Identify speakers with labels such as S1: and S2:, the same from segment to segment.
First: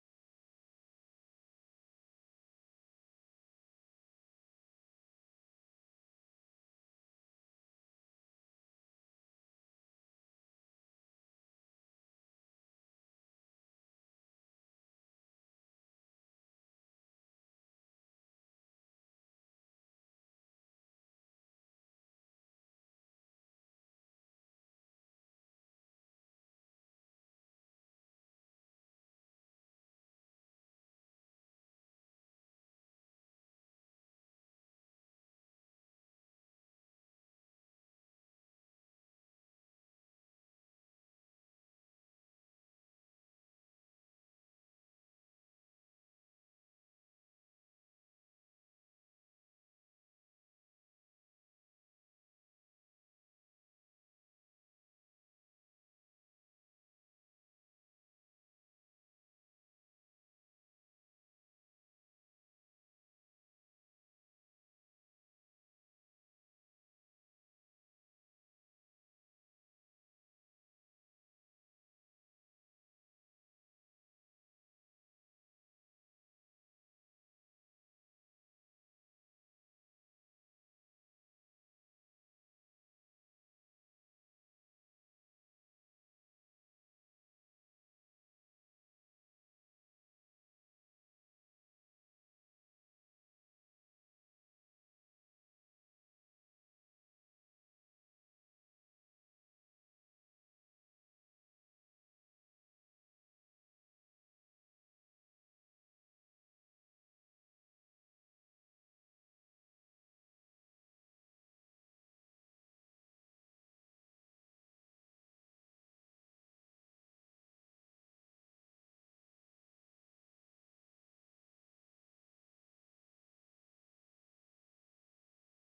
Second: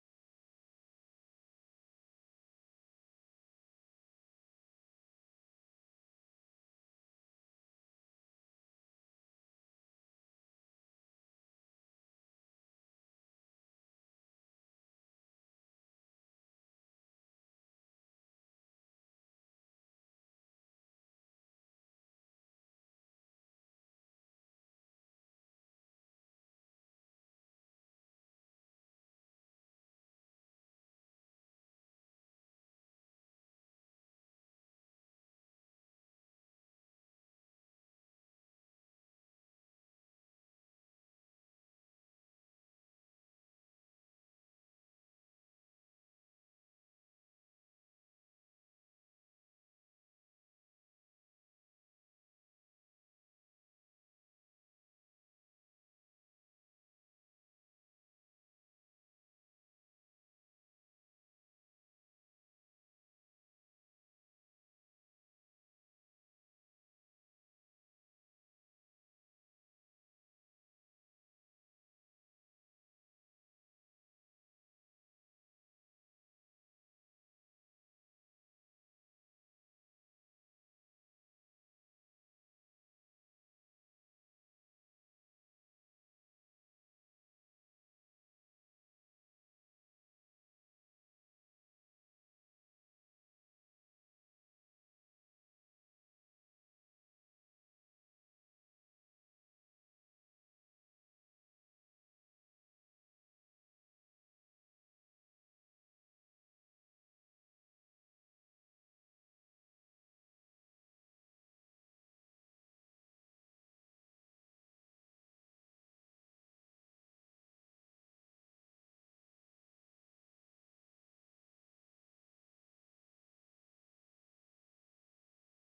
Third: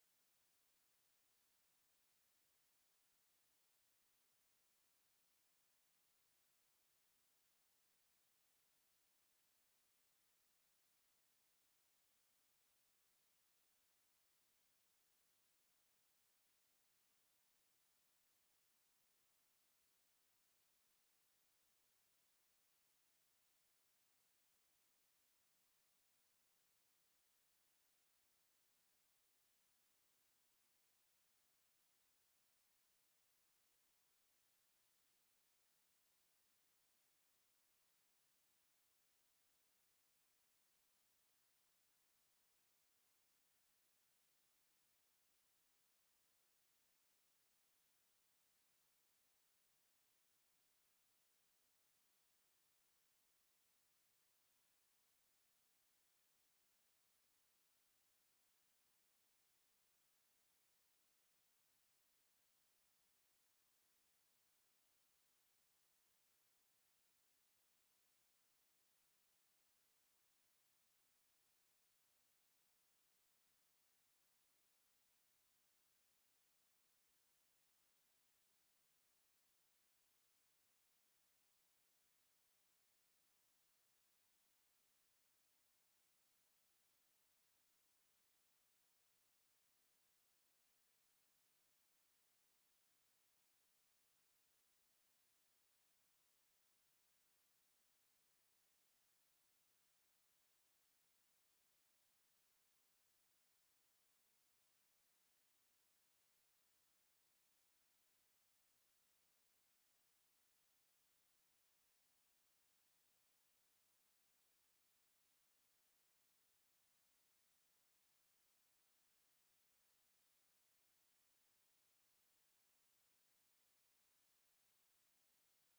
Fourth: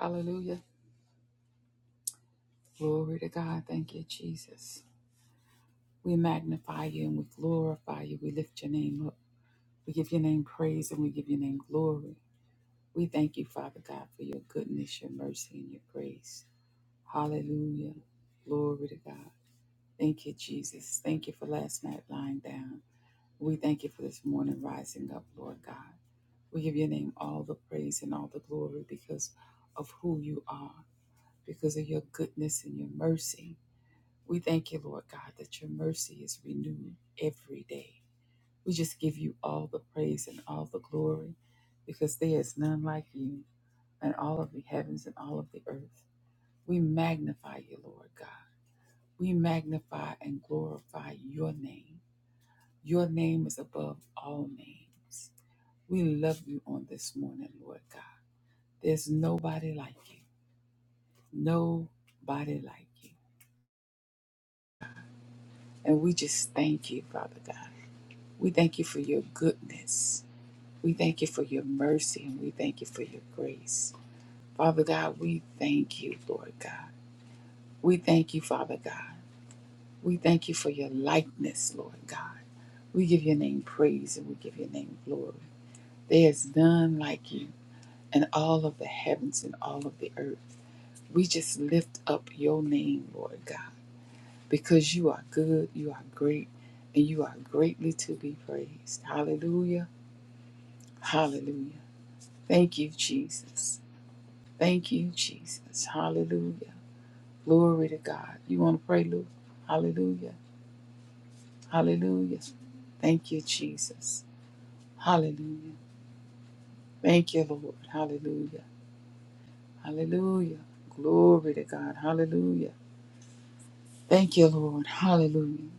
S1: Hallelujah. Glory to God. Thank you, Jesus. We magnify you and we glorify you. We lift your name up. We give your name praise and we give your name glory. We thank you, Father God, for your goodness, your mercy, and your grace. Hallelujah. Glory to God. Thank you, Jesus. Thank you for last night lying down. We thank you for this morning rising up, Lord God. We give your name all the praise and all the glory because of who you are, because of your goodness and your mercy. We thank you, Lord God, that your mercy is renewed every day. We just give you all the praise and all the glory because there is none like you in all of the heavens and all of the earth. We magnify you, Lord God. We magnify and glorify your name. Your name is above all names. We love you on this morning, Lord God. There's nobody like you. Nobody like you. And we just thank you, Father God. We thank you for your goodness. We thank you for your mercy and we thank you for your grace. Father God, we thank you, Lord God. We thank you, Father God. We thank you for your likeness, Lord God. We give your name praise and we give your name glory. There is none like you in all of the heavens and all of the earth. We just lift up your name, Lord God, because you are good, you are great, and you are greatly to be praised. Hallelujah. Hallelujah. Thank you, Jesus. Thank you, Jesus. Hallelujah. Glory to God. You want to pray, Luke? Hallelujah. Hallelujah. Thank you, Jesus. Hallelujah. Thank you, Lord. Hallelujah. Hallelujah. Glory to God. Hallelujah. Thank you, Lord. Hallelujah.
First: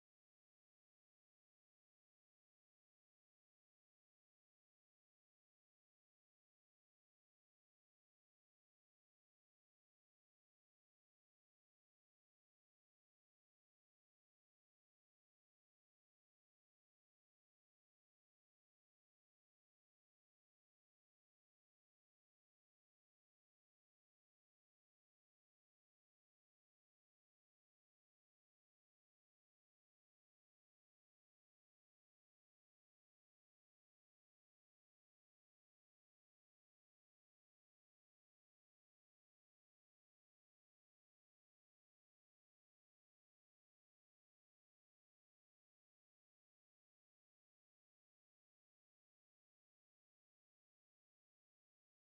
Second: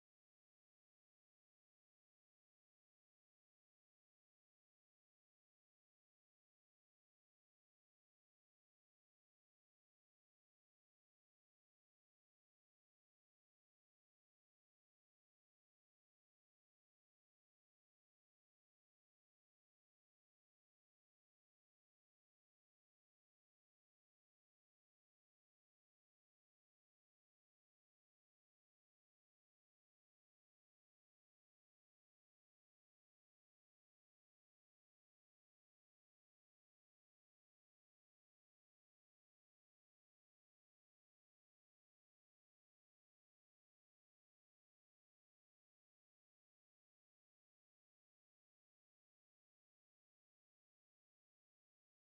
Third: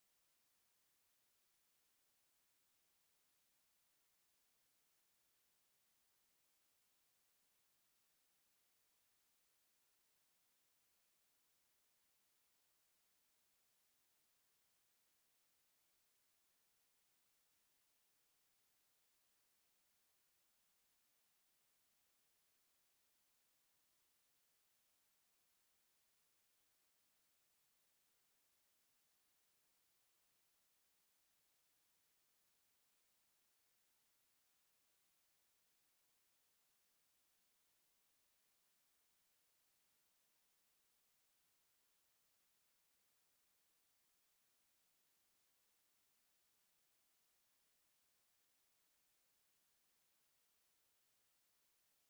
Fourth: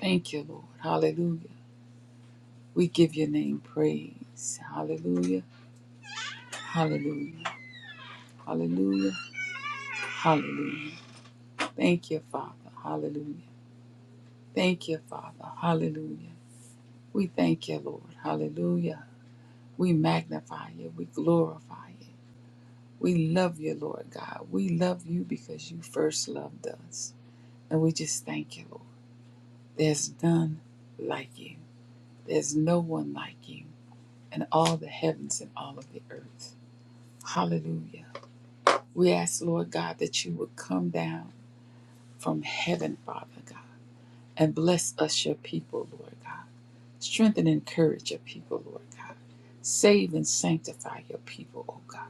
S1: Thank you, Lord. Hallelujah. We give your name praise. Hallelujah. Hallelujah. Hallelujah. Hallelujah. Thank you, Father. Hallelujah. Thank you, Father. Hallelujah. We thank you, Lord. Hallelujah. We magnify you. We glorify you. We love you, Lord God. We love you because you first loved us. And we just thank you, Lord. There's none like you. There's no one like you in all the heavens and all of the earth. Hallelujah. We ask, Lord God, that you would come down from heaven, Father God, and bless us, your people, Lord God. Strengthen and encourage your people, Lord God. Save and sanctify your people, O God.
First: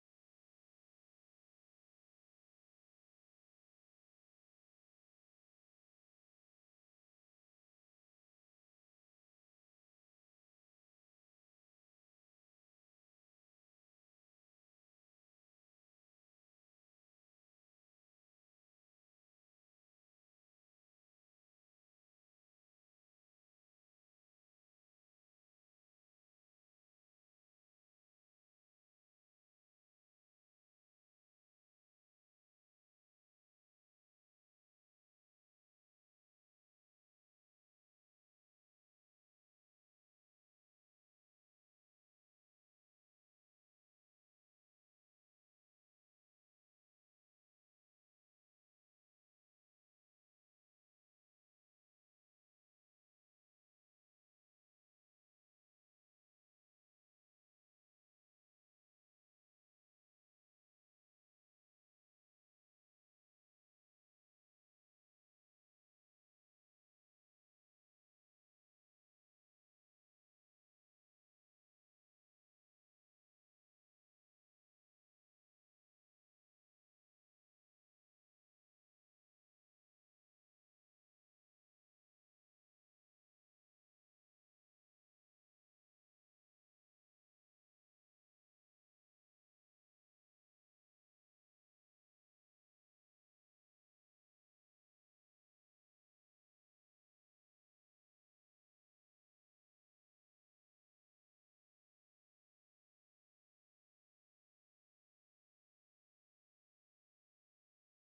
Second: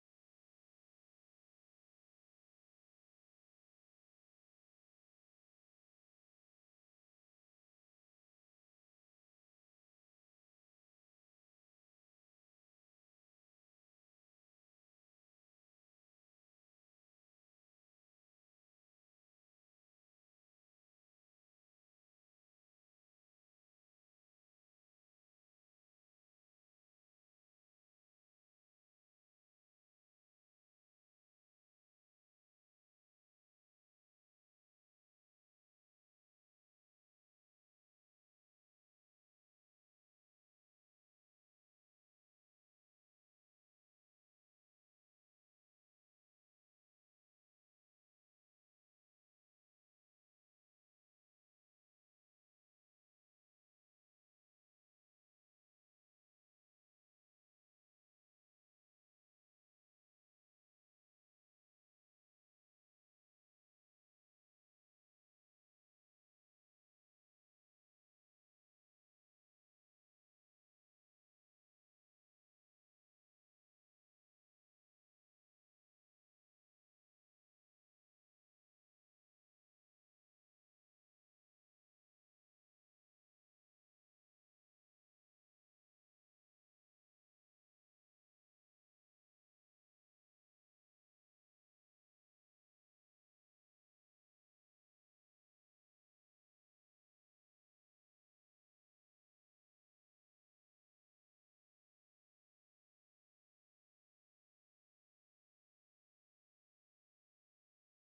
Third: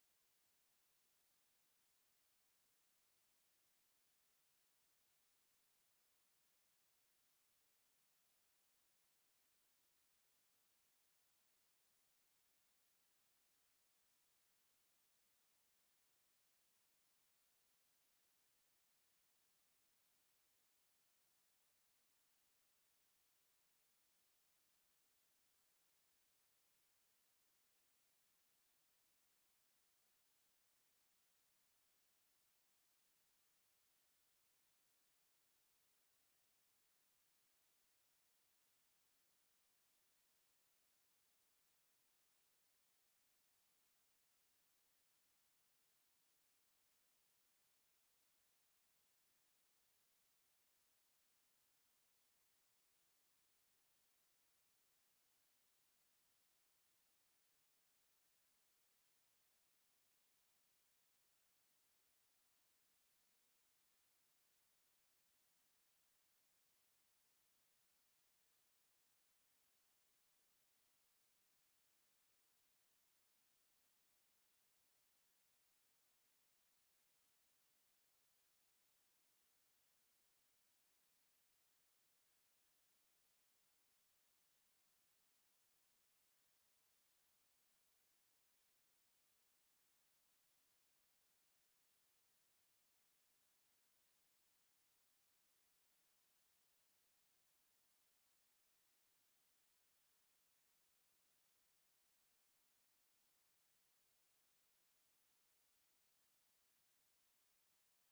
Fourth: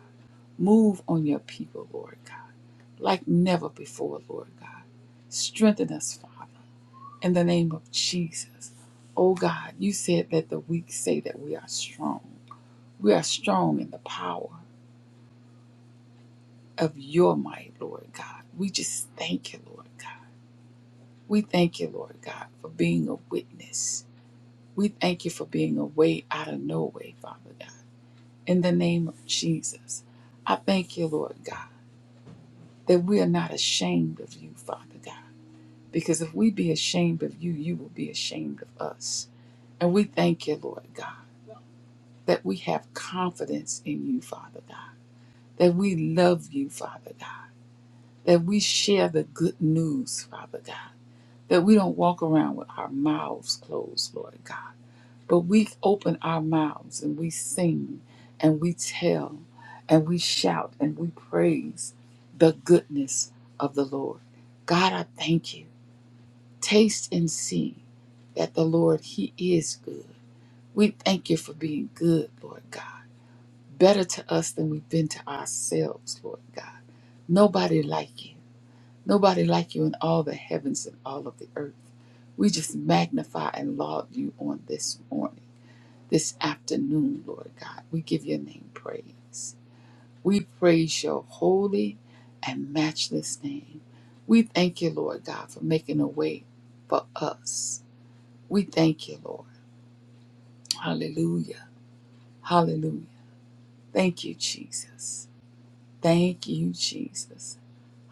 S1: Move on your people, Lord God, like never before, Lord God. Strengthen us, Father, in the name of Jesus. O God, you said that the weak say that we are strong. We are strong in the power of your might, Lord God. We just thank you, Lord God. We thank you, Lord God, for being a witness. We thank you for being a way out of no way, Father God. in the name of Jesus. I thank you, Lord God, that we are not ashamed of you, Father God, because if we be ashamed of you, you will be ashamed of us. And we thank you, Lord God, that we have confidence in you, Father God, that we love you, Father God, that we share the good news, Father God, that we don't walk around with our mouths closed, Lord God But we open our mouths and we sing and we tell and we shout and we praise the goodness of the Lord. God, I thank you. Taste and see that the Lord, He is good. We thank you for being good, Lord God. Better to us than we've been to ourselves, Lord God. Nobody like you. Nobody like you in all the heavens and all of the earth. We just magnify and laud you on this morning this afternoon, Lord God. We give your name praise. We praise your holy and matchless name. We thank you, Lord God, for making a way for us. We thank you, Lord. Hallelujah. Hallelujah. Thank you, Jesus. Thank you, Jesus.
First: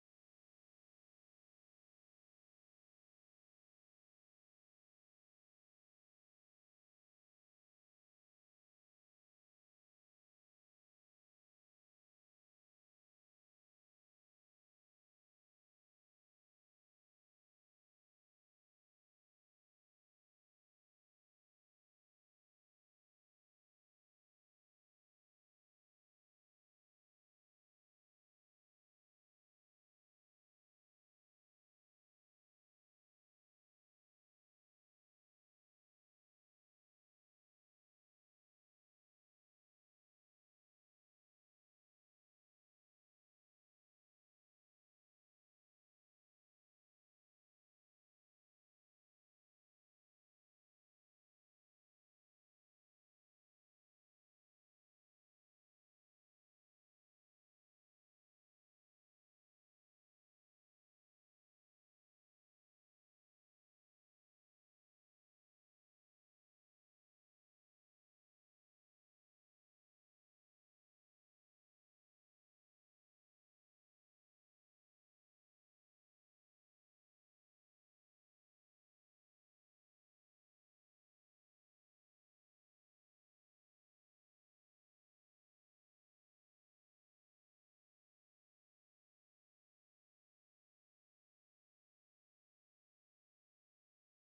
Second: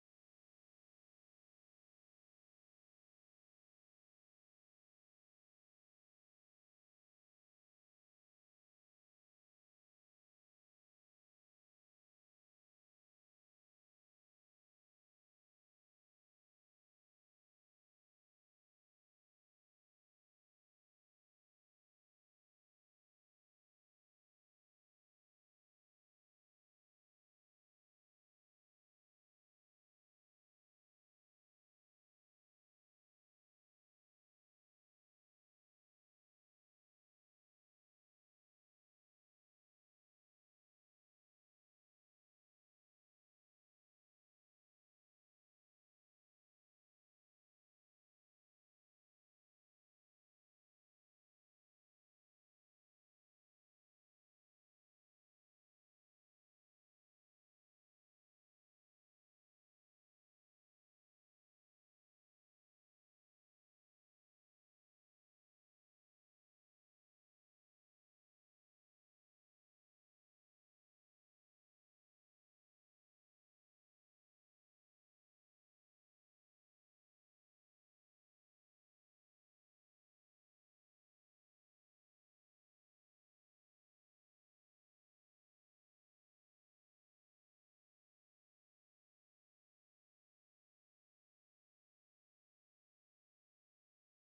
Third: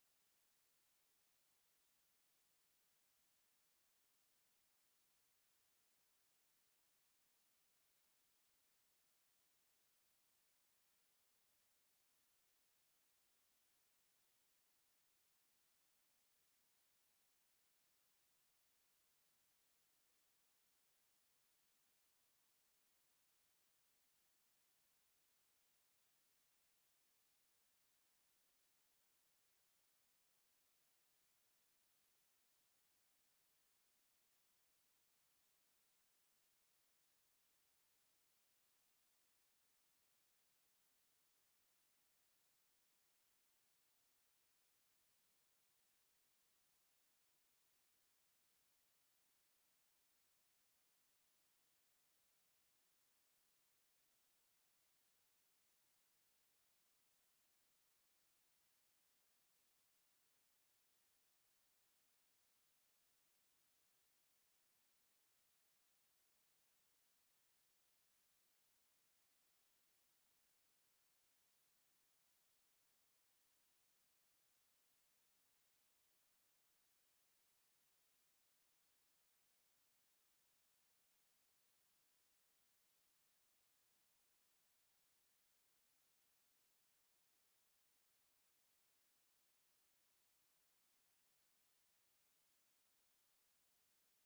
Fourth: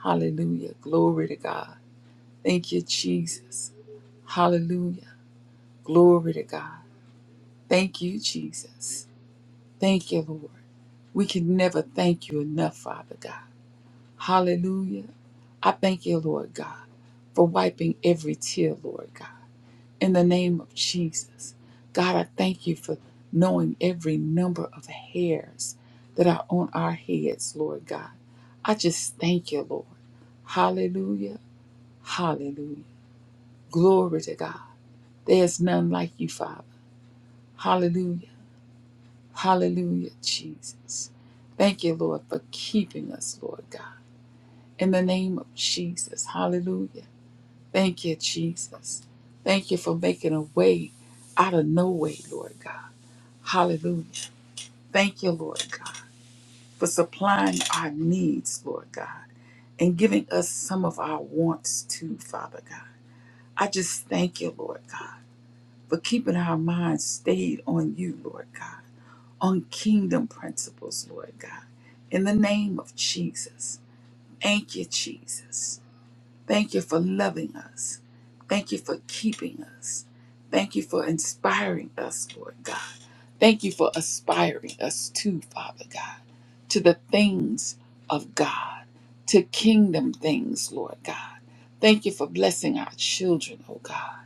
S1: Hallelujah. Glory to God. Thank you, Jesus. Hallelujah. Glory to God. Thank you, Jesus. Thank you, Lord. We can never thank you enough, Father God. Hallelujah. I thank you, Lord God, for wiping every tear, Lord God. In the name of Jesus. God, I thank you for knowing every number of hairs that are on our heads, Lord God. I just thank you, Lord. Hallelujah. Hallelujah. Glory to God. There's none like you, Father. Hallelujah. Hallelujah, Jesus. Thank you, Lord, for keeping us, Lord God. In the name of Jesus. Hallelujah. Thank you, Jesus. Thank you for making a way out of no way, Lord God. Hallelujah. Thank you, Lord God, for supplying our needs, Lord God, and giving us some of our wants too, Father God. I just thank you, Lord God, for keeping our minds stayed on you, Lord God, on kingdom principles, Lord God. In the name of Jesus. Thank you, Jesus. Thank you for loving us. Thank you for keeping us. Thank you for inspiring us, Lord God. Thank you for aspiring us to, Father God, to the things of God, to kingdom things, Lord God. Thank you for blessing our children, oh God.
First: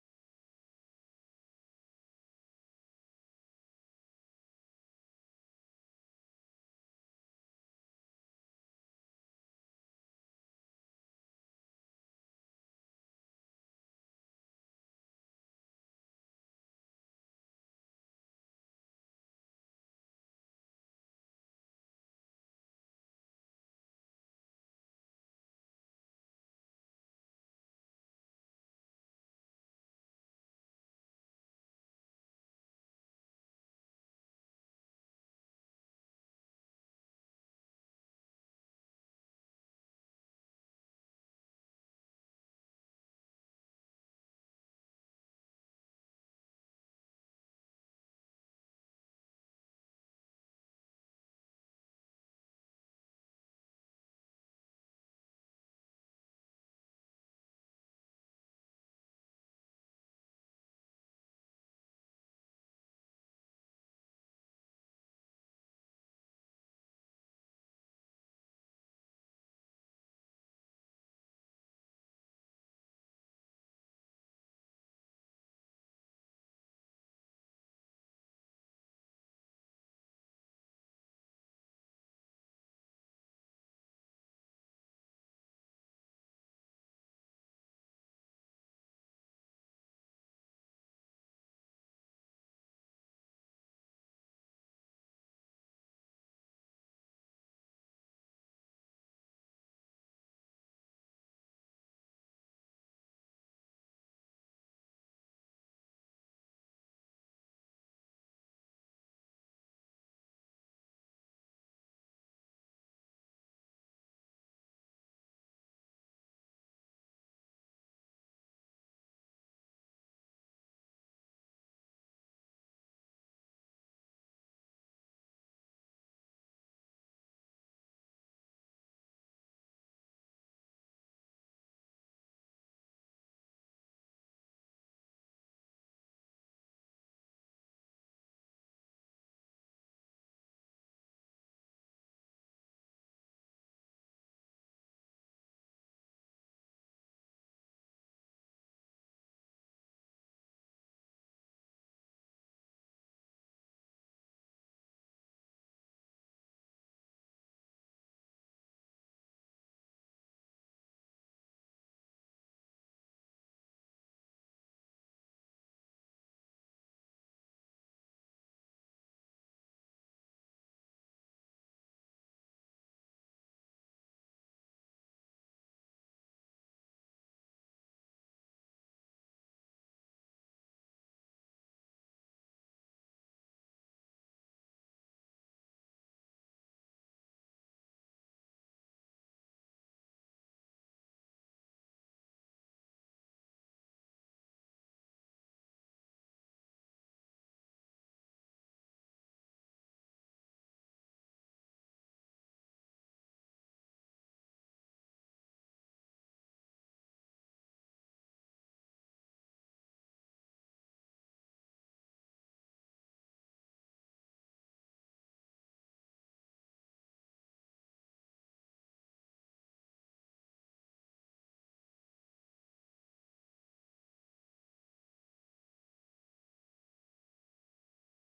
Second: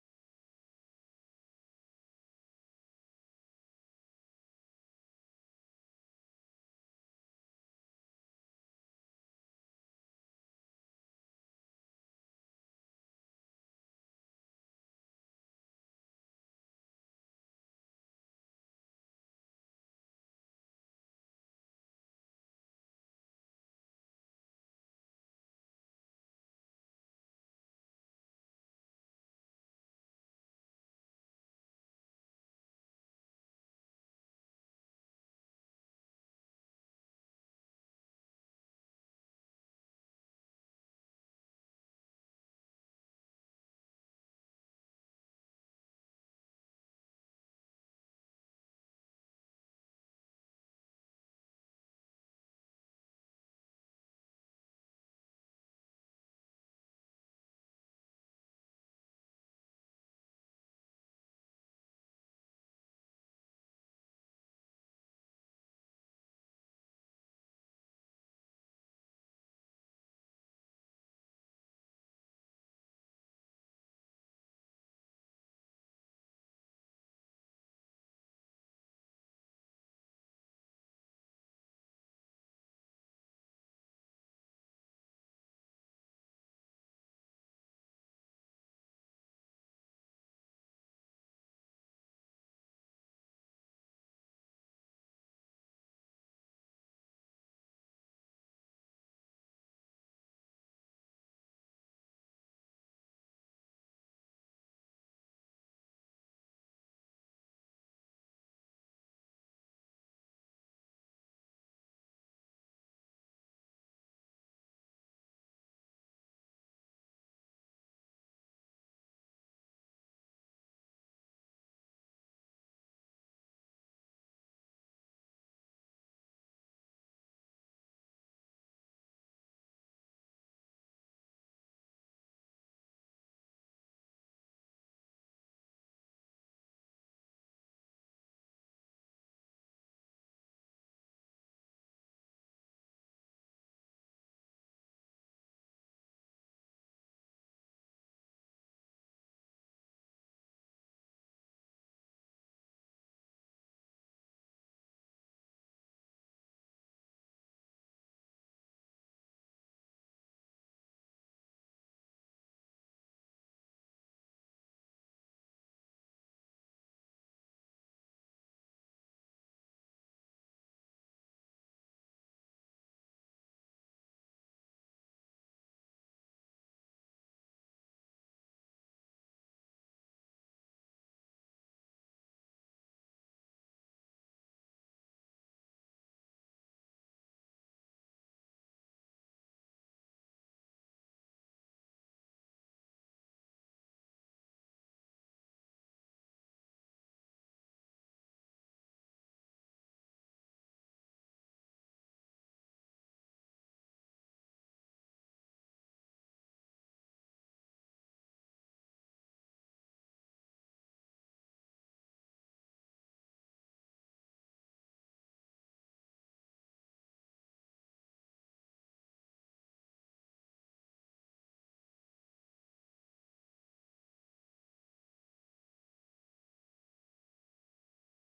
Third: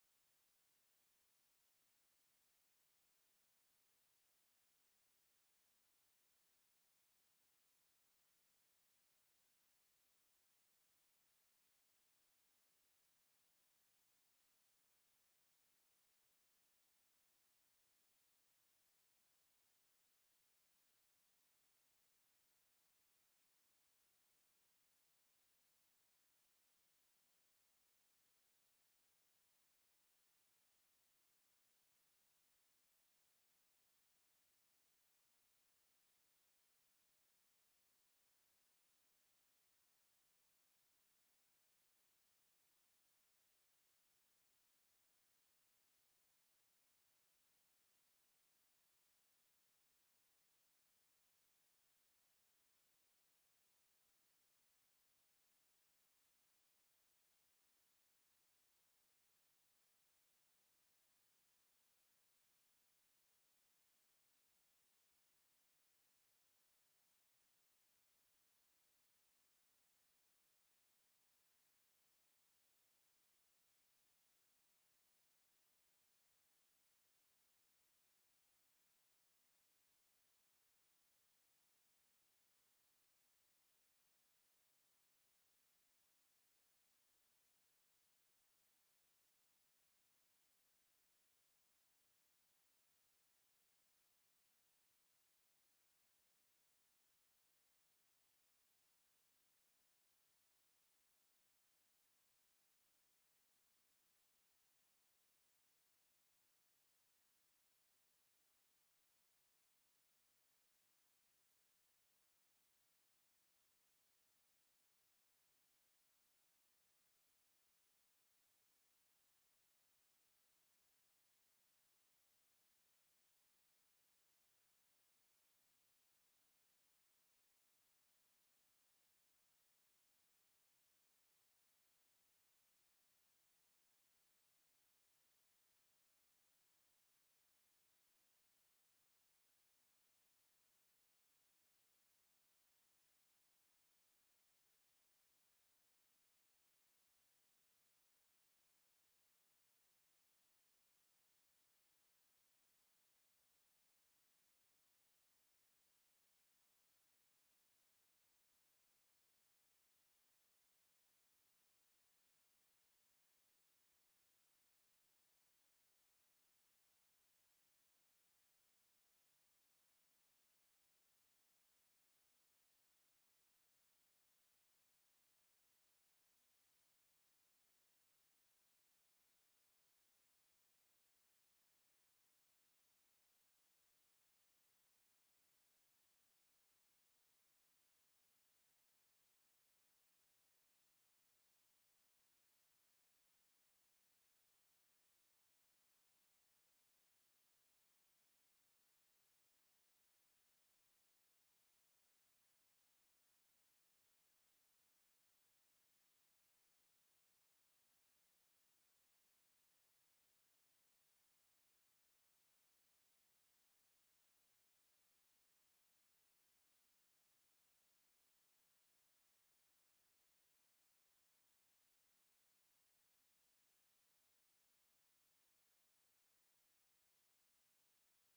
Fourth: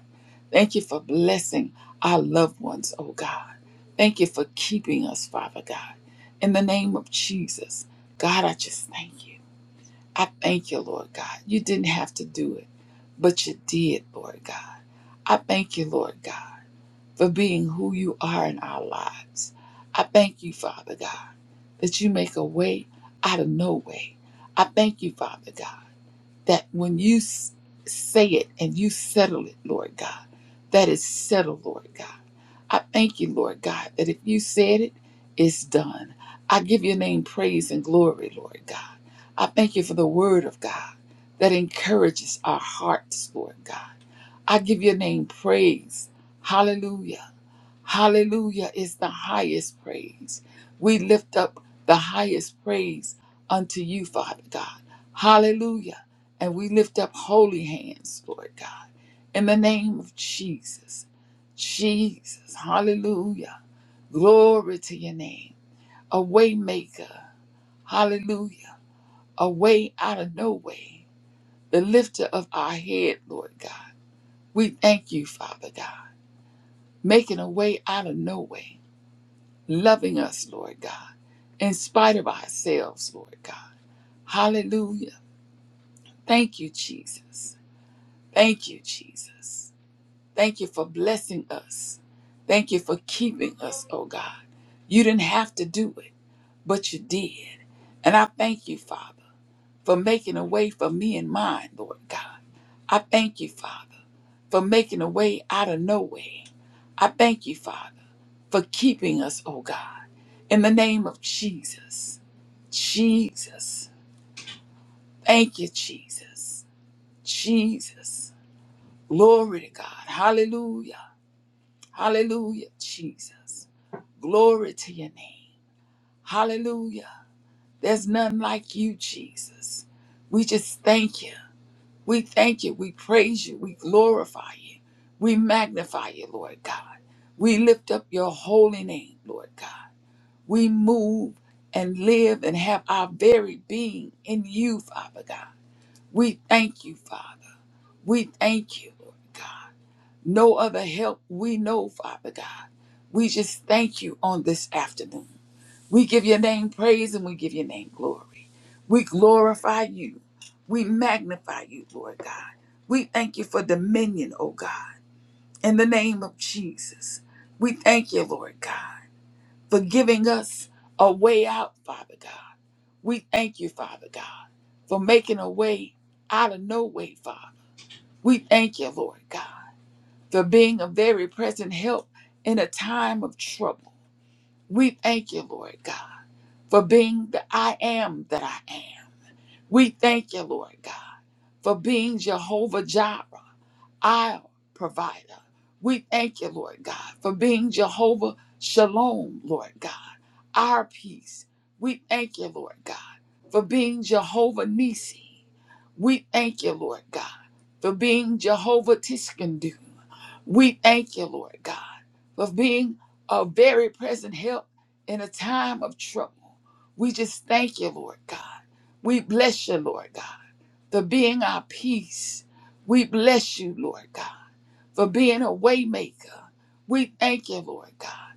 S1: Thank you for blessing our loved ones, oh God. Thank you for keeping us, Father God. In the name of Jesus, God, I just thank you. I thank you, Lord God. You didn't have to do it, but you did, Lord God. I thank you, Lord God, for being who you are in our lives. I thank you, Father God, that you make a way out of no way. I thank you, Father God that when you s- say it and you settle it, Lord God, that is settled, Lord God. I thank you, Lord God, that if you said it, it's done. I give your name praise and glory, Lord God. I thank you for the word of God that encourages our hearts, Lord God. I give your name praise. Hallelujah. Hallelujah is the highest praise. We lift up the highest praise unto you, Father God. Hallelujah. And we lift up holy hands, Lord God, in the name of Jesus. Jesus. Hallelujah. Glory to your name. A waymaker. Hallelujah. A way out of no way. The lifter of our head, Lord God. We thank you, Father God, making a way out of no way. loving us, Lord God, in spite of ourselves, Lord God. Hallelujah. Thank you, Jesus. Thank you, Jesus. Thank you for blessing us. Thank you for keeping us, oh God. You didn't have to do it, but you did. And I thank you, Father, for making a way for me and mine, Lord God. I thank you, Father, for making a way out of no way. I thank you, Father, for keeping us, oh God, in the name of Jesus. Jesus. Thank you, Jesus. Jesus. Glory to God. Hallelujah. Hallelujah, Jesus. Glory to your name. Hallelujah. There's none like you, Jesus. We just thank you. We thank you. We praise you. We glorify you. We magnify you, Lord God. We lift up your holy name, Lord God. We move and live and have our very being in you, Father God. We thank you, Father. We thank you, Lord God. No other help we know, Father God. We just thank you on this afternoon. We give your name praise and we give your name glory. We glorify you. We magnify you, Lord God. We thank you for dominion, oh God, in the name of Jesus. We thank you, Lord God, for giving us a way out, Father God. We thank you, Father God, for making a way out of no way, Father. We thank you, Lord God. for being a very present help in a time of trouble. We thank you, Lord God, for being the I am that I am. We thank you, Lord God, for being Jehovah Jireh, our provider. We thank you, Lord God, for being Jehovah Shalom, Lord God, our peace. We thank you, Lord God, for being Jehovah Nisi. We thank you, Lord God, for being Jehovah Tiskanu. We thank you, Lord God, for being a very present help in a time of trouble. We just thank you, Lord God. We bless you, Lord God, for being our peace. We bless you, Lord God, for being a waymaker. We thank you, Lord God.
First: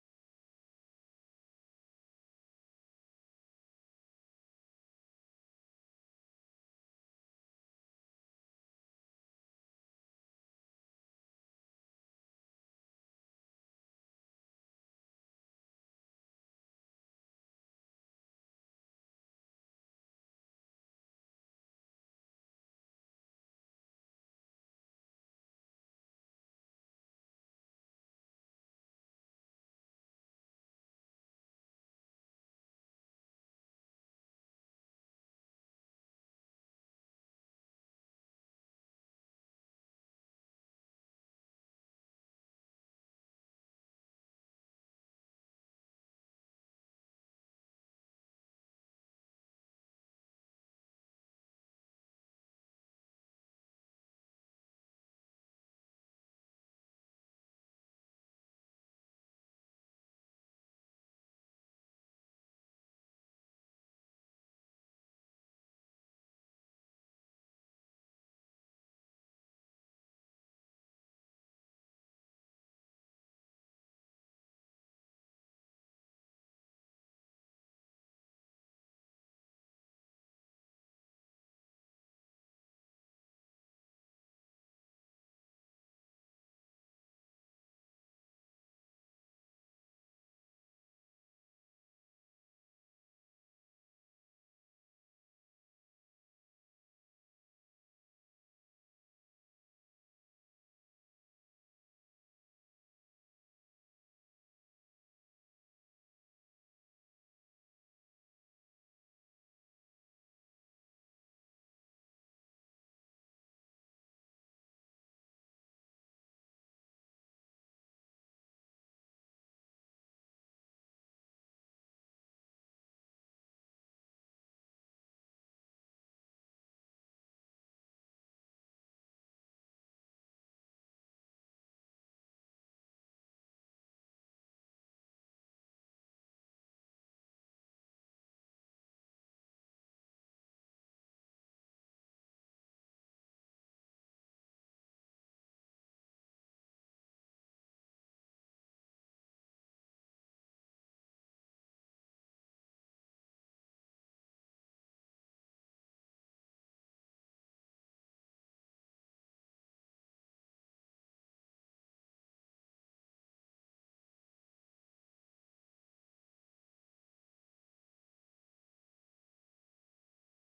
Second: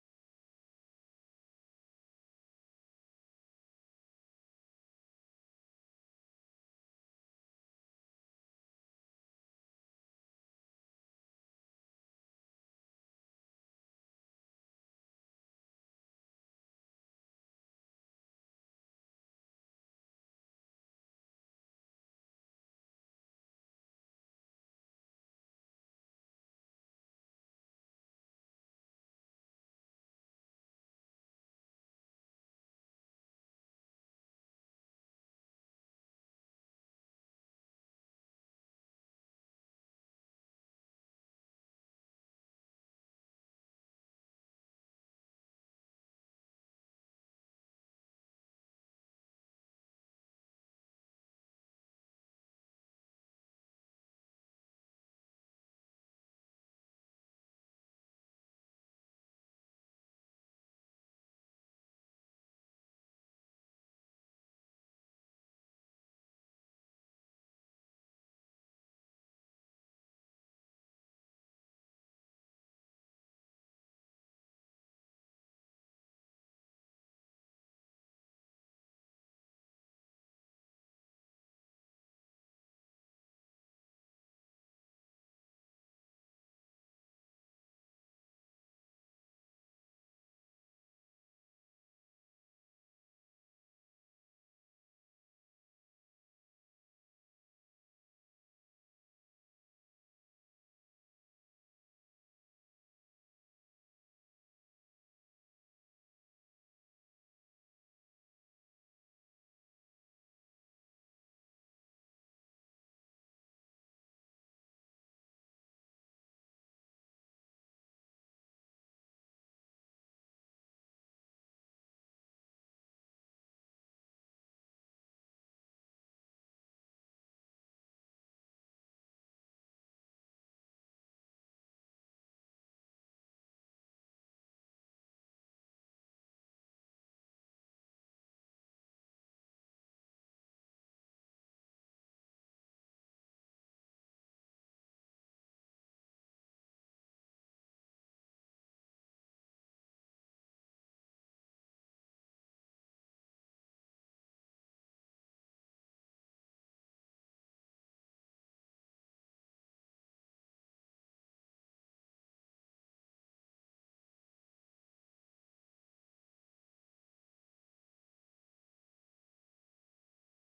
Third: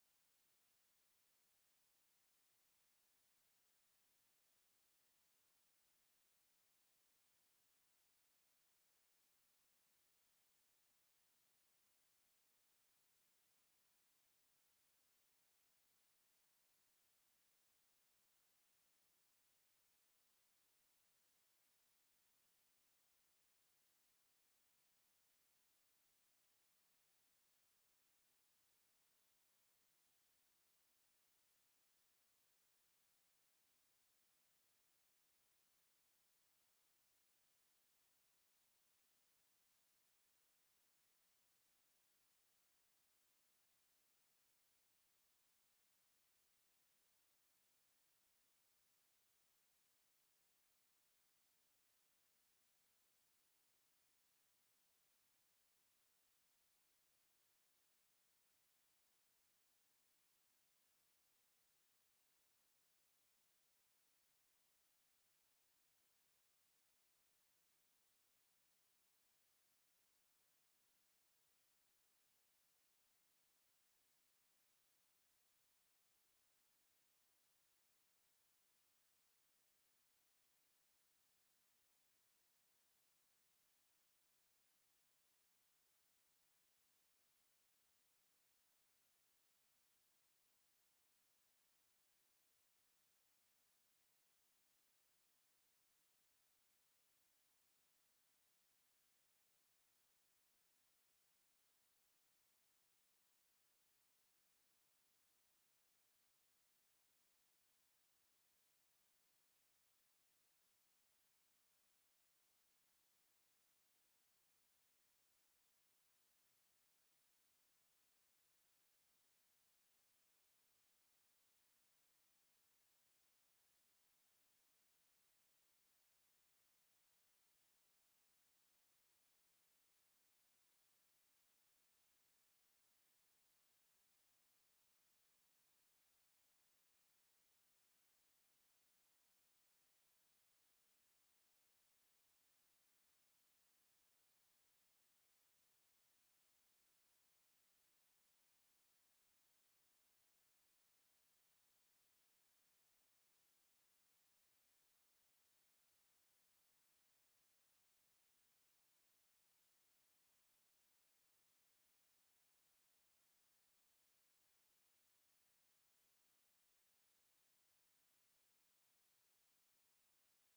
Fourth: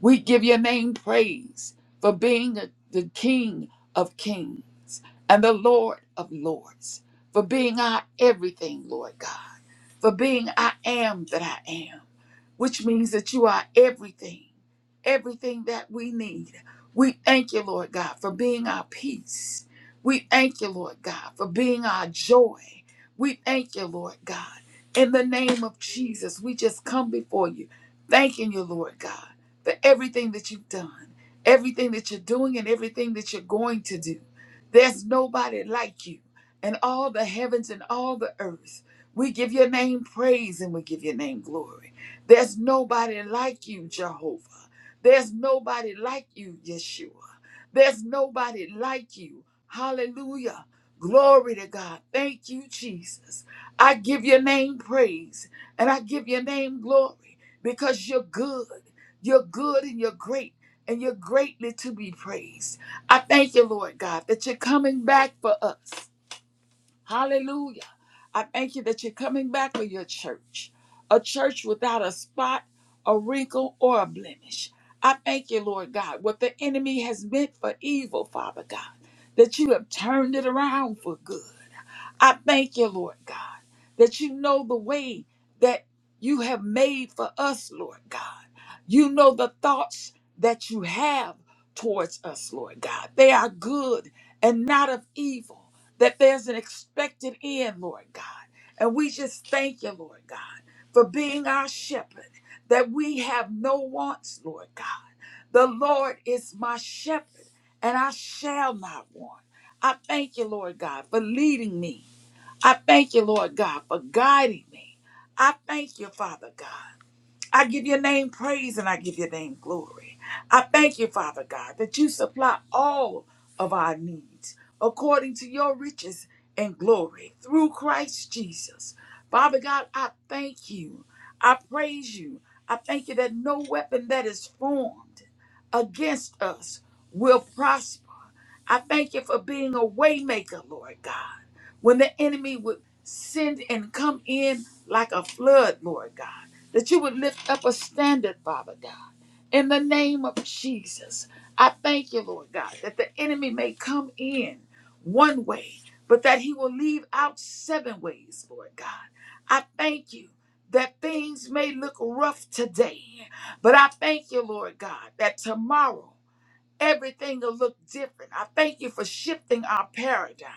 S1: We give your name praise for being the the King of kings and the Lord of lords, for being our everything, Lord God for being I am that I am, which means that you are everything, everything that we need. We thank you, Lord God, for being our peace. We thank you, Lord God, for being our joy. We thank you, Lord God. In the name of Jesus, we just come before you, thanking you, Lord God, for everything that you've done, everything that you're doing, and everything that you're going to do. There's nobody like you in all the heavens and all the earth. We give your name praise and we give your name glory. There's nobody like you, Jehovah. There's nobody like you, Yeshua. There's nobody like you. Hallelujah. Glory to God. Thank you, Jesus. I give your name praise and I give your name glory because you're good. You're good and you're great and you're greatly to be praised. I thank you, Lord God, that you're coming back for us. Hallelujah. I thank you that you're coming back with your church, a church without a spot, a wrinkle, or a blemish. I thank you, Lord God, what the enemy has meant for evil, Father God, that you have turned it around for good. I thank you, Lord God, that you know the way that you have made for us, Lord God. You know the thoughts that you have towards us, Lord God. They are good and not of evil, that there's an expected end, Lord God. And we just thank you, Lord God, for being our shepherd, that we have no wants, Lord God. The Lord is my shepherd, and I shall not want. I thank you, Lord God, for leading me I thank you, Lord God, for guiding me. I thank you, Father God. I give your name praise and I give your name glory. I thank you, Father God, that you supply all of our needs according to your riches and glory through Christ Jesus. Father God, I thank you. I praise you. I thank you that no weapon that is formed against us will prosper. I thank you for being a waymaker, Lord God. When the enemy would send and come in like a flood, Lord God that you would lift up a standard, Father God, in the name of Jesus. I thank you, Lord God, that the enemy may come in one way, but that he will leave out seven ways, Lord God. I thank you. That things may look rough today, but I thank you, Lord God, that tomorrow everything will look different. I thank you for shifting our paradigm.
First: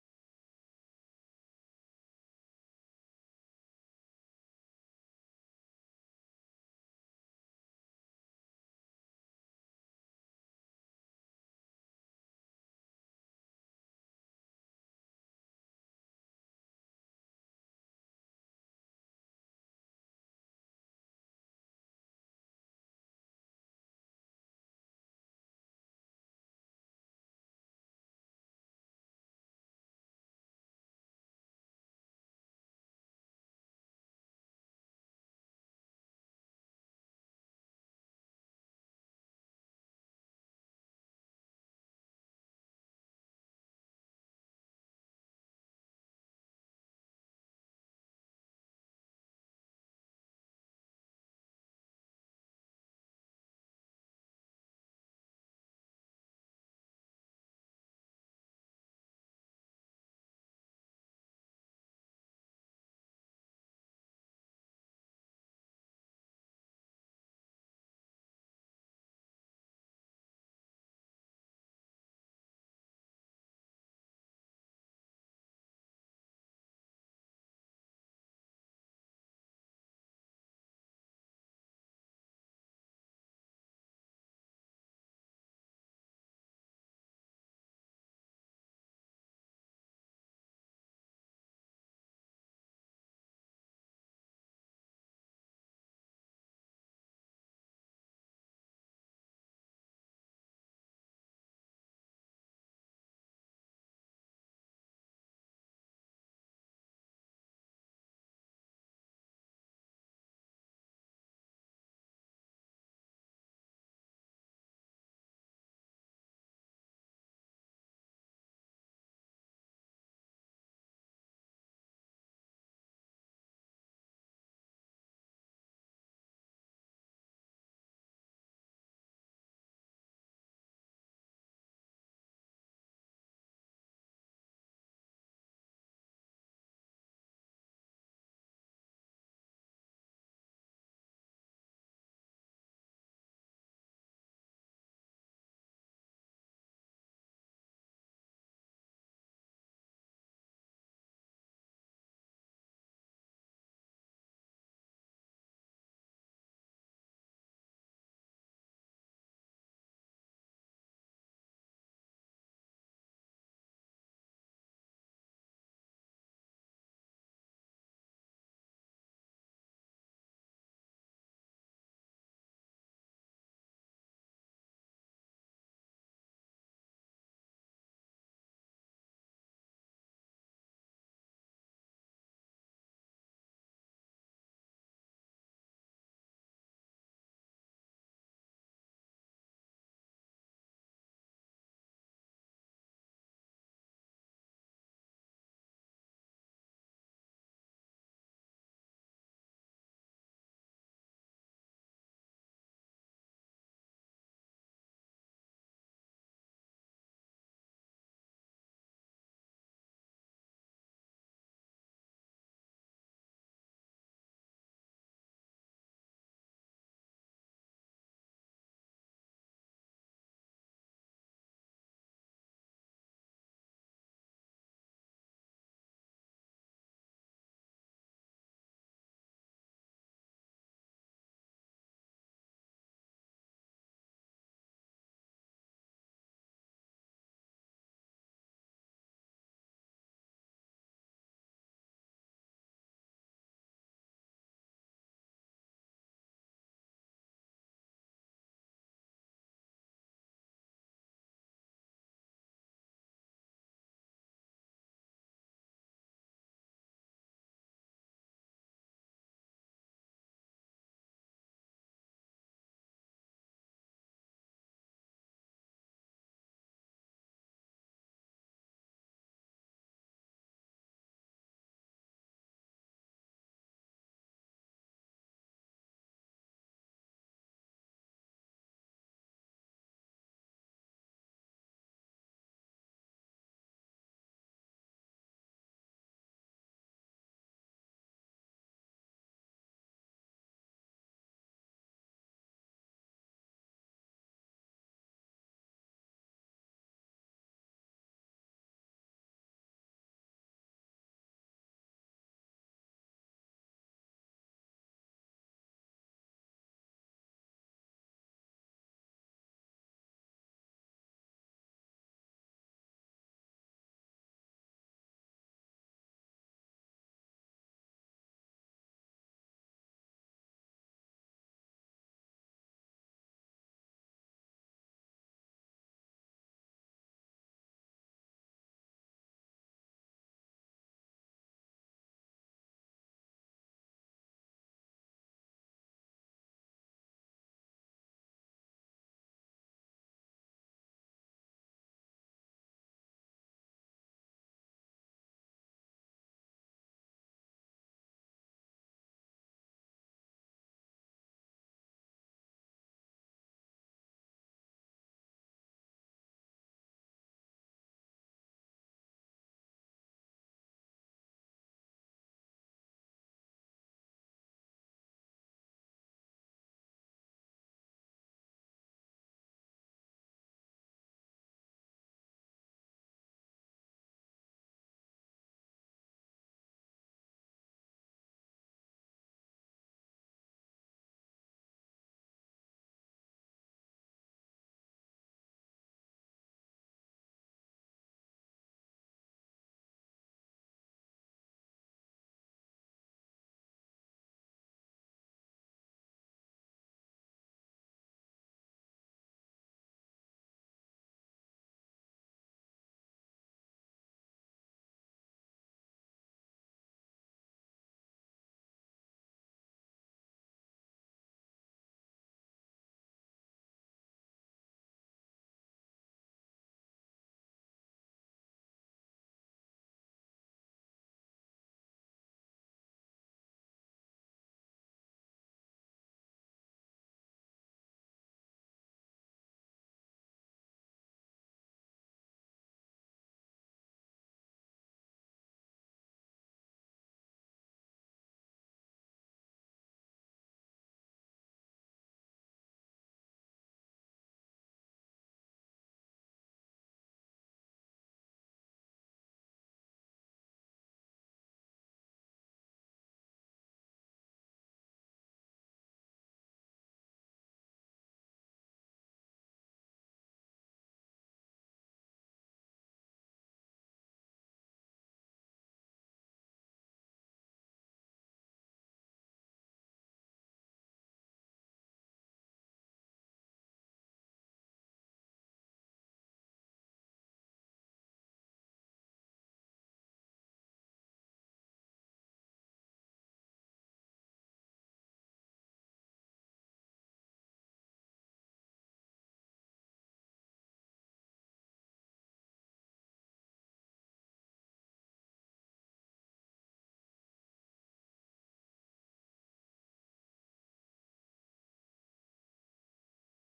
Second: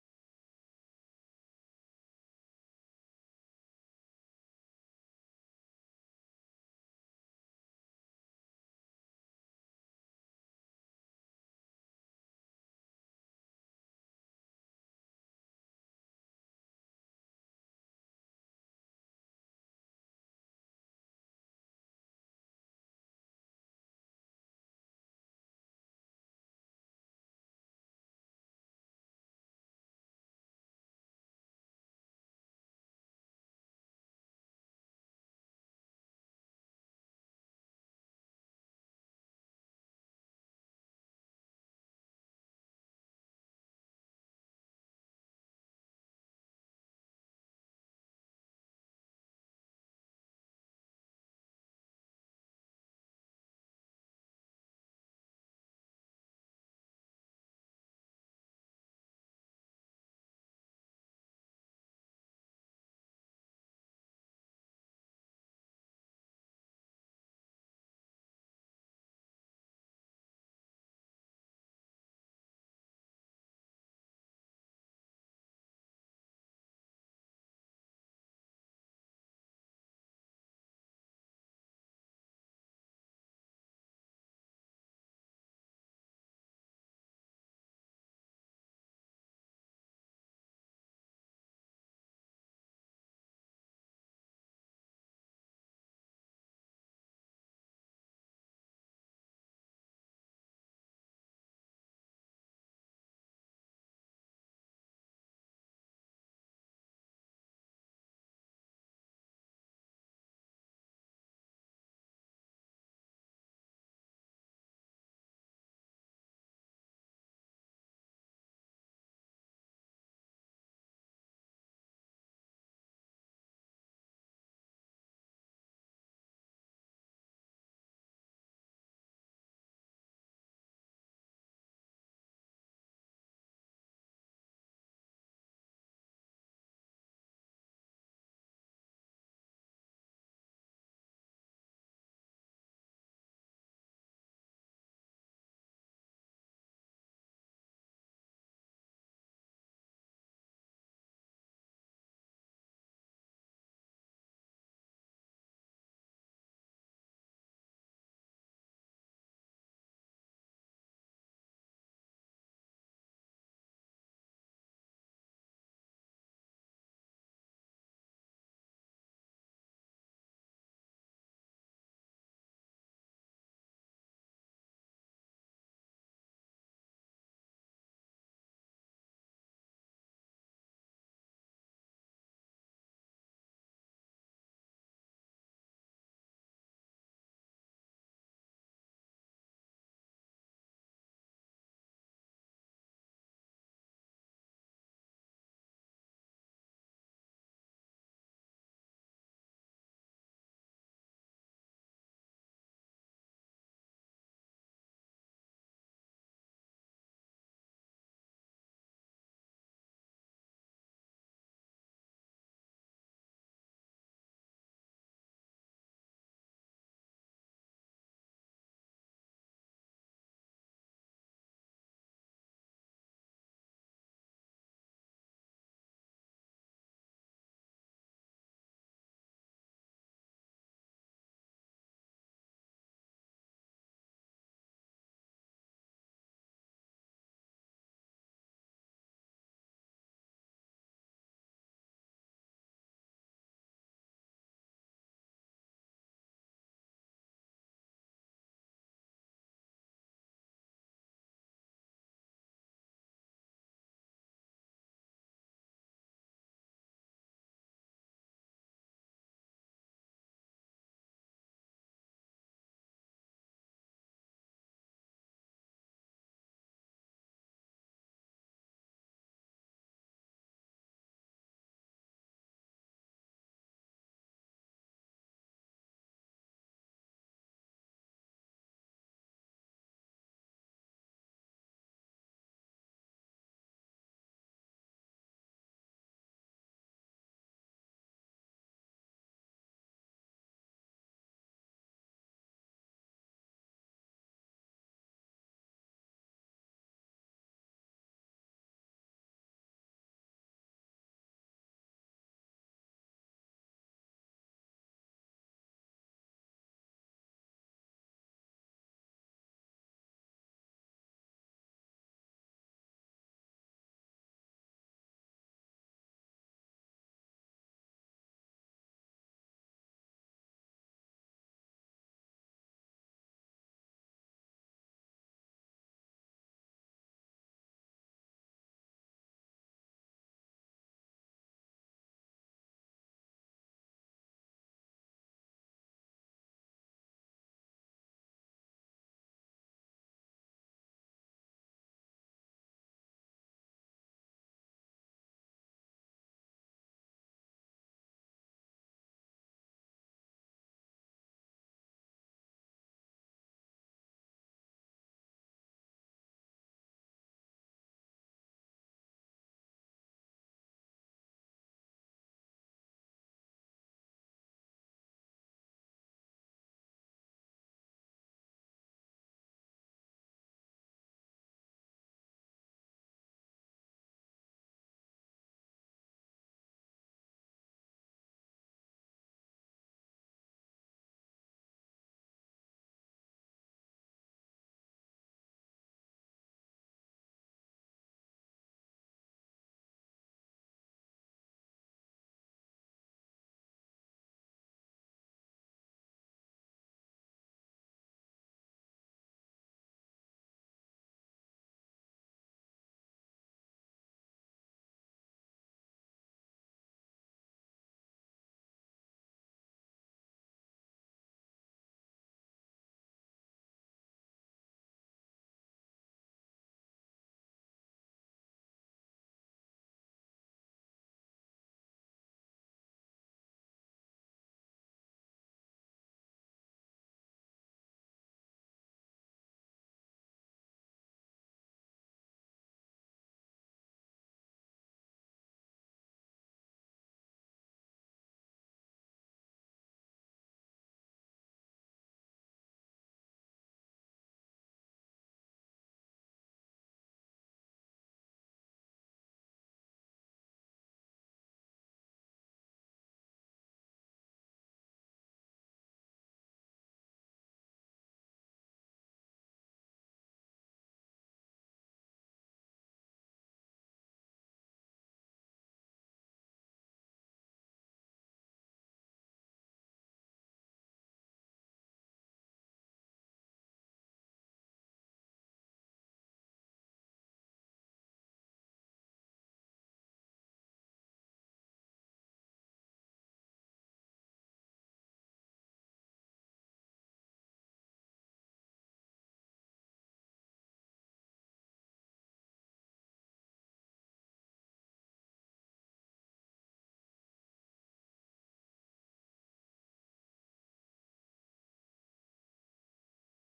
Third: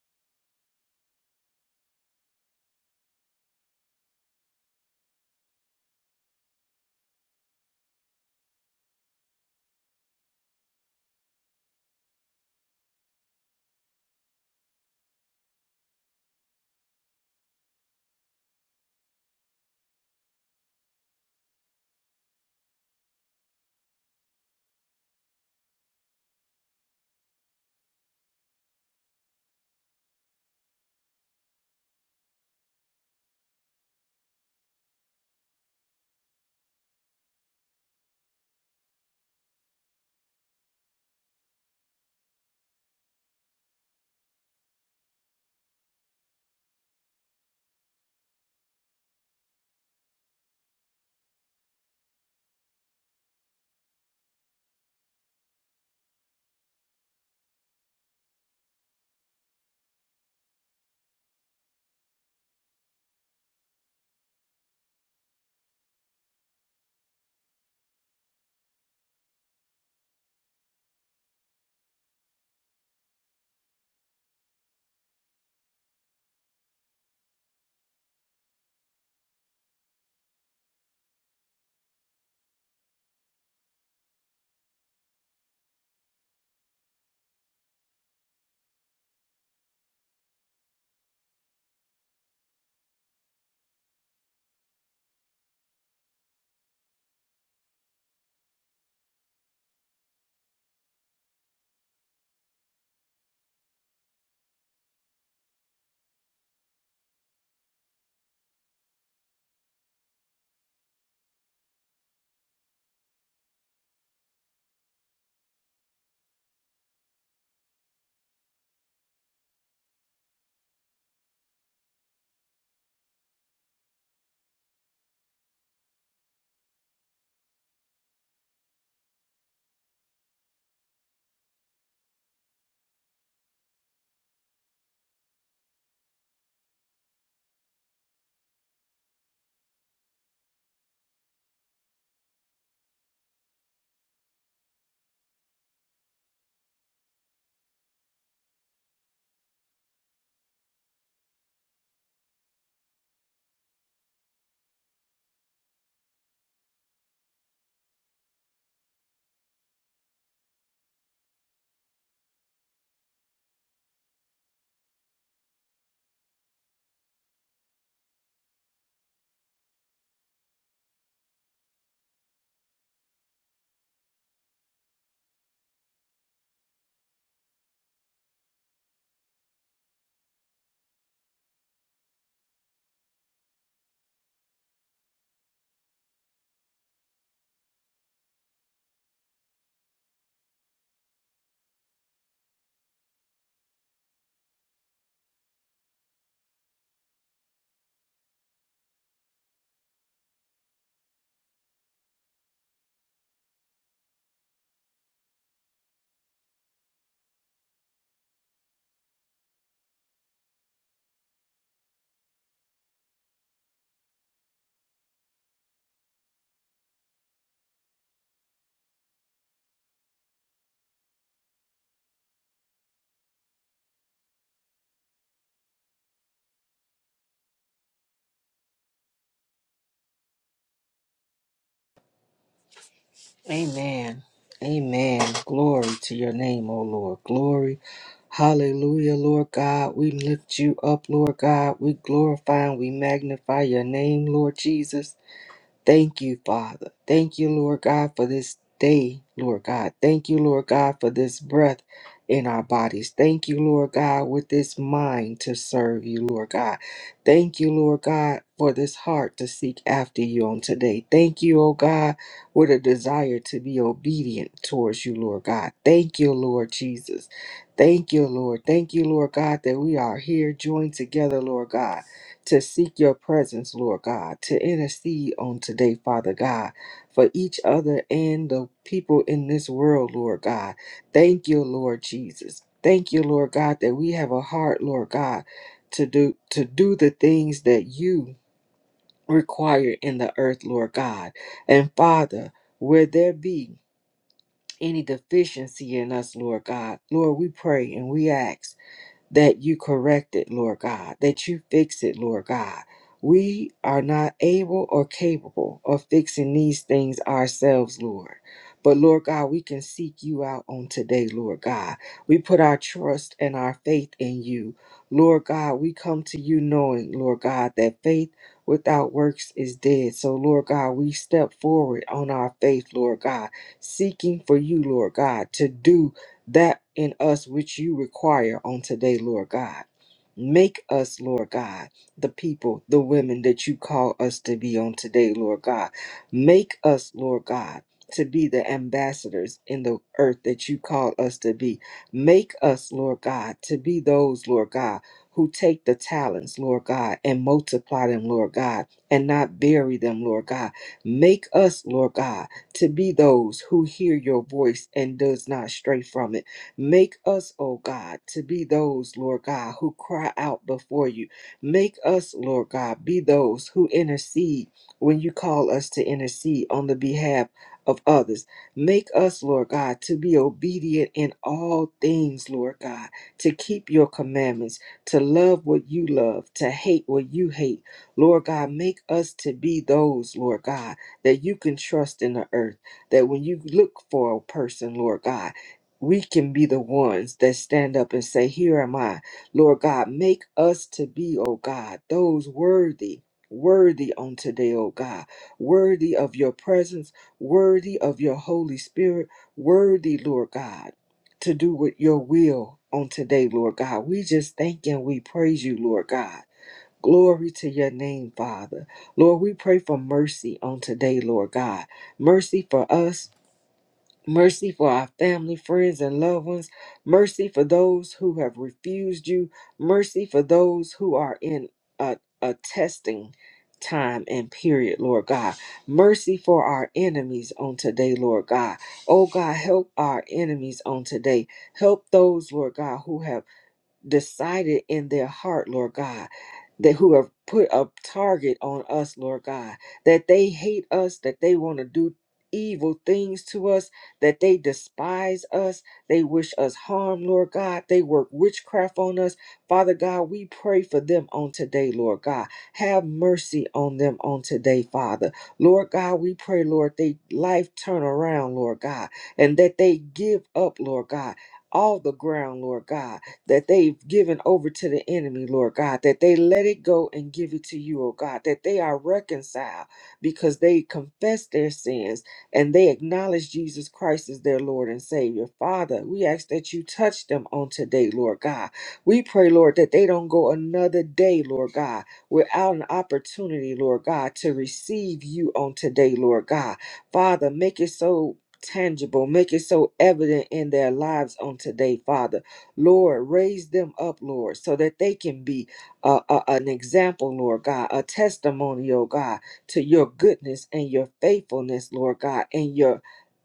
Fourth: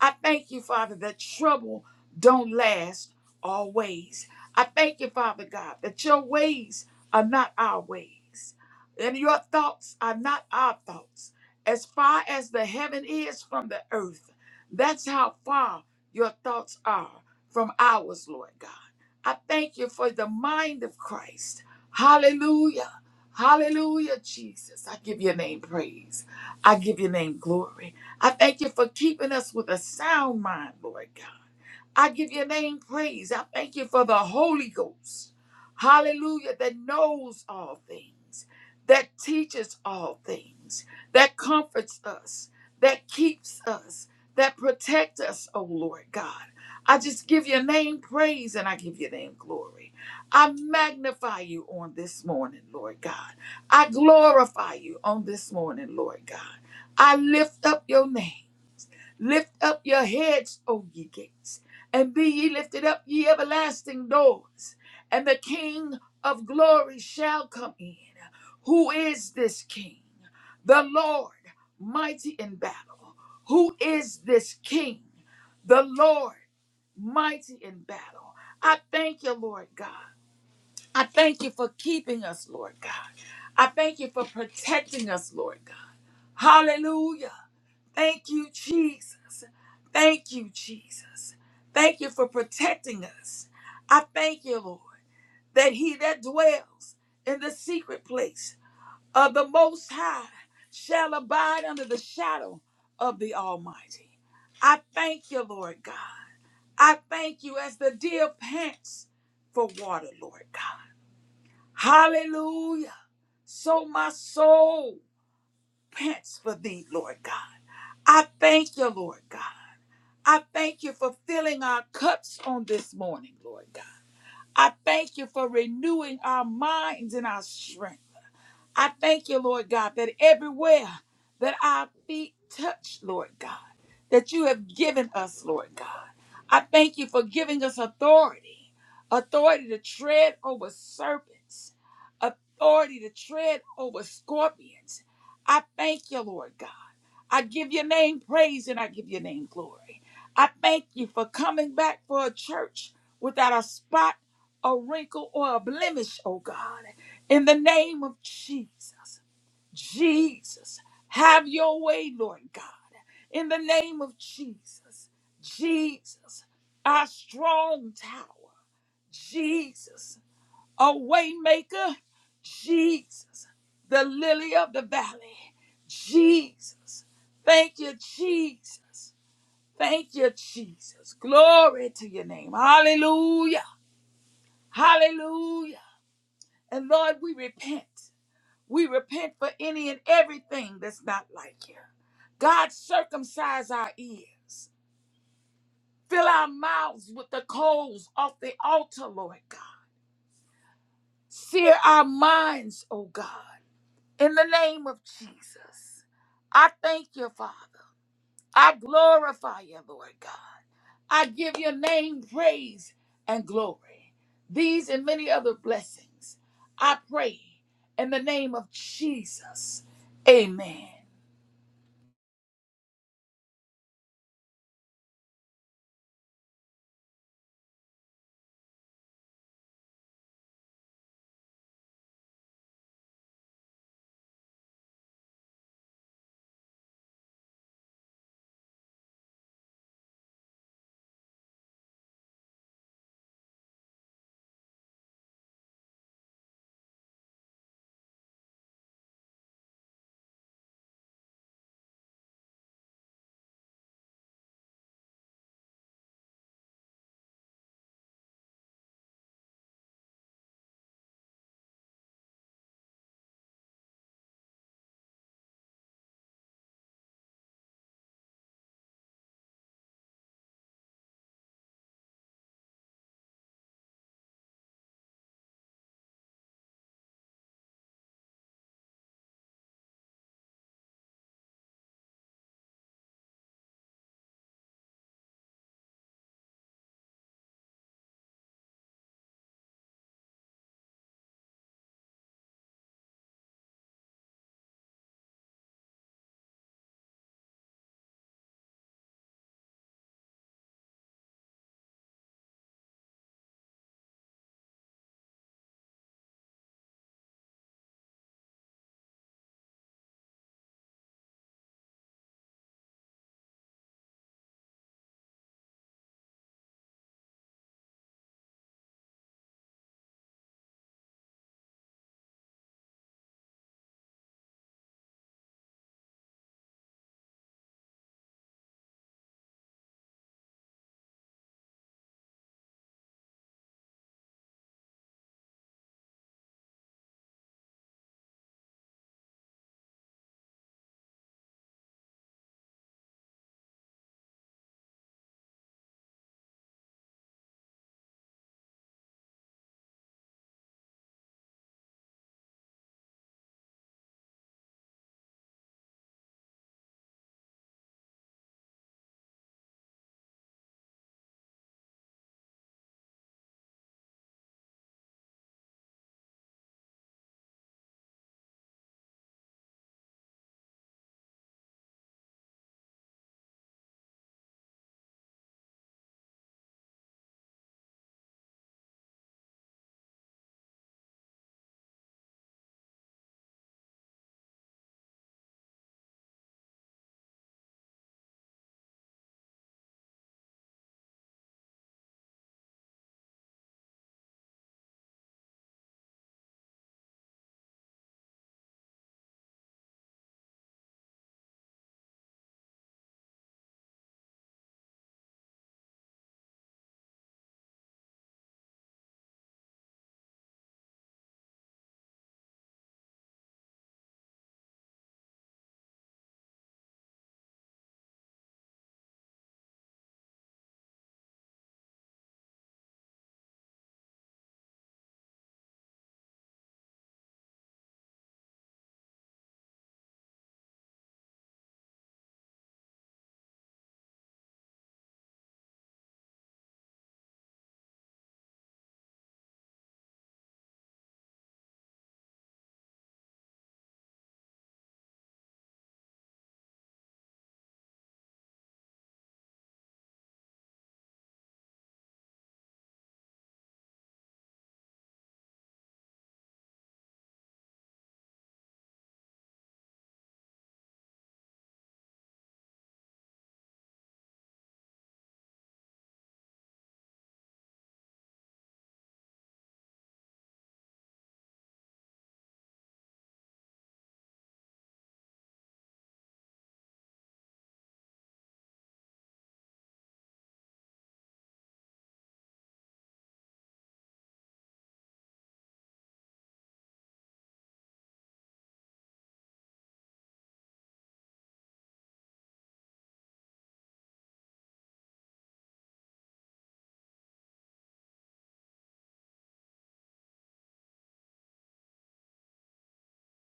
S1: I thank you, Father, that trouble don't last always. I thank you, Father God, that your ways are not our ways, and your thoughts are not our thoughts. As far as the heaven is from the earth, that's how far your thoughts are from ours, Lord God. I thank you for the mind of Christ. Hallelujah. Hallelujah, Jesus. I give your name praise. I give your name glory. I thank you for keeping us with a sound mind, Lord God. I give your name praise. I thank you for the Holy Ghost. Hallelujah, that knows all things, that teaches all things, that comforts us, that keeps us, that protects us, oh Lord God. I just give your name praise and I give your name glory. I magnify you on this morning, Lord God. I glorify you on this morning, Lord God. I lift up your name. Lift up your heads, O ye gates, and be ye lifted up, ye everlasting doors, and the King of glory shall come in. Who is this King? The Lord, mighty in battle. Who is this King? The Lord, mighty in battle. I thank you, Lord God. I thank you for keeping us, Lord God. I thank you for protecting us, Lord God. Hallelujah. Thank you, Jesus. Thank you, Jesus. Thank you for protecting us. I thank you, Lord, that he that dwells in the secret place of the Most High shall abide under the shadow of the Almighty. I thank you, Lord God. I thank you as the deer pants for water, Lord God. Hallelujah. So my soul pants for thee, Lord God. I thank you, Lord God. I thank you for filling our cups on this morning, Lord God. I thank you for renewing our minds and our strength. I thank you, Lord God, that everywhere that our feet touch, Lord God, that you have given us, Lord God. I thank you for giving us authority, authority to tread over serpents, authority to tread over scorpions. I thank you, Lord God. I give your name praise and I give your name glory. I thank you for coming back for a church without a spot, a wrinkle, or a blemish, oh God. In the name of Jesus, Jesus, have your way, Lord God. In the name of Jesus, Jesus, our strong tower, Jesus a waymaker, Jesus, the lily of the valley, Jesus. Thank you, Jesus. Thank you, Jesus. Glory to your name. Hallelujah. Hallelujah. And Lord, we repent. We repent for any and everything that's not like you. God, circumcise our ears. Fill our mouths with the coals off the altar, Lord God. Sear our minds, oh God. In the name of Jesus, I thank you, Father. I glorify you, Lord God. I give your name praise and glory. These and many other blessings I pray in the name of Jesus. Amen.
S2: Amen. Amen. Glory to your name, O Lord. Glory. Hallelujah, Lord God. We lift you up, Lord God. We glorify and we magnify your name, Lord Jesus. Thank you, Father. Thank you, Lord God, for this day, Lord God. Thank you, Lord God, for this breath in our bodies. Thank you, Lord God, with this mind to serve you, Lord God. Thank you, Lord God, for this heart to seek after you on today. Thank you, oh God, with a desire to be obedient towards you, Lord God. Thank you, Lord Jesus. Thank you, Lord. Thank you, Lord God, that we are here joined together, Lord God to seek your presence, Lord God, to intercede on today, Father God, for each other and the people in this world, Lord God. Thank you, Lord Jesus. Thank you, Lord God, that we have a heart, Lord God, to do to do the things that you require in the earth, Lord God. And Father, where there be any deficiency in us, Lord God, Lord, we pray and we ask that you correct it, Lord God, that you fix it, Lord God. We are not able or capable of fixing these things ourselves, Lord. But Lord God, we can seek you out on today, Lord God. We put our trust and our faith in you. Lord God, we come to you knowing, Lord God, that faith without works is dead. So, Lord God, we step forward on our faith, Lord God, seeking for you, Lord God, to do that in us which you require on today, Lord God. Make us, Lord God, the people, the women that you call us to be on today, Lord God. Make us, Lord God, to be the ambassadors in the earth that you call us to be. Make us, Lord God, to be those, Lord God, who take the talents, Lord God, and multiply them, Lord God, and not bury them, Lord God. Make us, Lord God to be those who hear your voice and does not stray from it. Make us, O God, to be those, Lord God, who cry out before you. Make us, Lord God, be those who intercede when you call us to intercede on the behalf of others. Make us, Lord God, to be obedient in all things, Lord God, to keep your commandments, to love what you love, to hate what you hate. Lord God, make us to be those, Lord God that you can trust in the earth, that when you look for a person, Lord God, we can be the ones that stand up and say, Here am I. Lord God, make us to be, O God, those worthy, worthy on today, O God, worthy of your presence, worthy of your Holy Spirit, worthy, Lord God, to do with your will on today, Lord God. We just thank and we praise you, Lord God. Glory to your name, Father. Lord, we pray for mercy on today, Lord God. Mercy for us. Mercy for our family, friends, and loved ones. Mercy for those who have refused you. Mercy for those who are in a, a testing time and period, Lord God. Mercy for our enemies on today, Lord God. Oh God, help our enemies on today. Help those, Lord God, who have decided in their heart, Lord God, that who have put a target on us, Lord God, that they hate us, that they want to do evil things to us, that they despise us, they wish us harm, Lord God, they work witchcraft on us. Father God, we pray for them on today, Lord God. Have mercy on them on today, Father. Lord God, we pray, Lord, they life turn around, Lord God, and that they give up, Lord God, all the ground, Lord God that they've given over to the enemy, Lord God, that they let it go and give it to you, oh God, that they are reconciled because they confess their sins and they acknowledge Jesus Christ as their Lord and Savior. Father, we ask that you touch them on today, Lord God. We pray, Lord, that they don't go another day, Lord God, without an opportunity, Lord God, to receive you on today, Lord God. Father, make it so tangible, make it so evident in their lives on today, Father. Lord, raise them up, Lord, so that they can be uh, uh, an example, Lord God, a testimony, oh God, to your goodness and your faithfulness, Lord God, and your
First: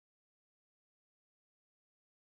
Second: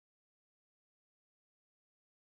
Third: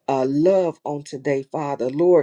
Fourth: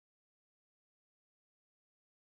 S2: uh, love on today, Father. Lord,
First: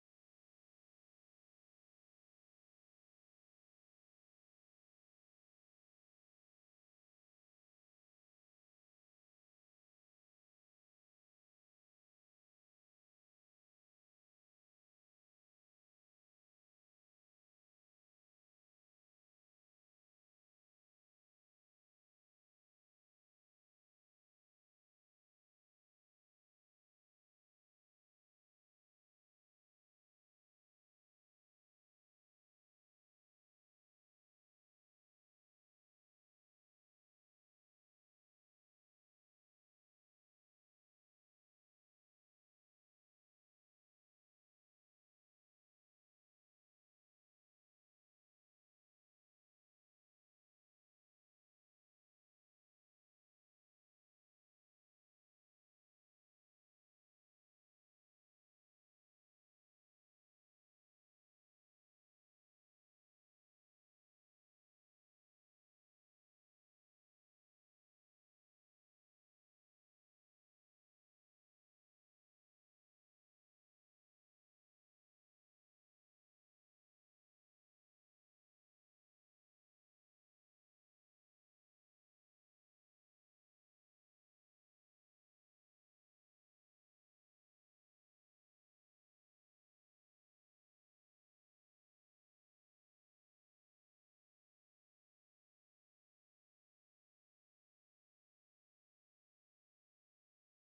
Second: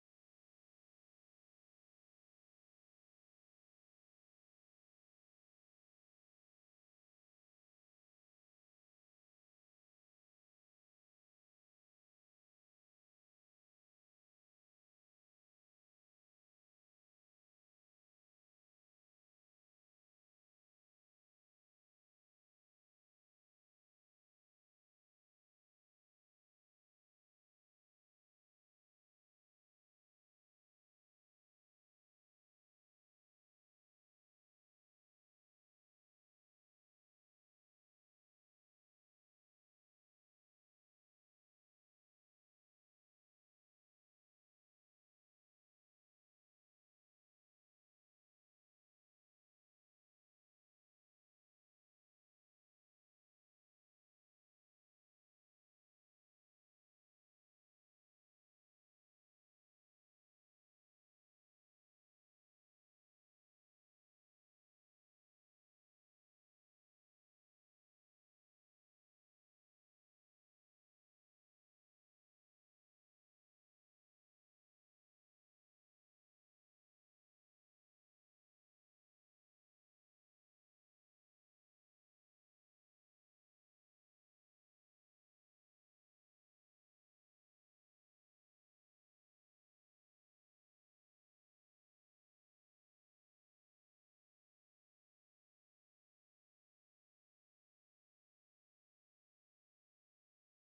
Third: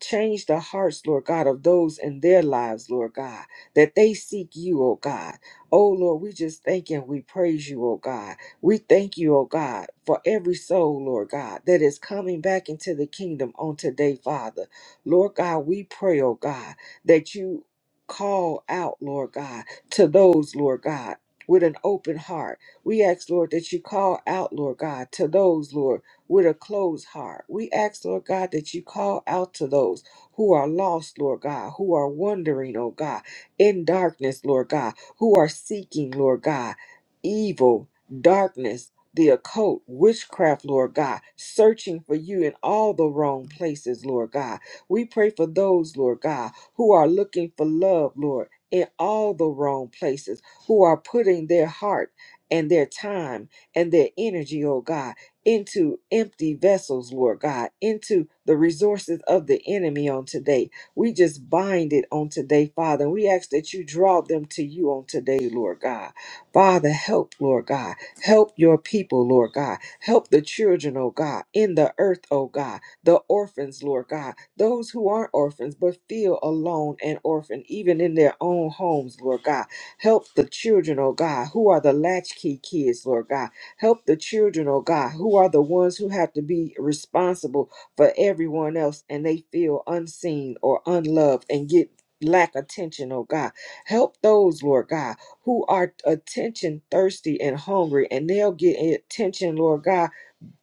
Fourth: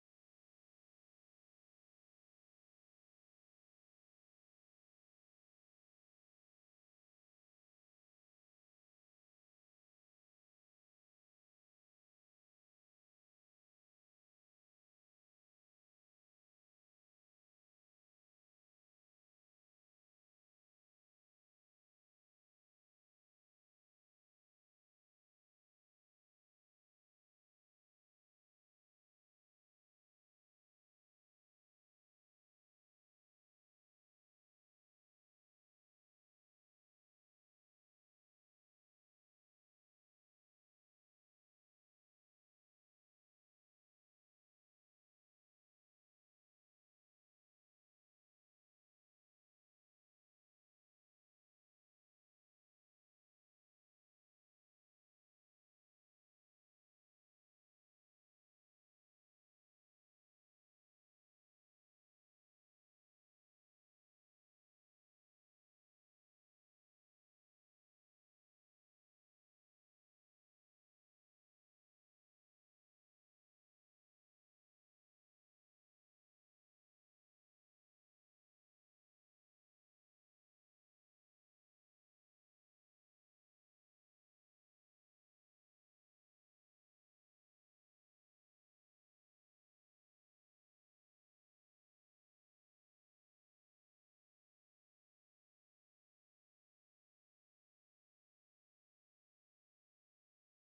S2: Change the hearts, Lord God, of those in their lives, Lord God, that they seek you, oh God. Oh Lord, we just thank and we praise you, oh God. We thank you, oh God, for every soul, Lord God, that is coming back into the kingdom on today, Father. Lord God, we pray, oh God, that you call out, Lord God, to those, Lord God, with an open heart. We ask, Lord, that you call out, Lord God, to those, Lord with a closed heart. We ask, Lord God, that you call out to those who are lost, Lord God, who are wandering, oh God, in darkness, Lord God, who are seeking, Lord God, evil, darkness. The occult, witchcraft, Lord God, searching for you in all the wrong places, Lord God. We pray for those, Lord God, who are looking for love, Lord, in all the wrong places, who are putting their heart and their time and their energy, oh God, into empty vessels, Lord God, into the resources of the enemy on today. We just bind it on today, Father. We ask that you draw them to you on today, Lord God. Father, help, Lord God. Help your people, Lord God. Help the children, oh God, in the earth, oh God. The orphans, Lord God. Those who aren't orphans but feel alone and orphaned, even in their own homes, Lord God. Help the children, oh God, who are the latchkey kids, Lord God Help the children, oh God, who are the ones who have to be responsible for everyone else and they feel unseen or unloved and get lack attention, oh God. Help those, Lord God, who are attention thirsty and hungry and they'll get attention, Lord God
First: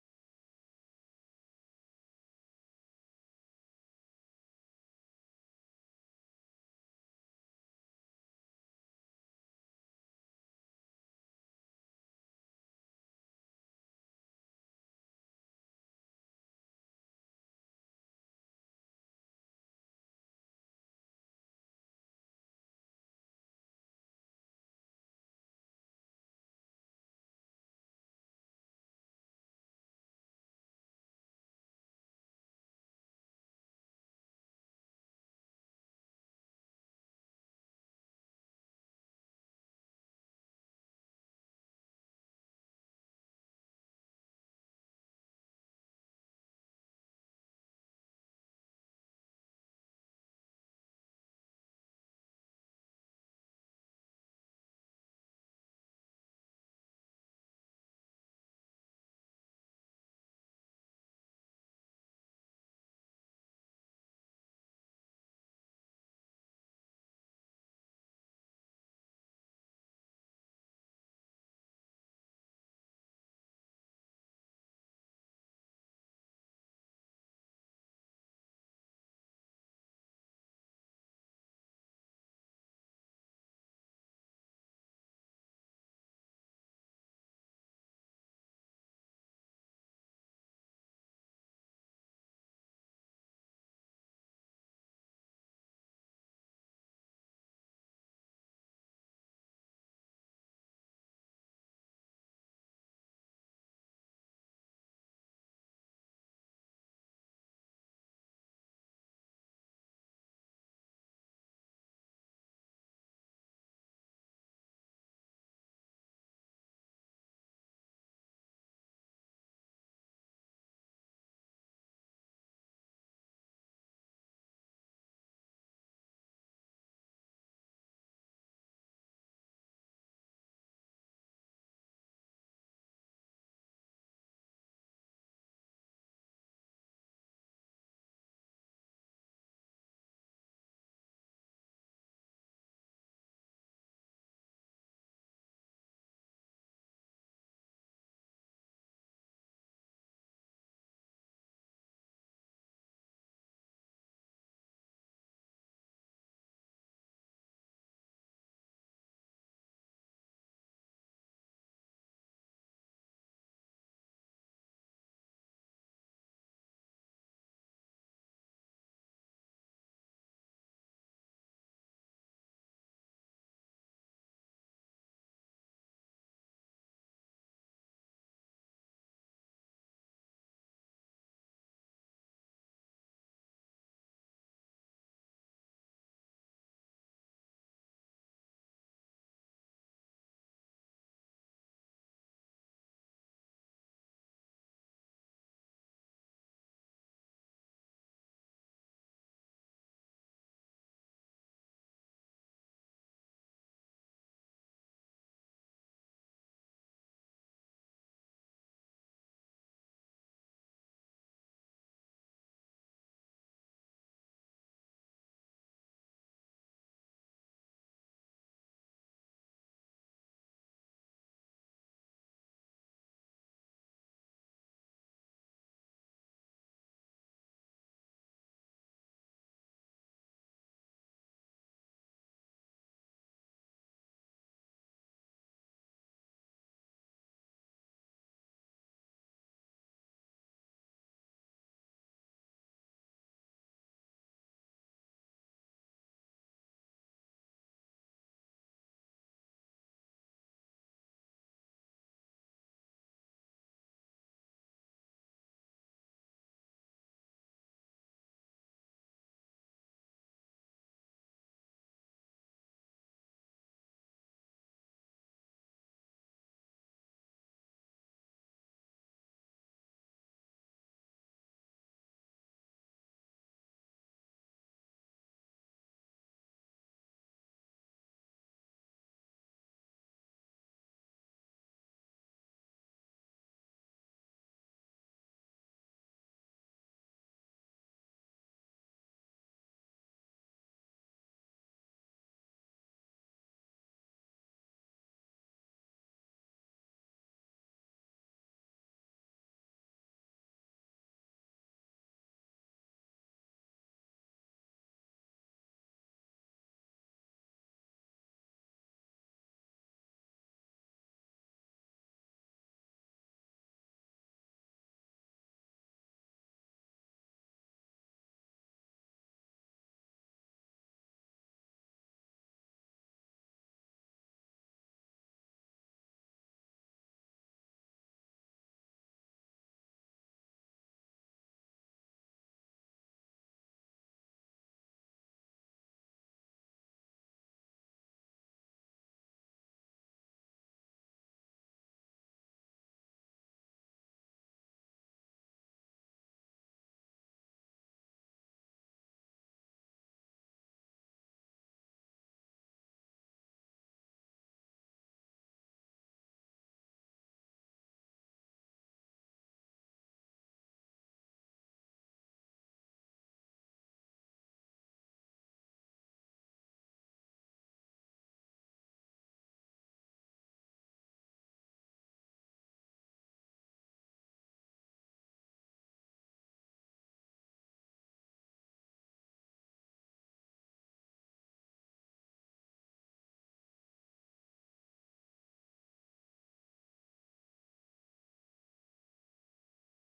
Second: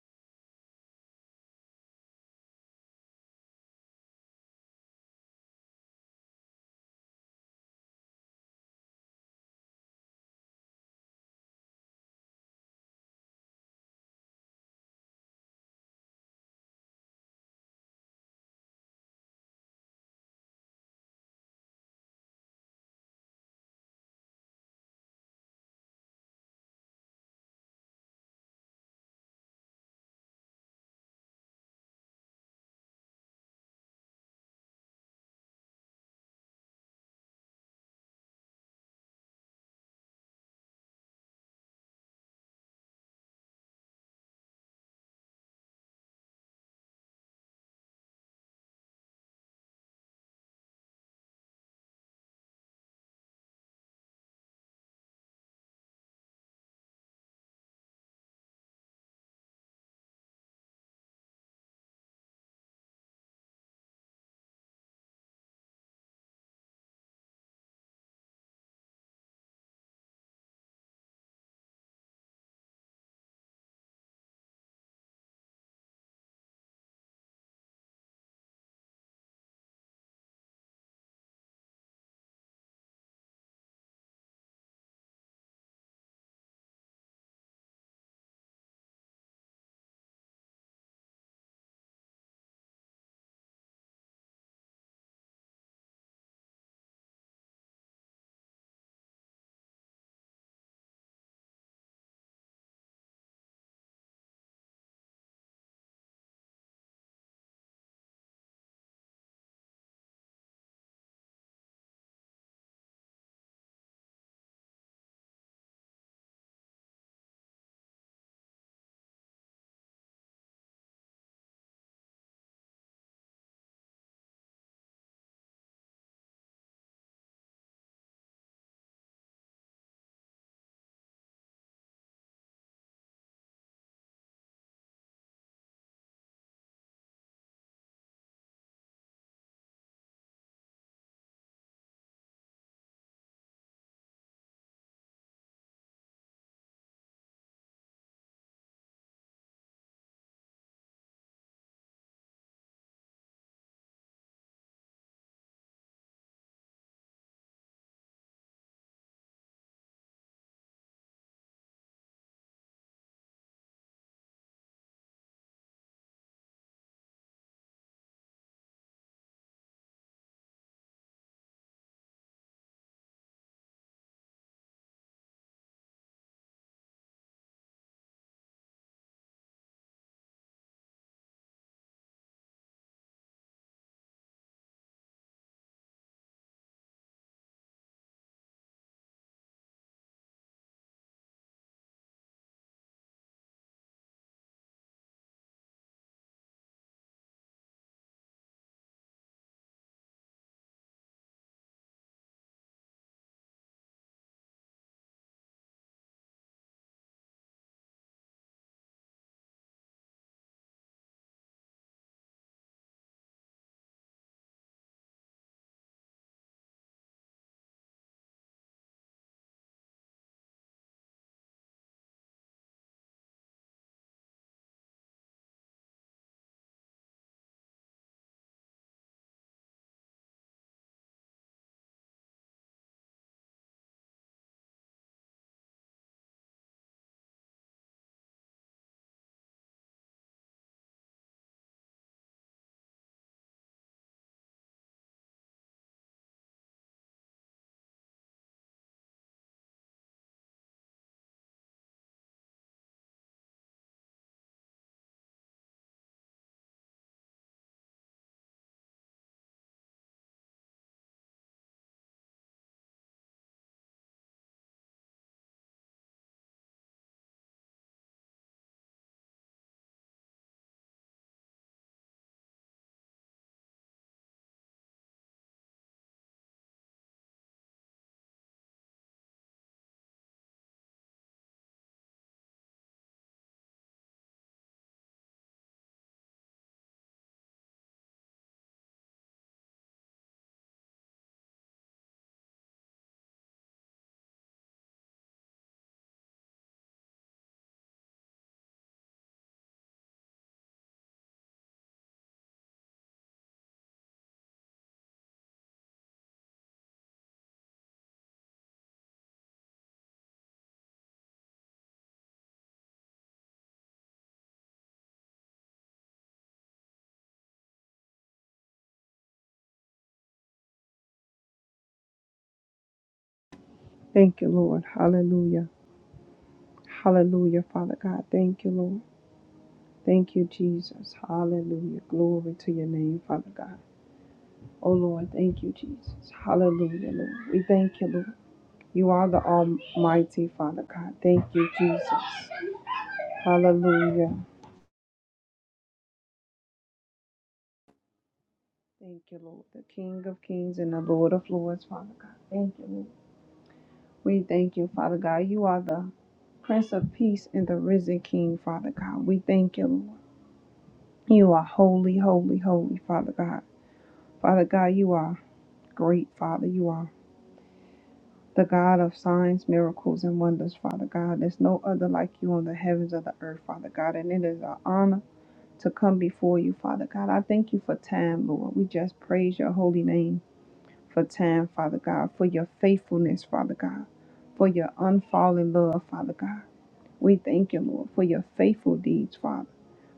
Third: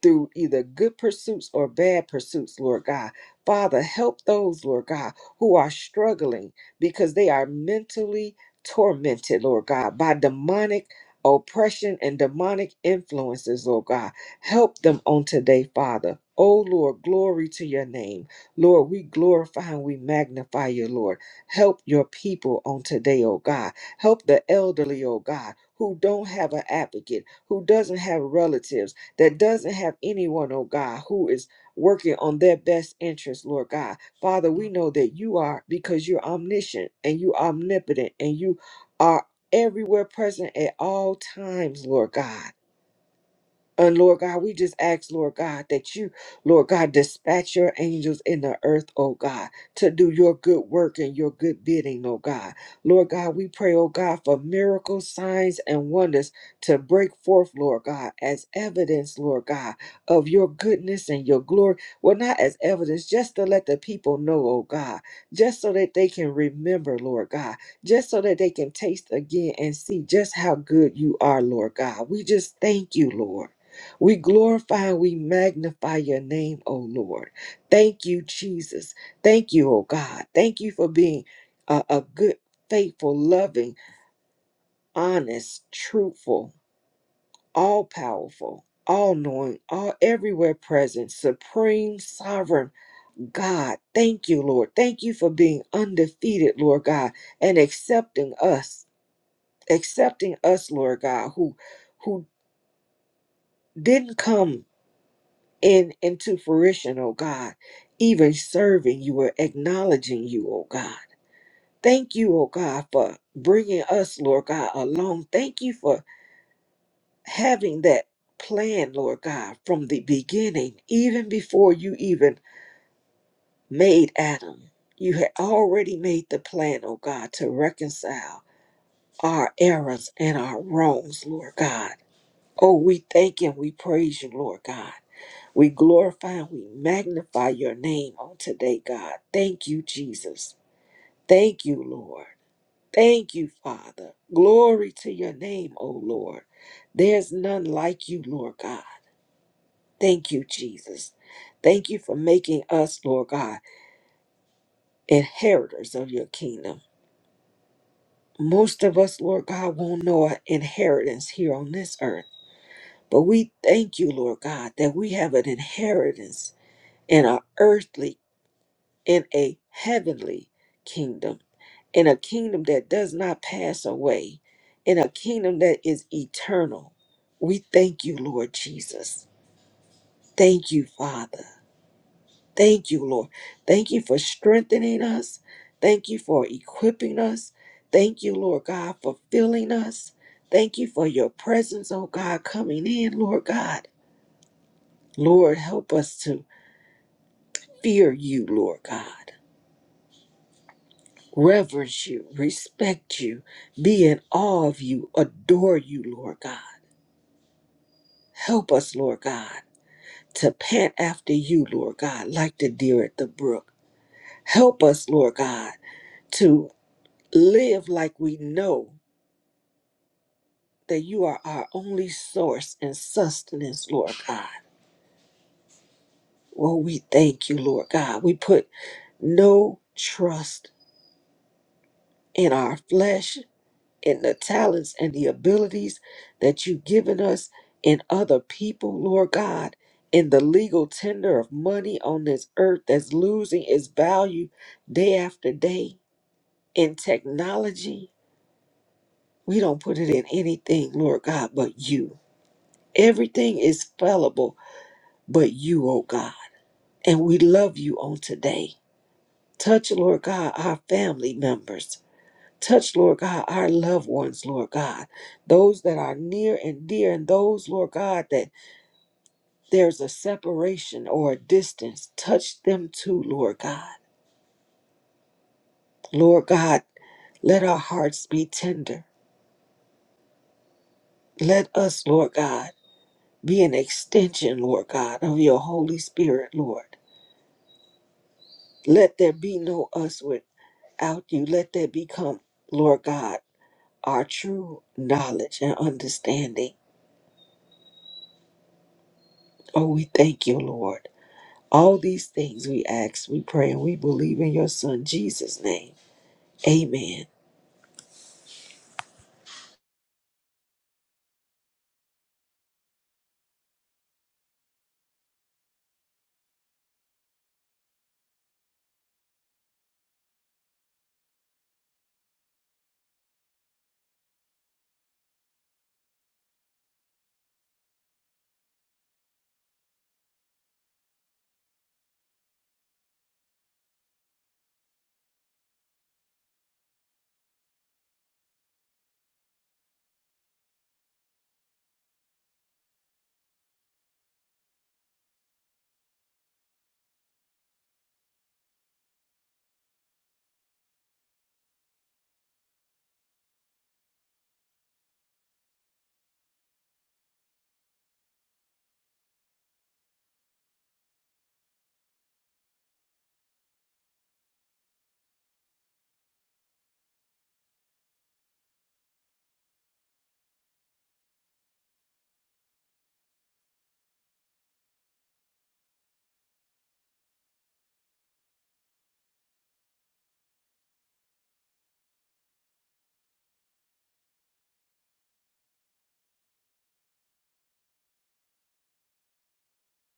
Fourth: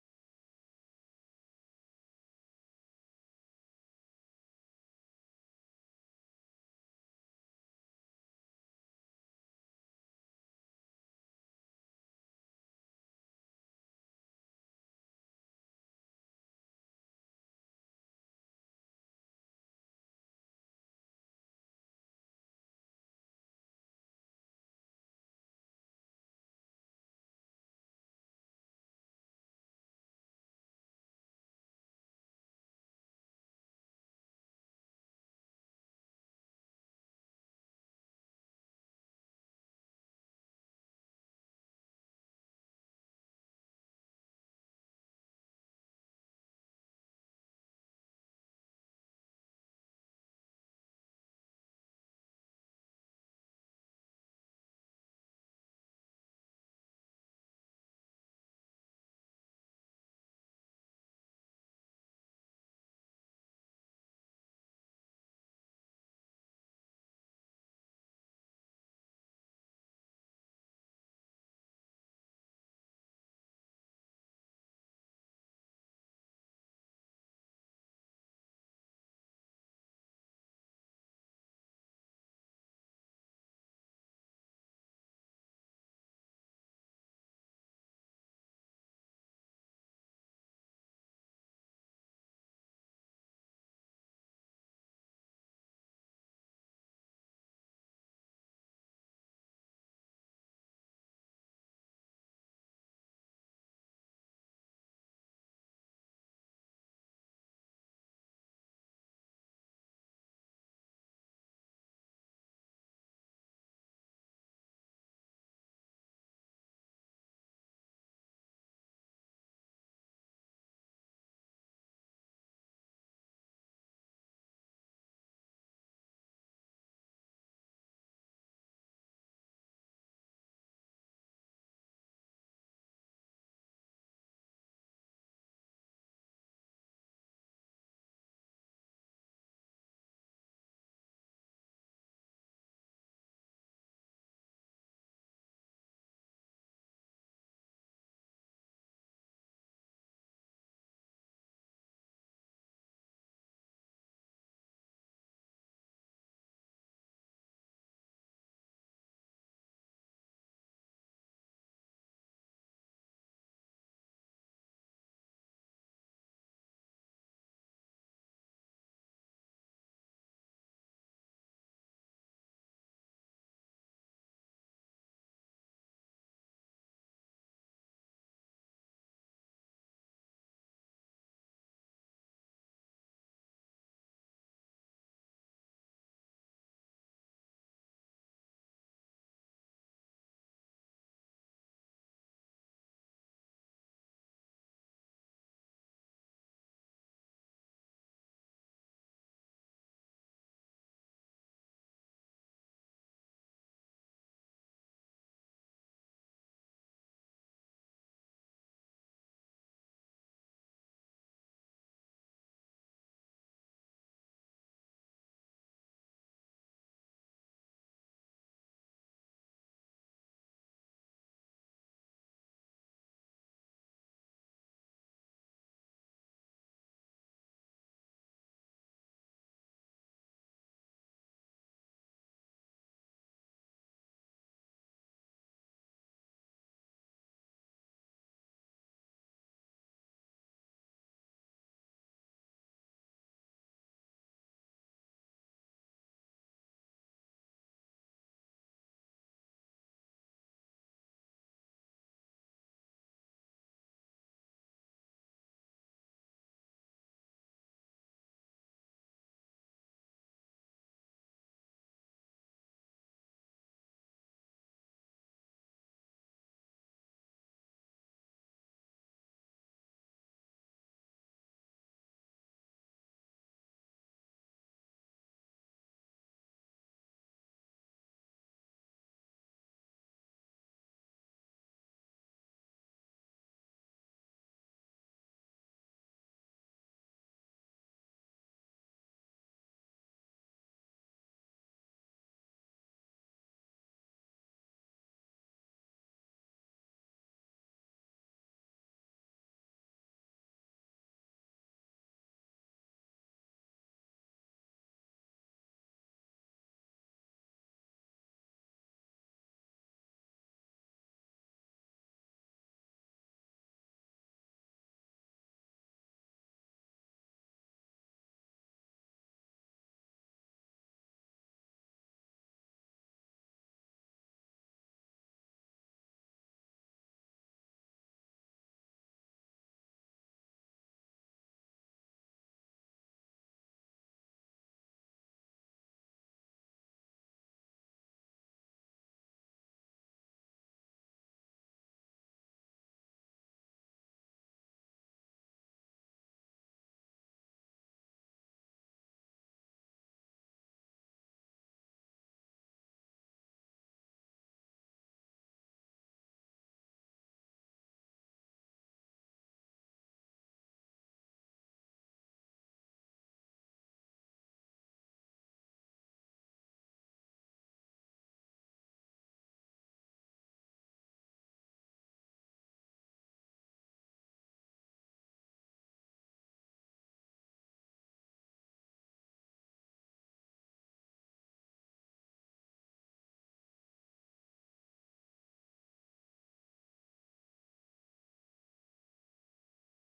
S2: through either good pursuits or bad pursuits, Lord God. Father, help those, Lord God, who are struggling because they are mentally tormented, Lord God, by demonic oppression and demonic influences, Lord God. Help them on today, Father. Oh Lord, glory to your name. Lord, we glorify and we magnify you, Lord. Help your people on today, oh God. Help the elderly, oh God, who don't have an advocate, who doesn't have relatives that doesn't have anyone, oh God, who is working on their best interest, Lord God. Father, we know that you are because you're omniscient and you omnipotent and you are everywhere present at all times, Lord God. And Lord God, we just ask, Lord God, that you, Lord God, dispatch your angels in the earth, oh God, to do your good work and your good bidding, oh God. Lord God, we pray, oh God, for miracles, signs, and wonders to break forth, Lord God, as evidence, Lord God, of your goodness and your glory. Well, not as evidence, just to let the people know, oh God, just so that they can remember, Lord God, just so that they can taste again and see just how good you are, Lord God. We just thank you, Lord. We glorify and we magnify your name, O Lord. Thank you, Jesus. Thank you, O God. Thank you for being a, a good, faithful, loving, honest, truthful, all powerful, all knowing, all everywhere present, supreme, sovereign God. Thank you, Lord. Thank you for being undefeated, Lord God, and accepting us, accepting us, Lord God, who who didn't come in into fruition, oh God, even serving you or acknowledging you, oh God. Thank you, oh God, for bringing us, Lord God, along. Thank you for having that plan, Lord God, from the beginning, even before you even made Adam. You had already made the plan, oh God, to reconcile our errors and our wrongs, Lord God. Oh, we thank and we praise you, Lord God. We glorify and we magnify your name on today, God. Thank you, Jesus. Thank you, Lord. Thank you, Father. Glory to your name, O Lord. There's none like you, Lord God. Thank you, Jesus. Thank you for making us, Lord God, inheritors of your kingdom. Most of us, Lord God, won't know our inheritance here on this earth. But we thank you, Lord God, that we have an inheritance in our earthly in a heavenly kingdom, in a kingdom that does not pass away, in a kingdom that is eternal. We thank you, Lord Jesus. Thank you, Father. Thank you, Lord. Thank you for strengthening us. Thank you for equipping us. Thank you, Lord God, for filling us. Thank you for your presence, oh God, coming in, Lord God. Lord, help us to fear you, Lord God. reverence you, respect you, be in awe of you, adore you, Lord God. Help us, Lord God, to pant after you, Lord God, like the deer at the brook. Help us, Lord God, to live like we know that you are our only source and sustenance, Lord God. Well, we thank you, Lord God. We put no trust in our flesh and the talents and the abilities that you've given us in other people, Lord God, in the legal tender of money on this earth that's losing its value day after day, in technology. We don't put it in anything, Lord God, but you. Everything is fallible but you, oh God. And we love you on today. Touch, Lord God, our family members Touch, Lord God, our loved ones, Lord God, those that are near and dear, and those, Lord God, that there's a separation or a distance. Touch them too, Lord God. Lord God, let our hearts be tender. Let us, Lord God, be an extension, Lord God, of your Holy Spirit, Lord. Let there be no us without you. Let there become, Lord God, our true knowledge and understanding. Oh, we thank you, Lord. All these things we ask, we pray, and we believe in your Son, Jesus' name. Amen.
S3: Thank you, Lord. Hallelujah. Hallelujah, Father God. Thank you, Lord. Thank you, Jesus. Hallelujah. Glory to your name, Father God. Oh, Lord, thank you, Jesus. Hallelujah, Lord. We thank you, Lord. You are the Almighty, Father God. Thank you, Jesus. Hallelujah. Thank you, Lord. The King of Kings and the Lord of Lords, Father God. Thank you, Lord. We thank you, Father God. You are the Prince of Peace and the risen King, Father God. We thank you, Lord. You are holy, holy, holy, Father God. Father God, you are great, Father. You are the God of signs, miracles, and wonders, Father God. There's no other like you on the heavens or the earth, Father God. And it is an honor to come before you, Father God. I thank you for time, Lord. We just praise your holy name for time, Father God, for your faithfulness, Father God, for your unfallen love, Father God. We thank you, Lord, for your faithful deeds, Father.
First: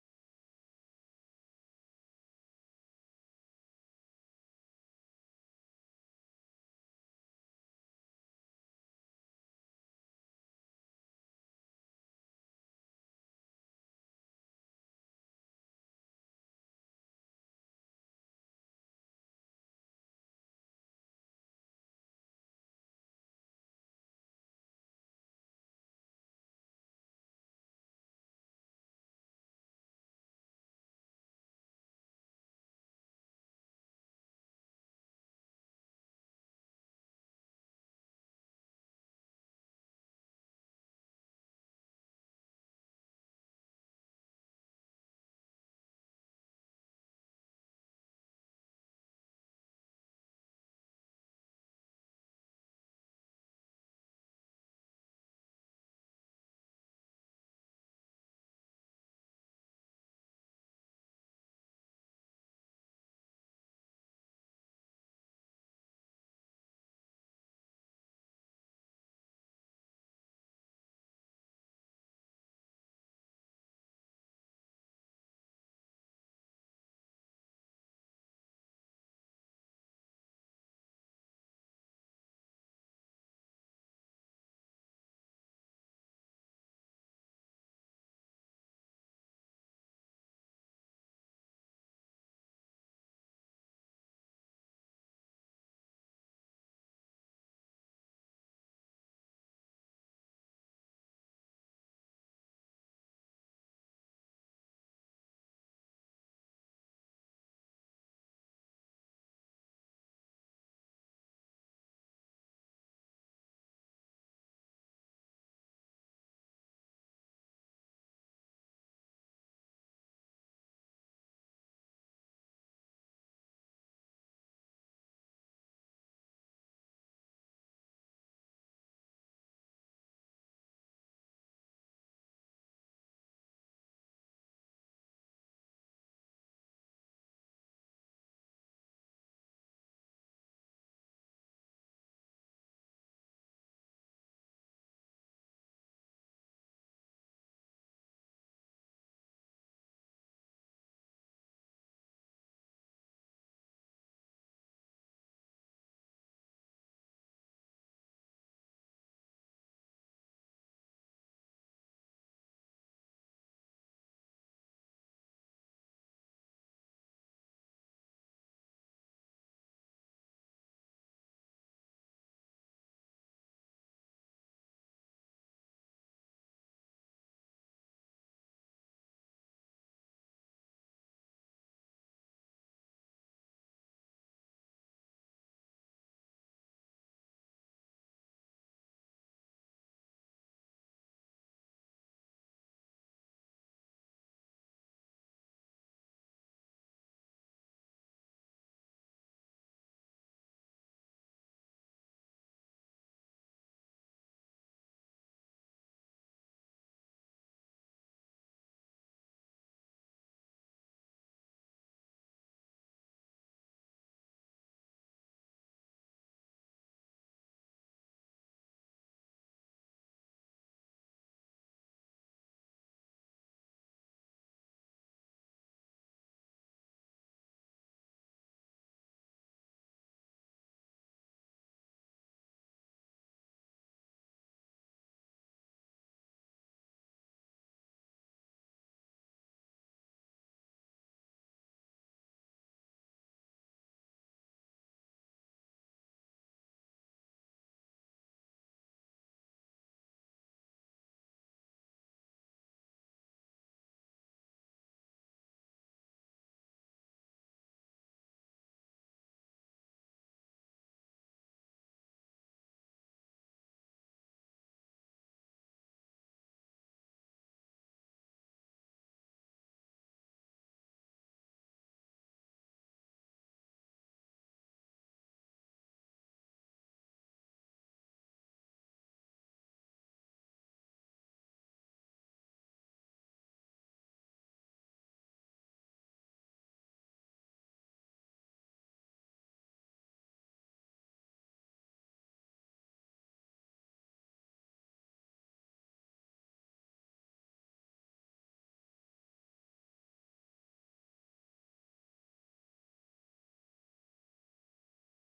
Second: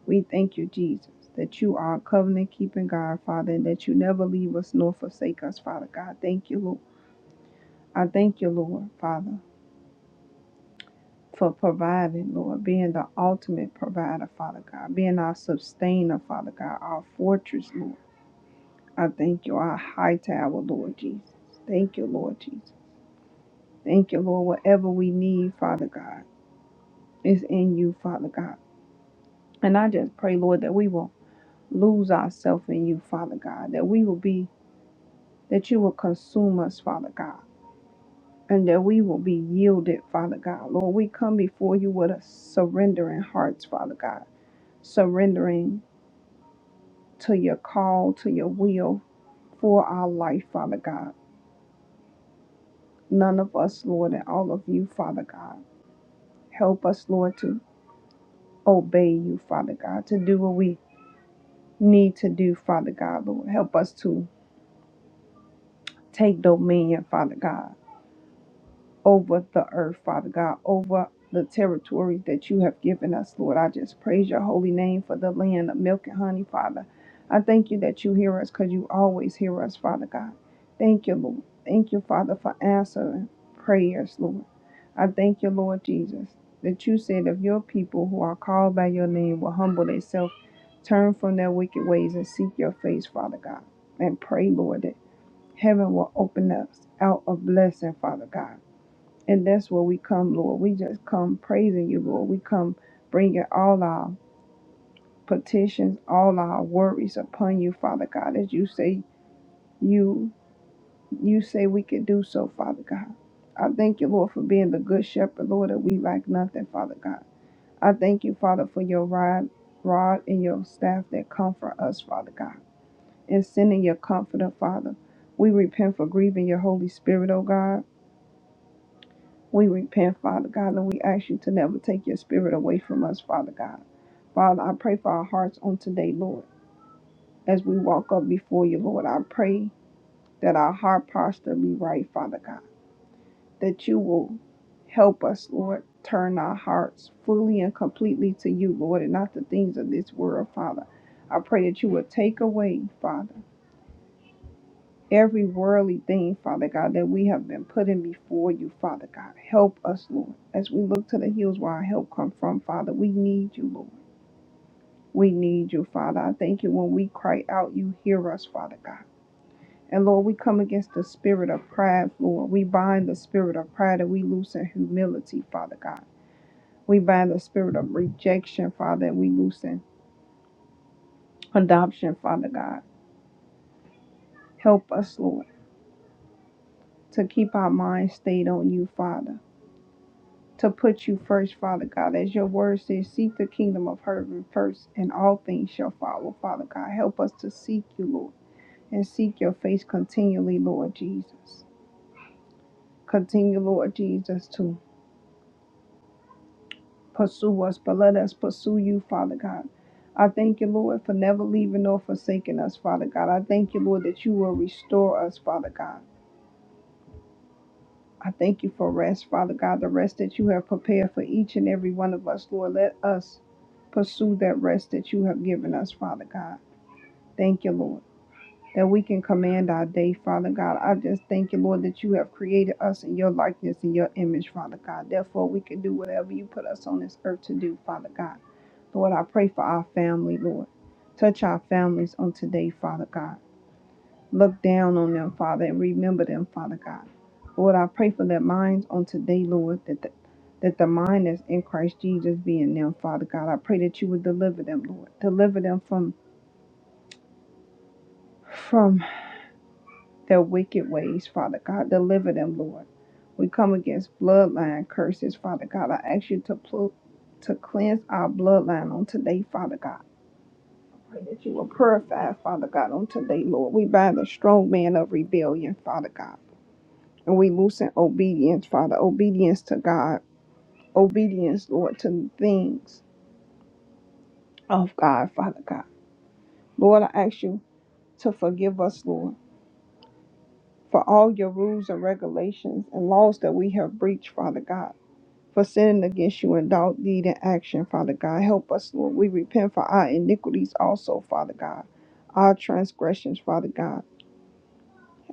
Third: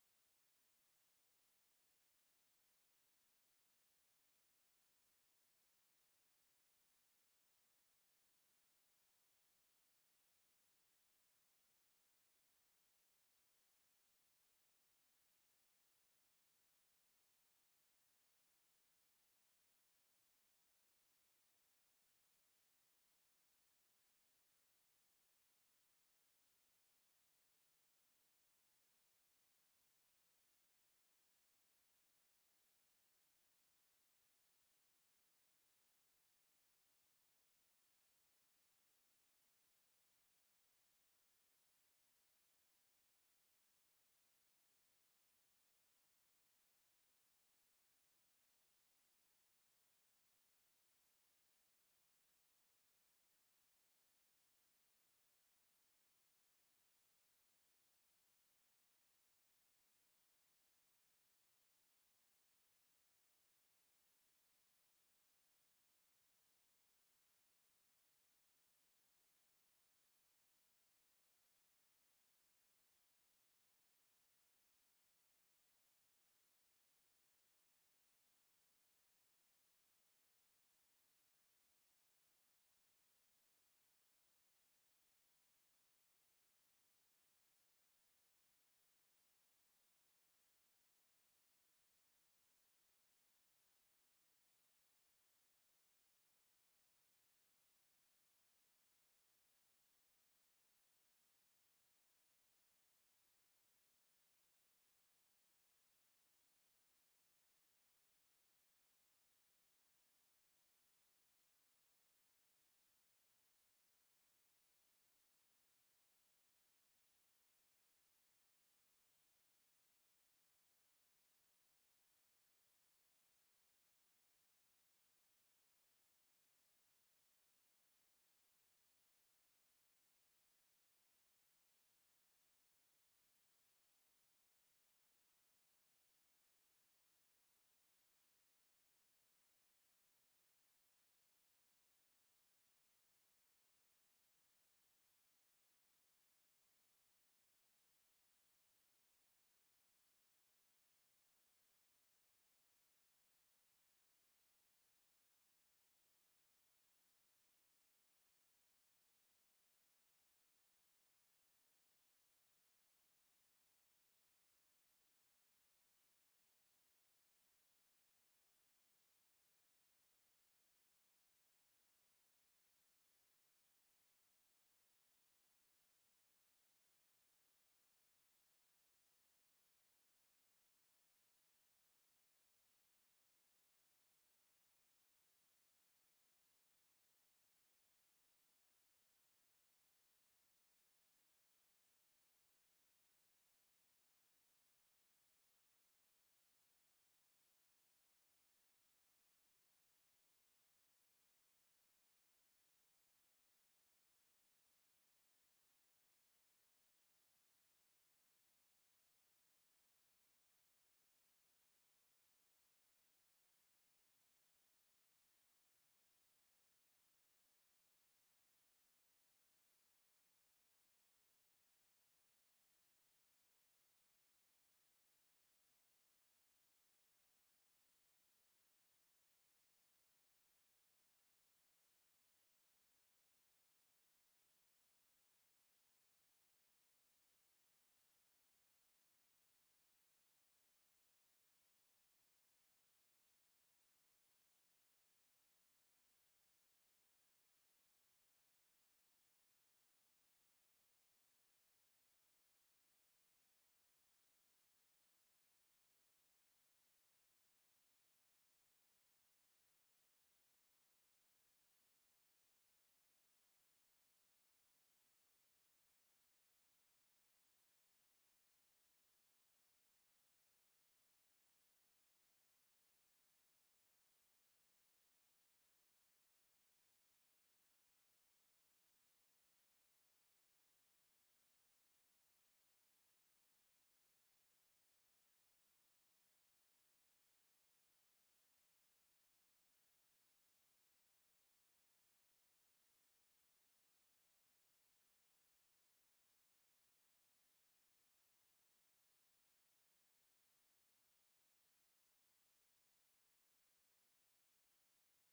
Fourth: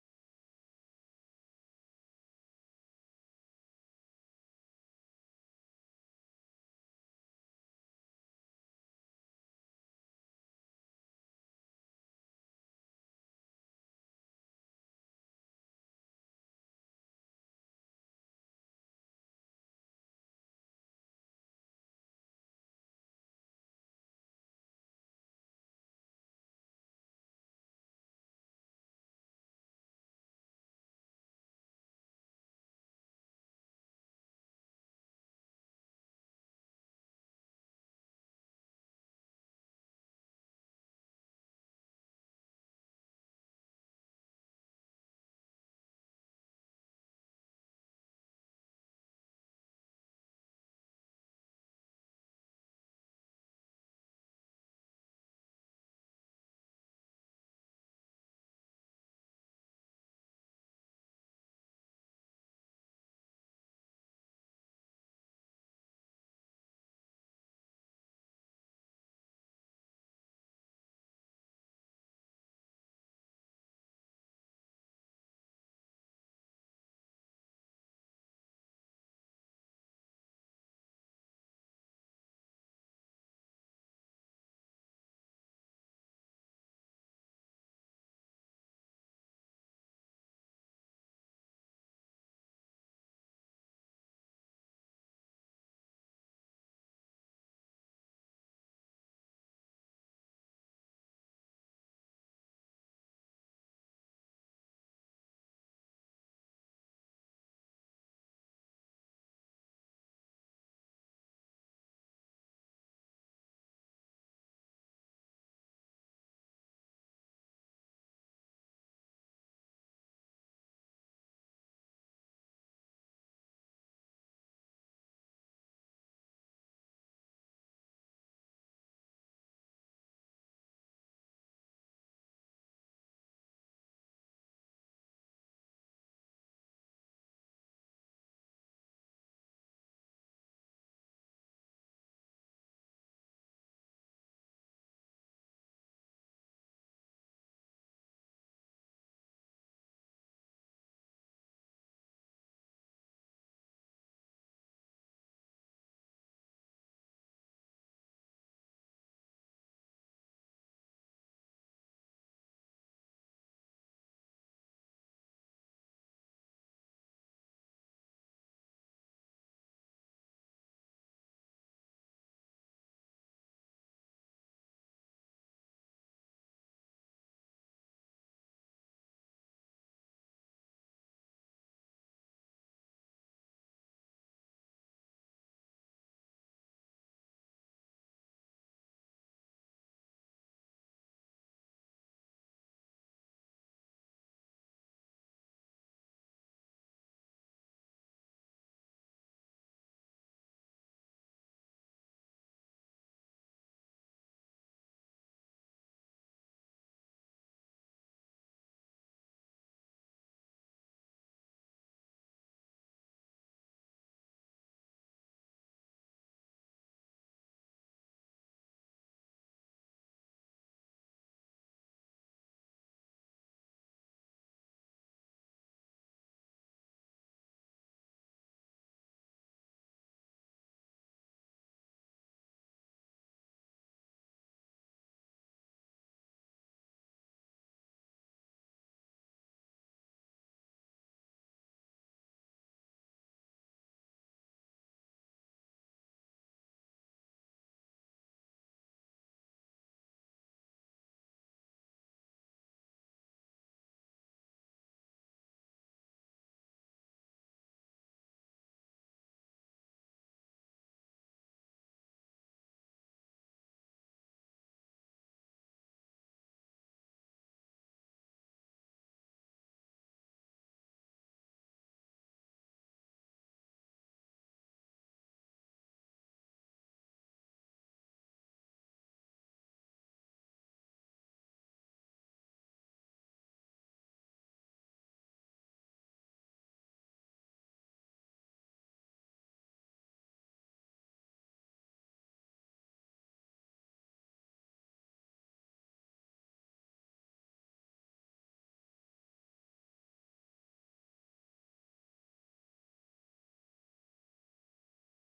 S3: We thank you, Jesus, that you are covenant keeping God, Father, and that you never leave us nor forsake us, Father God. Thank you, Lord. I thank you, Lord, Father, for providing, Lord, being the ultimate provider, Father God, being our sustainer, Father God, our fortress, Lord. I thank you, our high tower, Lord Jesus. Thank you, Lord Jesus. Thank you, Lord, whatever we need, Father God, is in you, Father God. And I just pray, Lord, that we will lose ourselves in you, Father God, that we will be, that you will consume us, Father God, and that we will be yielded, Father God. Lord, we come before you with a surrendering hearts, Father God. surrendering to your call, to your will for our life, Father God. None of us, Lord, and all of you, Father God. Help us, Lord, to obey you, Father God, to do what we need to do, Father God, Lord. Help us to take dominion, Father God. over the earth, Father God, over the territories that you have given us, Lord. I just praise your holy name for the land of milk and honey, Father. I thank you that you hear us because you always hear us, Father God. Thank you, Lord. Thank you, Father, for answering prayers, Lord. I thank you, Lord Jesus, that you said of your people who are called by your name will humble themselves, turn from their wicked ways, and seek your face, Father God. And pray, Lord, that heaven will open us out of blessing, Father God. And that's where we come, Lord. We just come praising you, Lord. We come bringing all our petitions, all our worries upon you, Father God, as you say you you say we can do so, Father God. I thank you, Lord, for being the good shepherd, Lord, that we lack nothing, Father God. I thank you, Father, for your rod, rod and your staff that comfort us, Father God, and sending your comforter, Father. We repent for grieving your Holy Spirit, O God. We repent, Father God, and we ask you to never take your spirit away from us, Father God. Father, I pray for our hearts on today, Lord. As we walk up before you, Lord, I pray that our heart posture be right, Father God. That you will help us, Lord, turn our hearts fully and completely to you, Lord, and not the things of this world, Father. I pray that you will take away, Father. every worldly thing, Father God, that we have been putting before you, Father God. Help us, Lord. As we look to the hills where our help come from, Father, we need you, Lord. We need you, Father. I thank you when we cry out, you hear us, Father God. And Lord, we come against the spirit of pride, Lord. We bind the spirit of pride and we loosen humility, Father God. We bind the spirit of rejection, Father, and we loosen adoption, Father God. Help us, Lord, to keep our minds stayed on you, Father. to put you first, Father God. As your word says, seek the kingdom of heaven first, and all things shall follow, Father God. Help us to seek you, Lord, and seek your face continually, Lord Jesus. Continue, Lord Jesus, to pursue us, but let us pursue you, Father God. I thank you, Lord, for never leaving nor forsaking us, Father God. I thank you, Lord, that you will restore us, Father God. I thank you for rest, Father God, the rest that you have prepared for each and every one of us, Lord. Let us pursue that rest that you have given us, Father God. Thank you, Lord, that we can command our day, Father God. I just thank you, Lord, that you have created us in your likeness and your image, Father God. Therefore, we can do whatever you put us on this earth to do, Father God. Lord, I pray for our family, Lord. Touch our families on today, Father God. Look down on them, Father, and remember them, Father God. Lord, I pray for their minds on today, Lord, that the, that the mind that's in Christ Jesus be in them, Father God. I pray that you would deliver them, Lord. Deliver them from from their wicked ways, Father God. Deliver them, Lord. We come against bloodline curses, Father God. I ask you to pl- to cleanse our bloodline on today, Father God. Pray that you will purify, Father God, on today, Lord. We bind the strong man of rebellion, Father God. And we move in obedience, Father, obedience to God, obedience, Lord, to the things of God, Father God. Lord, I ask you to forgive us, Lord, for all your rules and regulations and laws that we have breached, Father God, for sinning against you in thought, deed, and action, Father God. Help us, Lord. We repent for our iniquities also, Father God, our transgressions, Father God.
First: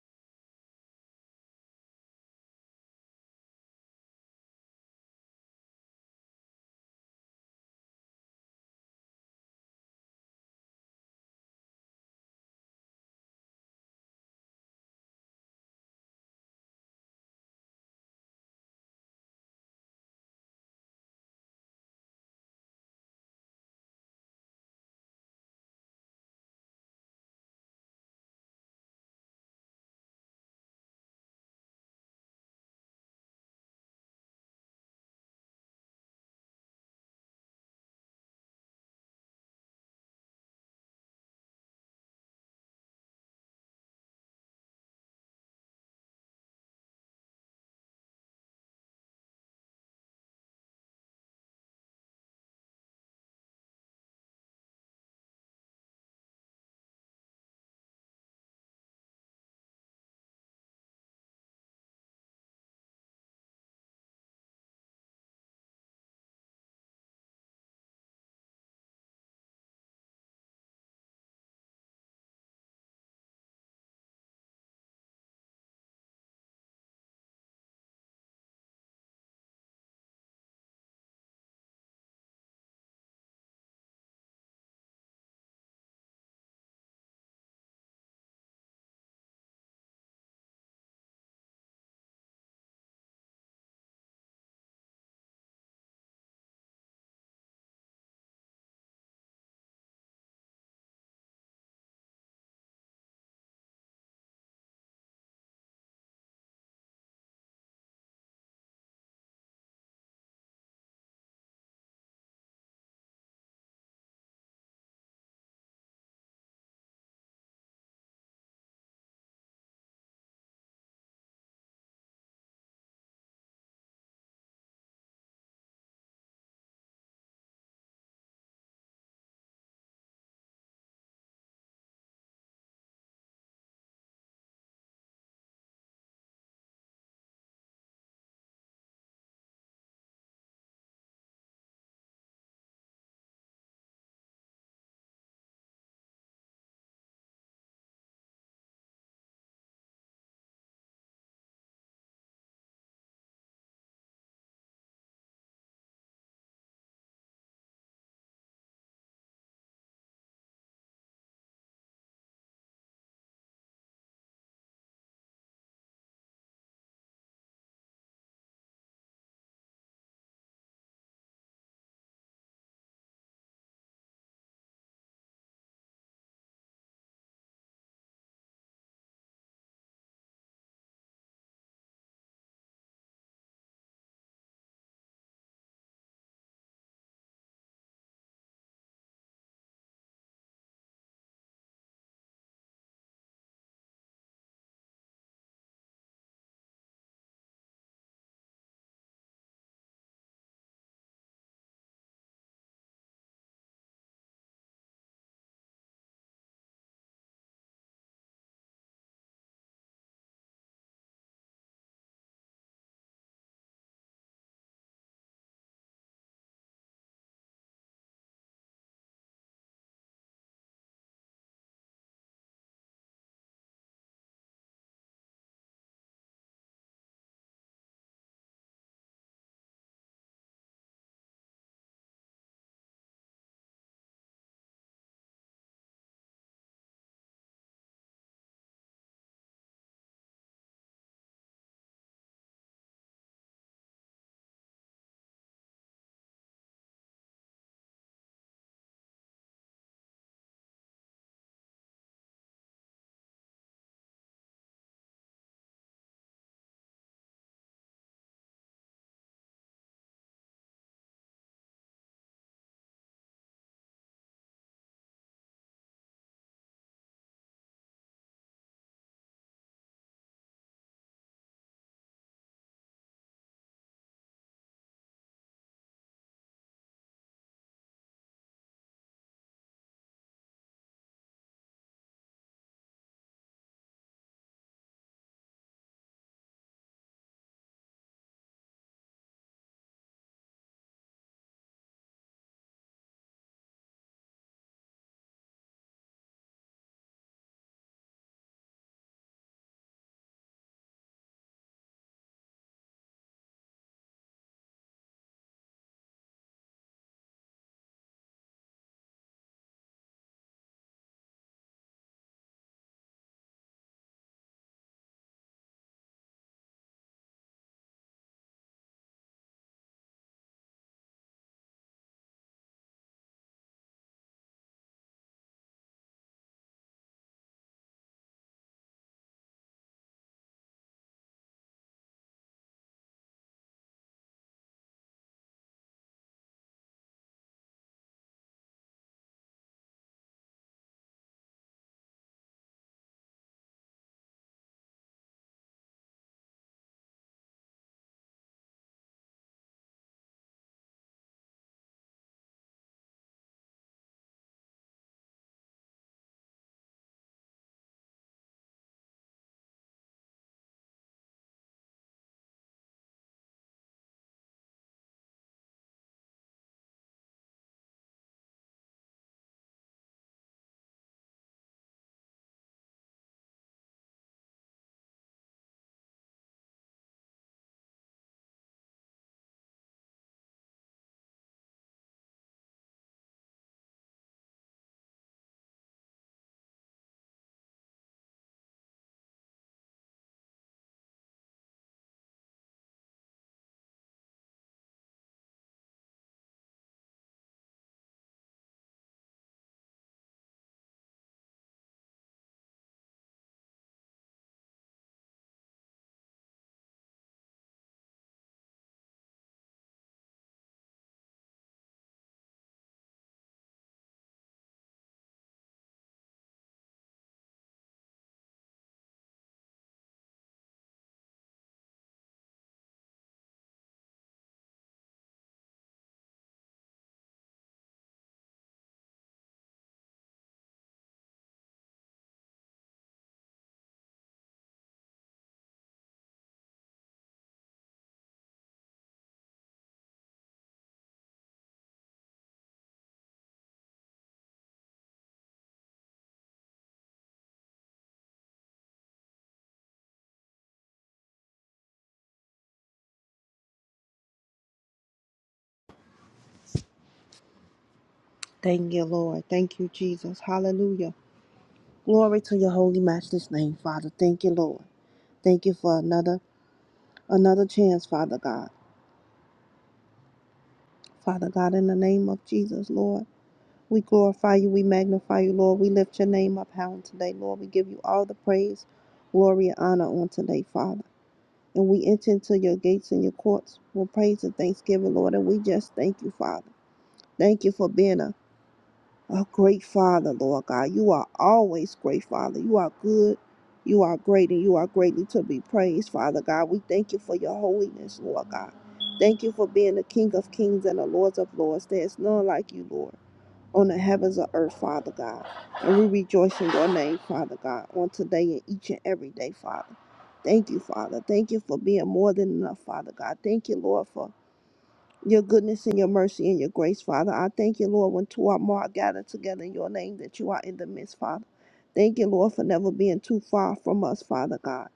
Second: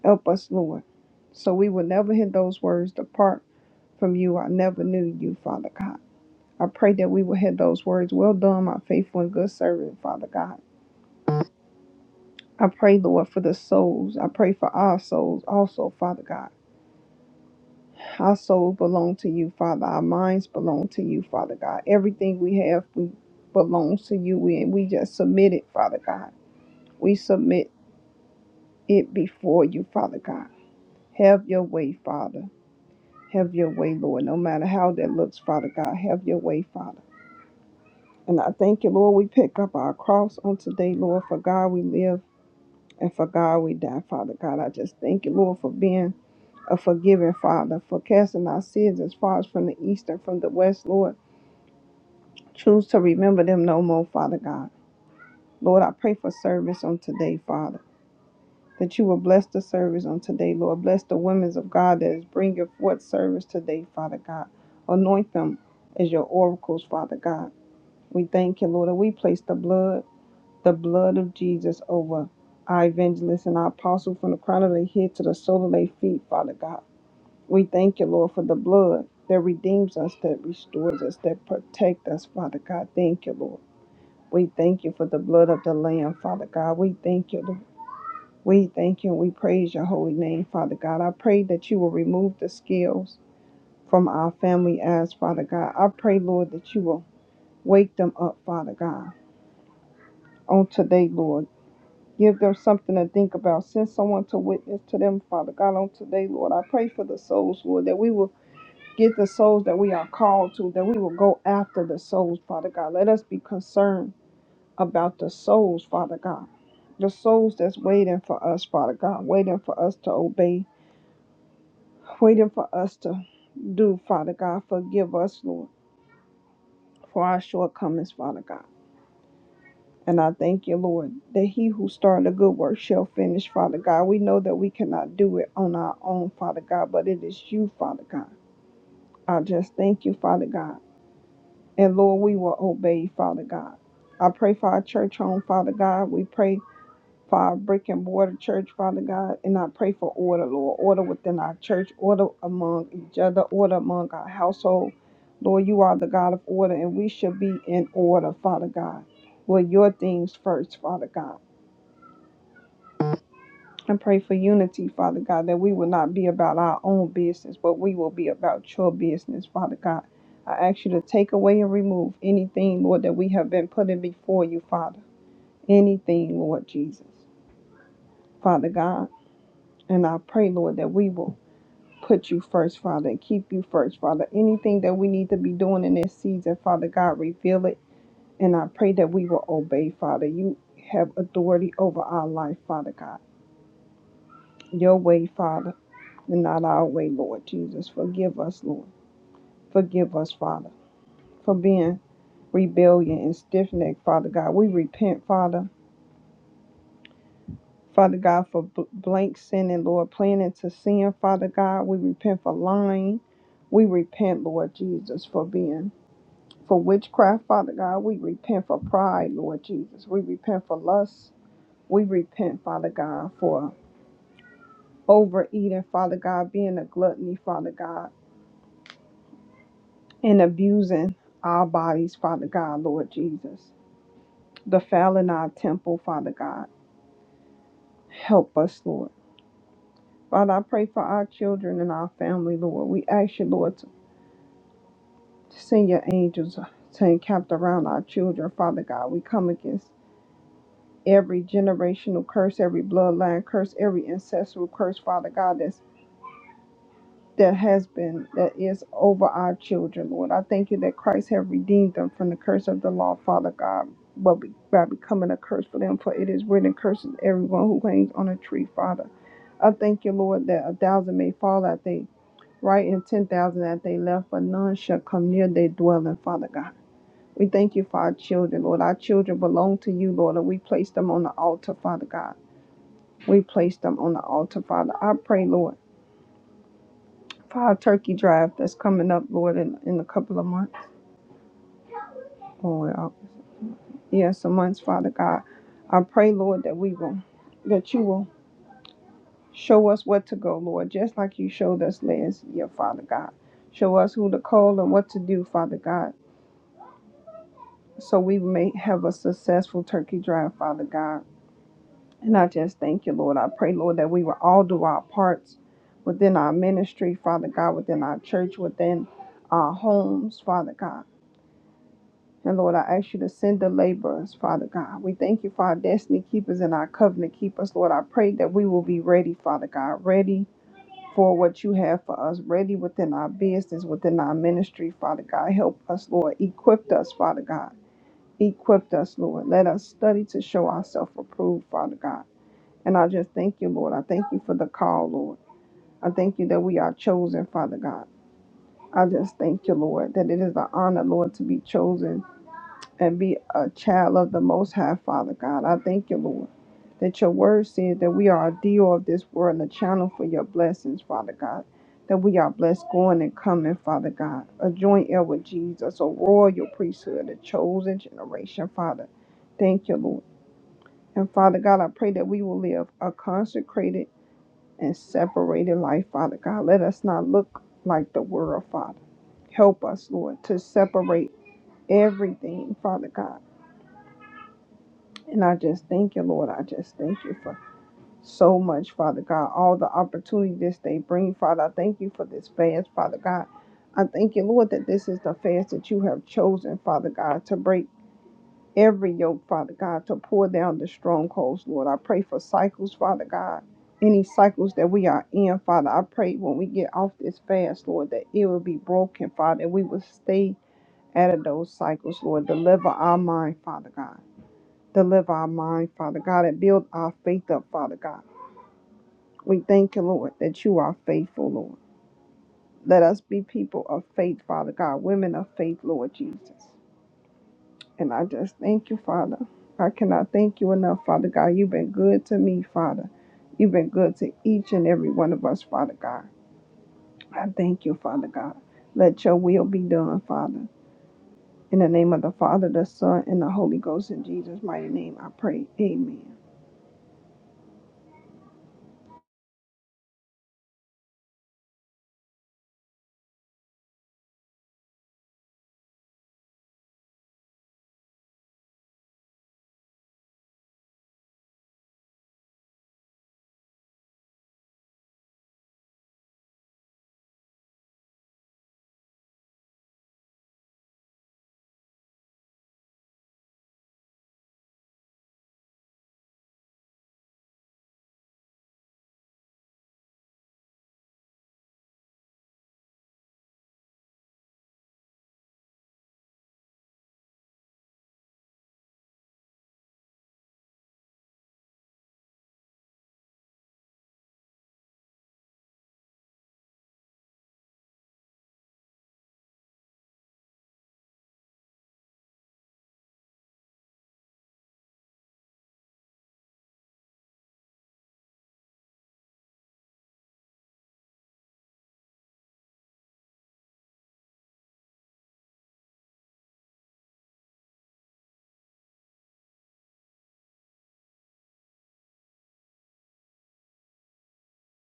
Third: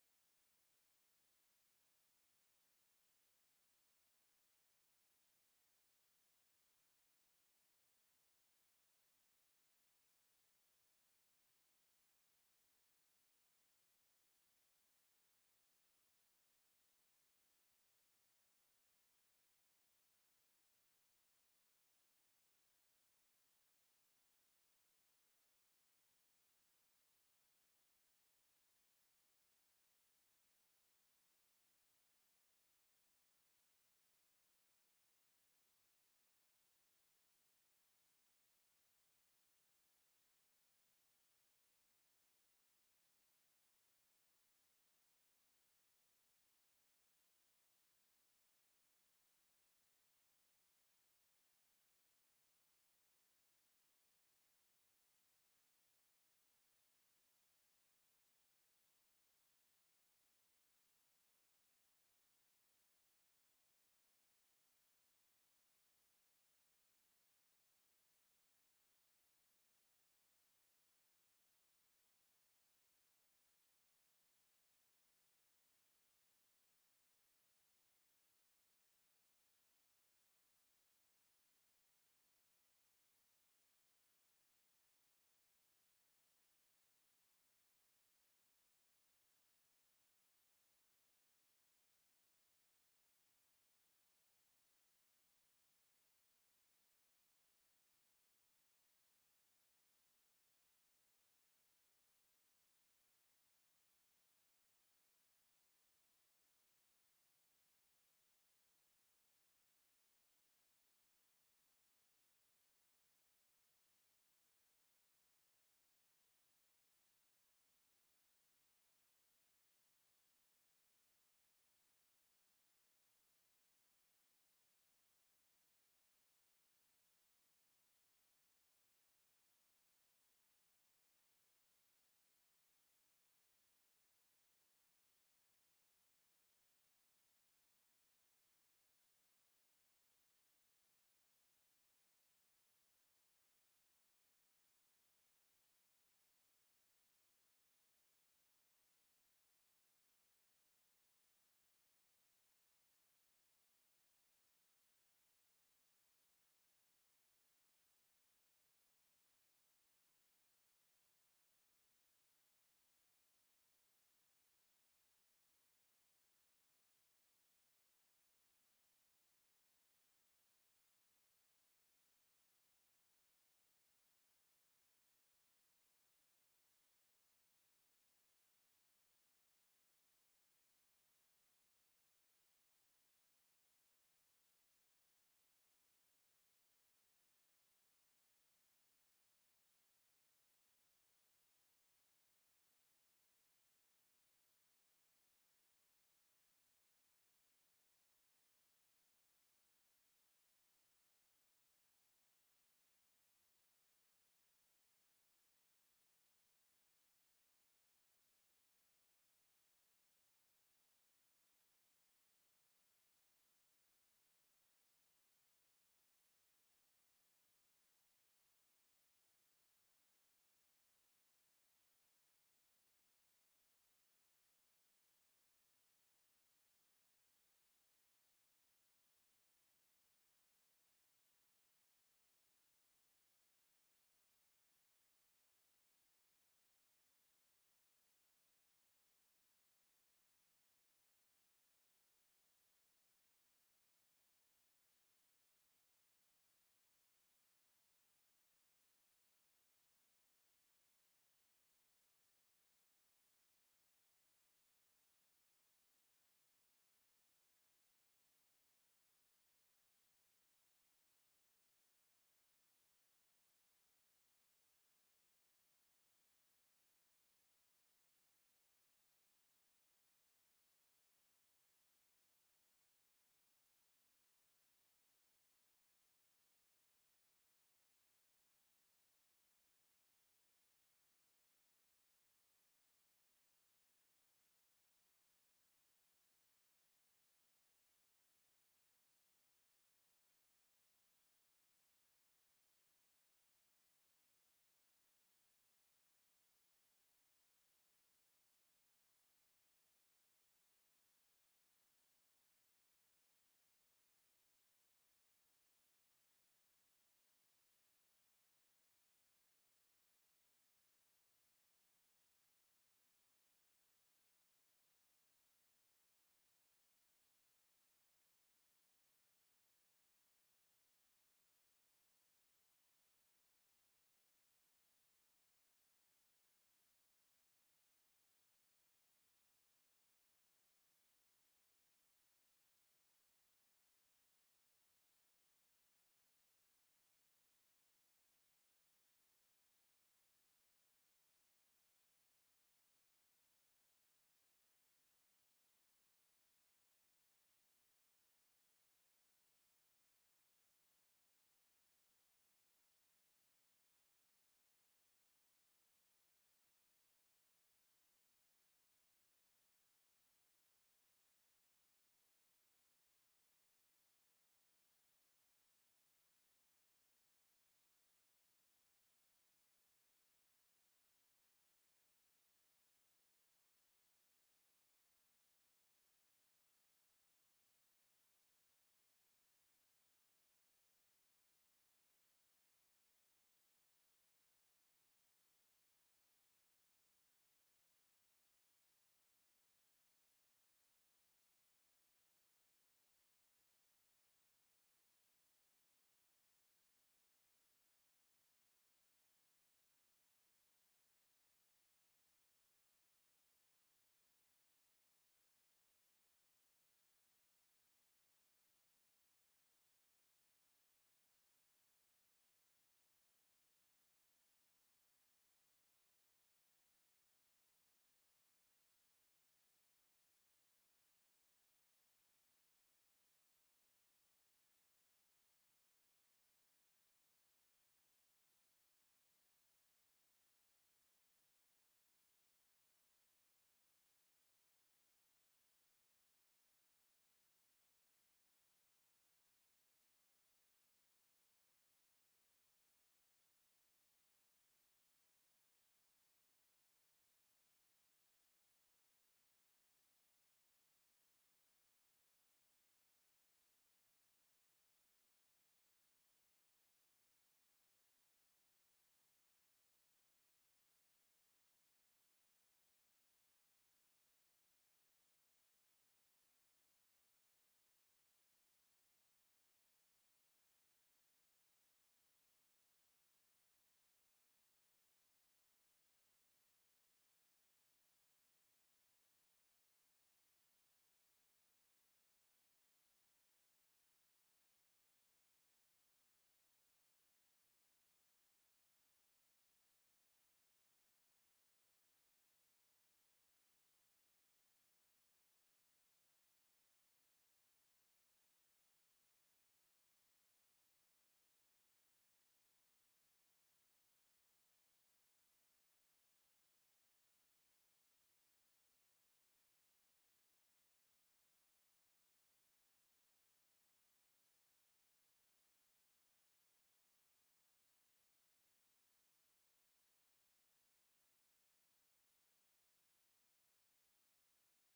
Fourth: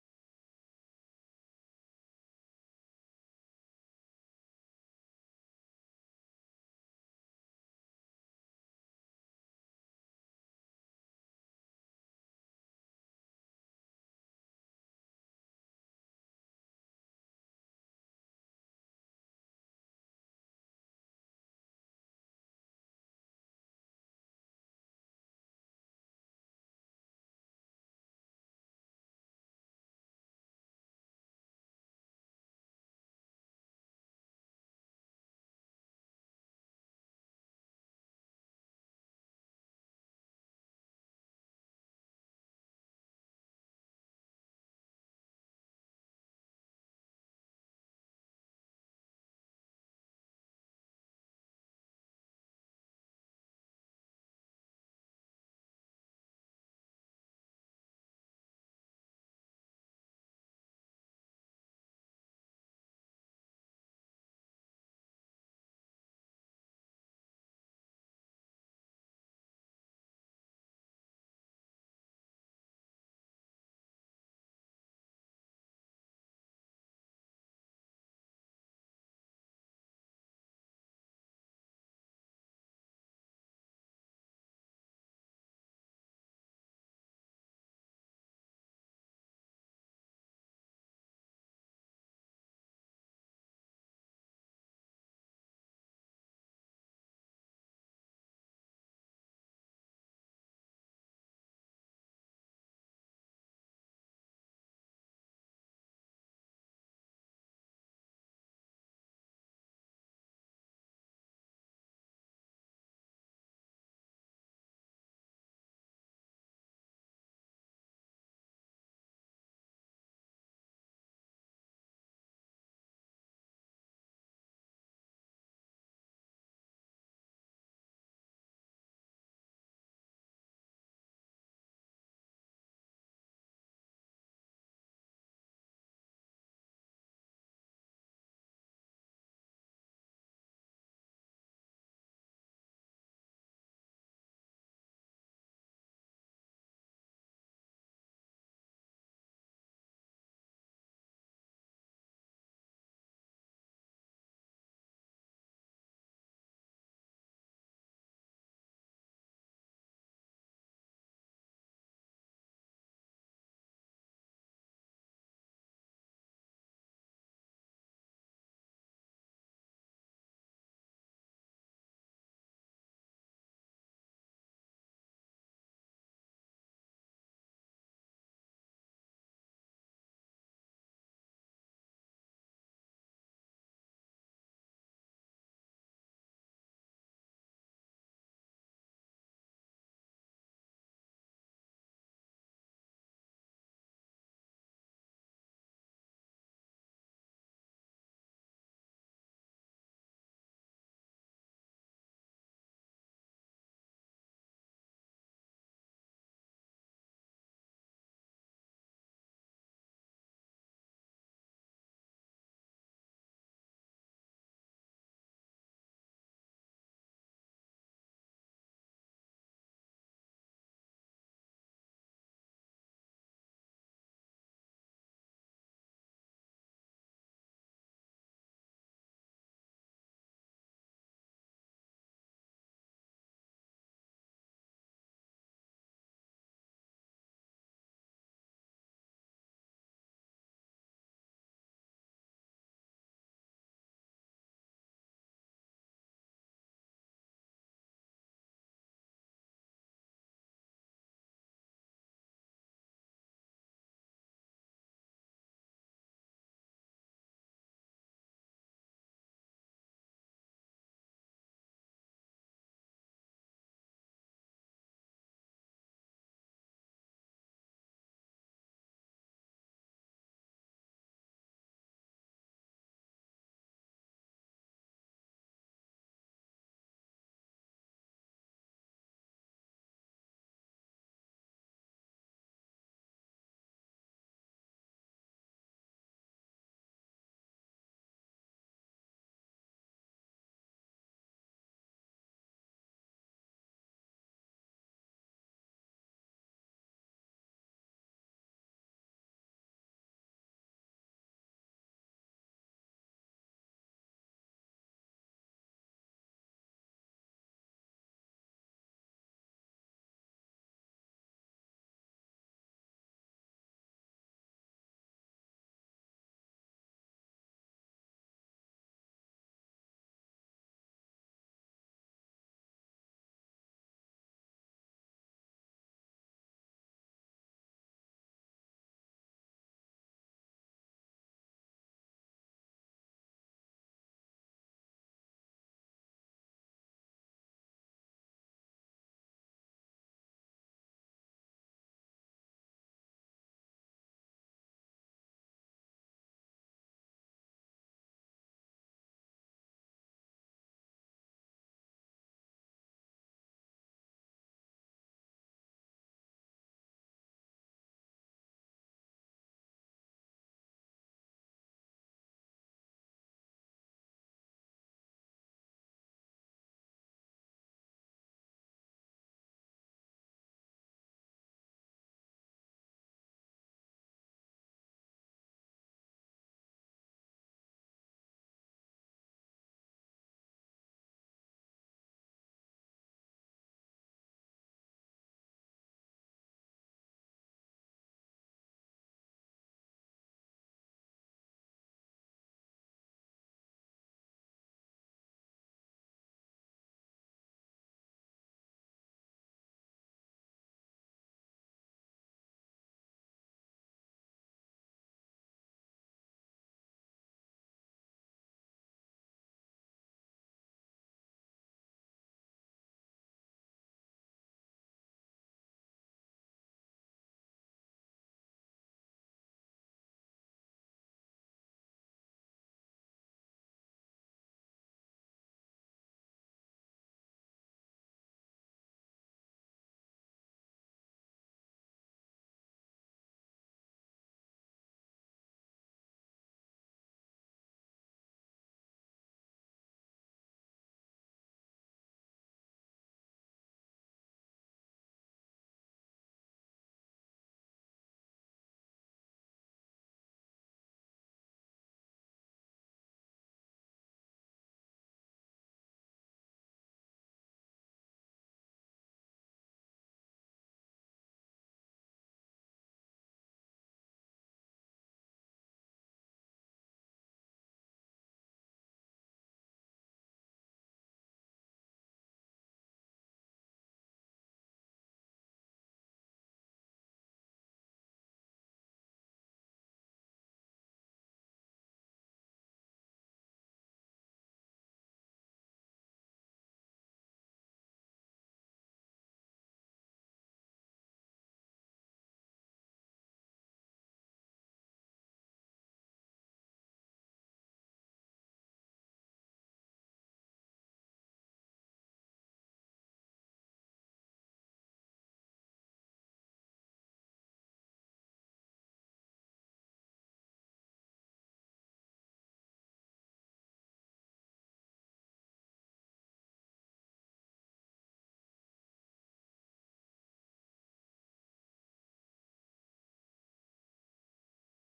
S3: Help us, Lord, so we will never hear those words depart from you. I never knew you, Father God. I pray that we will have those words. Well done, my faithful and good servant, Father God. I pray, Lord, for the souls. I pray for our souls also, Father God. Our souls belong to you, Father. Our minds belong to you, Father God. Everything we have we belongs to you. We, we just submit it, Father God. We submit it before you, Father God. Have your way, Father. Have your way, Lord. No matter how that looks, Father God, have your way, Father. And I thank you, Lord. We pick up our cross on today, Lord. For God, we live. And for God, we die, Father God. I just thank you, Lord, for being a forgiving Father, for casting our sins as far as from the east and from the west, Lord. Choose to remember them no more, Father God. Lord, I pray for service on today, Father, that you will bless the service on today, Lord. Bless the women of God that is bringing forth service today, Father God. Anoint them as your oracles, Father God. We thank you, Lord, and we place the blood. the blood of Jesus over our evangelist and our apostle from the crown of their head to the sole of their feet, Father God. We thank you, Lord, for the blood that redeems us, that restores us, that protects us, Father God. Thank you, Lord. We thank you for the blood of the Lamb, Father God. We thank you, Lord. We thank you and we praise your holy name, Father God. I pray that you will remove the scales from our family eyes, Father God. I pray, Lord, that you will wake them up, Father God, on today, Lord. Give them something to think about. Send someone to witness to them, Father God, on today, Lord. I pray for the souls, Lord, that we will get the souls that we are called to, that we will go after the souls, Father God. Let us be concerned about the souls, Father God. The souls that's waiting for us, Father God, waiting for us to obey, waiting for us to do, Father God. Forgive us, Lord, for our shortcomings, Father God. And I thank you, Lord, that he who started a good work shall finish, Father God. We know that we cannot do it on our own, Father God, but it is you, Father God. I just thank you, Father God. And Lord, we will obey, Father God. I pray for our church home, Father God. We pray for our brick and mortar church, Father God. And I pray for order, Lord. Order within our church, order among each other, order among our household. Lord, you are the God of order, and we should be in order, Father God. Well, your things first, Father God. I pray for unity, Father God, that we will not be about our own business, but we will be about your business, Father God. I ask you to take away and remove anything, Lord, that we have been putting before you, Father. Anything, Lord Jesus, Father God. And I pray, Lord, that we will put you first, Father, and keep you first, Father. Anything that we need to be doing in this season, Father God, reveal it. And I pray that we will obey, Father. You have authority over our life, Father God. Your way, Father. and not our way, Lord Jesus. Forgive us, Lord. Forgive us, Father, for being rebellion and stiff necked, Father God. We repent, Father. Father God, for bl- blank sinning, Lord, planning to sin, Father God. We repent for lying. We repent, Lord Jesus, for being for witchcraft, Father God. We repent for pride, Lord Jesus. We repent for lust. We repent, Father God, for overeating, Father God, being a gluttony, Father God. and abusing our bodies, Father God, Lord Jesus. Defiling our temple, Father God. Help us, Lord. Father, I pray for our children and our family, Lord. We ask you, Lord, to send your angels to encamp around our children, Father God. We come against every generational curse, every bloodline curse, every ancestral curse, Father God, that's that has been, that is over our children, Lord. I thank you that Christ have redeemed them from the curse of the law, Father God, but be- by becoming a curse for them, for it is written, curses everyone who hangs on a tree, Father. I thank you, Lord, that a thousand may fall at they right and ten thousand at they left, but none shall come near their dwelling, Father God. We thank you for our children, Lord. Our children belong to you, Lord, and we place them on the altar, Father God. We place them on the altar, Father. I pray, Lord for turkey drive that's coming up, Lord, in, in a couple of months. Oh uh, yeah, some months, Father God. I pray, Lord, that we will, that you will show us what to go, Lord, just like you showed us last year, Father God. Show us who to call and what to do, Father God, so we may have a successful turkey drive, Father God. And I just thank you, Lord. I pray, Lord, that we will all do our parts within our ministry, Father God, within our church, within our homes, Father God. And Lord, I ask you to send the laborers, Father God. We thank you for our destiny keepers and our covenant keepers, Lord. I pray that we will be ready, Father God, ready for what you have for us, ready within our business, within our ministry, Father God. Help us, Lord. Equip us, Father God. Equip us, Lord. Let us study to show ourselves approved, Father God. And I just thank you, Lord. I thank you for the call, Lord. I thank you that we are chosen, Father God. I just thank you, Lord, that it is an honor, Lord, to be chosen and be a child of the Most High, Father God. I thank you, Lord, that your word says that we are a deal of this world and a channel for your blessings, Father God. That we are blessed going and coming, Father God. A joint heir with Jesus, a royal priesthood, a chosen generation, Father. Thank you, Lord. And Father God, I pray that we will live a consecrated and separated life, Father God. Let us not look like the world, Father. Help us, Lord, to separate everything, Father God And I just thank you, Lord. I just thank you for so much, Father God. All the opportunities they bring, Father. I thank you for this fast, Father God. I thank you, Lord, that this is the fast that you have chosen, Father God, to break every yoke, Father God, to pour down the strongholds, Lord. I pray for cycles, Father God. Any cycles that we are in, Father, I pray when we get off this fast, Lord, that it will be broken, Father, and we will stay out of those cycles, Lord. Deliver our mind, Father God. Deliver our mind, Father God, and build our faith up, Father God. We thank you, Lord, that you are faithful, Lord. Let us be people of faith, Father God, women of faith, Lord Jesus. And I just thank you, Father. I cannot thank you enough, Father God. You've been good to me, Father. You've been good to each and every one of us, Father God. I thank you, Father God. Let your will be done, Father. In the name of the Father, the Son, and the Holy Ghost, in Jesus' mighty name, I pray. Amen.
S4: Thank you, Lord. Thank you, Jesus. Hallelujah. Glory to your holy matchless name, Father. Thank you, Lord. Thank you for another another chance, Father God. Father God, in the name of Jesus, Lord, we glorify you, we magnify you, Lord. We lift your name up high on today, Lord. We give you all the praise, glory, and honor on today, Father. And we enter into your gates and your courts with praise and thanksgiving, Lord. And we just thank you, Father. Thank you for being a a great Father, Lord God. You are always great, Father. You are good. You are great and you are greatly to be praised, Father God. We thank you for your holiness, Lord God. Thank you for being the King of kings and the Lords of lords. There is none like you, Lord, on the heavens or earth, Father God. And we rejoice in your name, Father God, on today and each and every day, Father. Thank you, Father. Thank you for being more than enough, Father God. Thank you, Lord, for your goodness and your mercy and your grace, Father. I thank you, Lord, when two or more are gathered together in your name that you are in the midst, Father. Thank you, Lord, for never being too far from us, Father God.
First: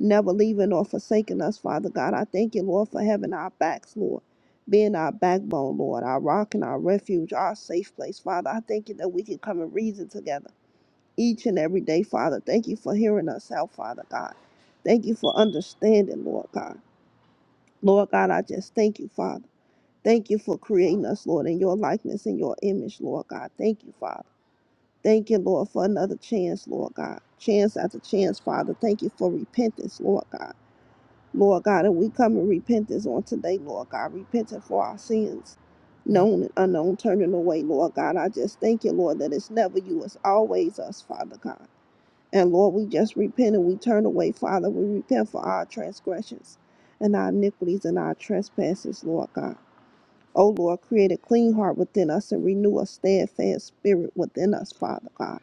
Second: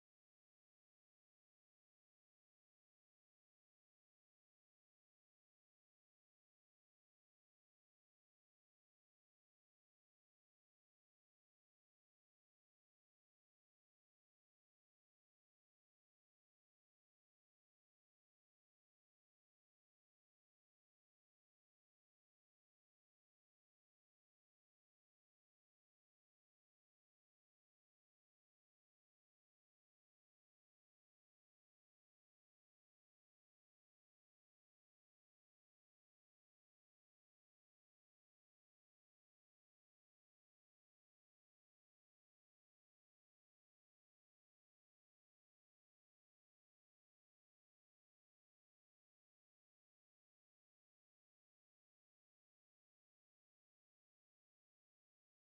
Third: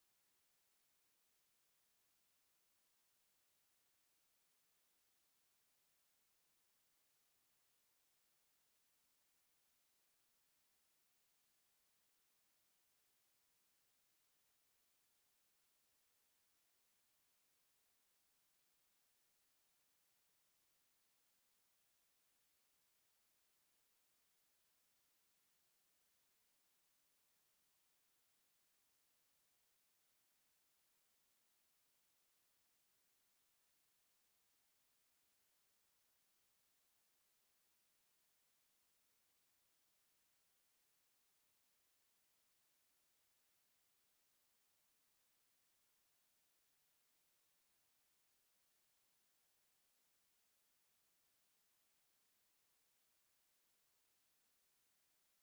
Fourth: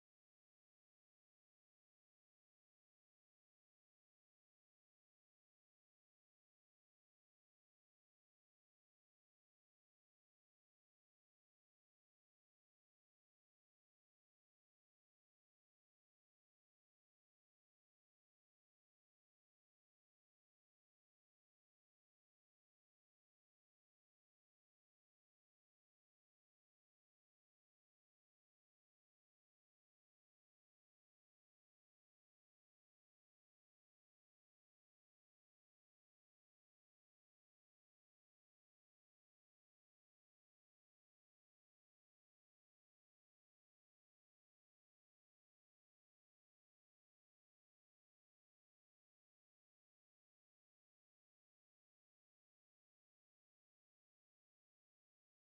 S4: Never leaving or forsaking us, Father God. I thank you, Lord, for having our backs, Lord. Being our backbone, Lord, our rock and our refuge, our safe place, Father. I thank you that we can come and reason together each and every day, Father. Thank you for hearing us out, Father God. Thank you for understanding, Lord God. Lord God, I just thank you, Father. Thank you for creating us, Lord, in your likeness and your image, Lord God. Thank you, Father. Thank you, Lord, for another chance, Lord God. Chance after chance, Father. Thank you for repentance, Lord God. Lord God, and we come in repentance on today, Lord God, repenting for our sins, known and unknown, turning away, Lord God. I just thank you, Lord, that it's never you, it's always us, Father God. And Lord, we just repent and we turn away, Father. We repent for our transgressions and our iniquities and our trespasses, Lord God. O Lord, create a clean heart within us and renew a steadfast spirit within us, Father God.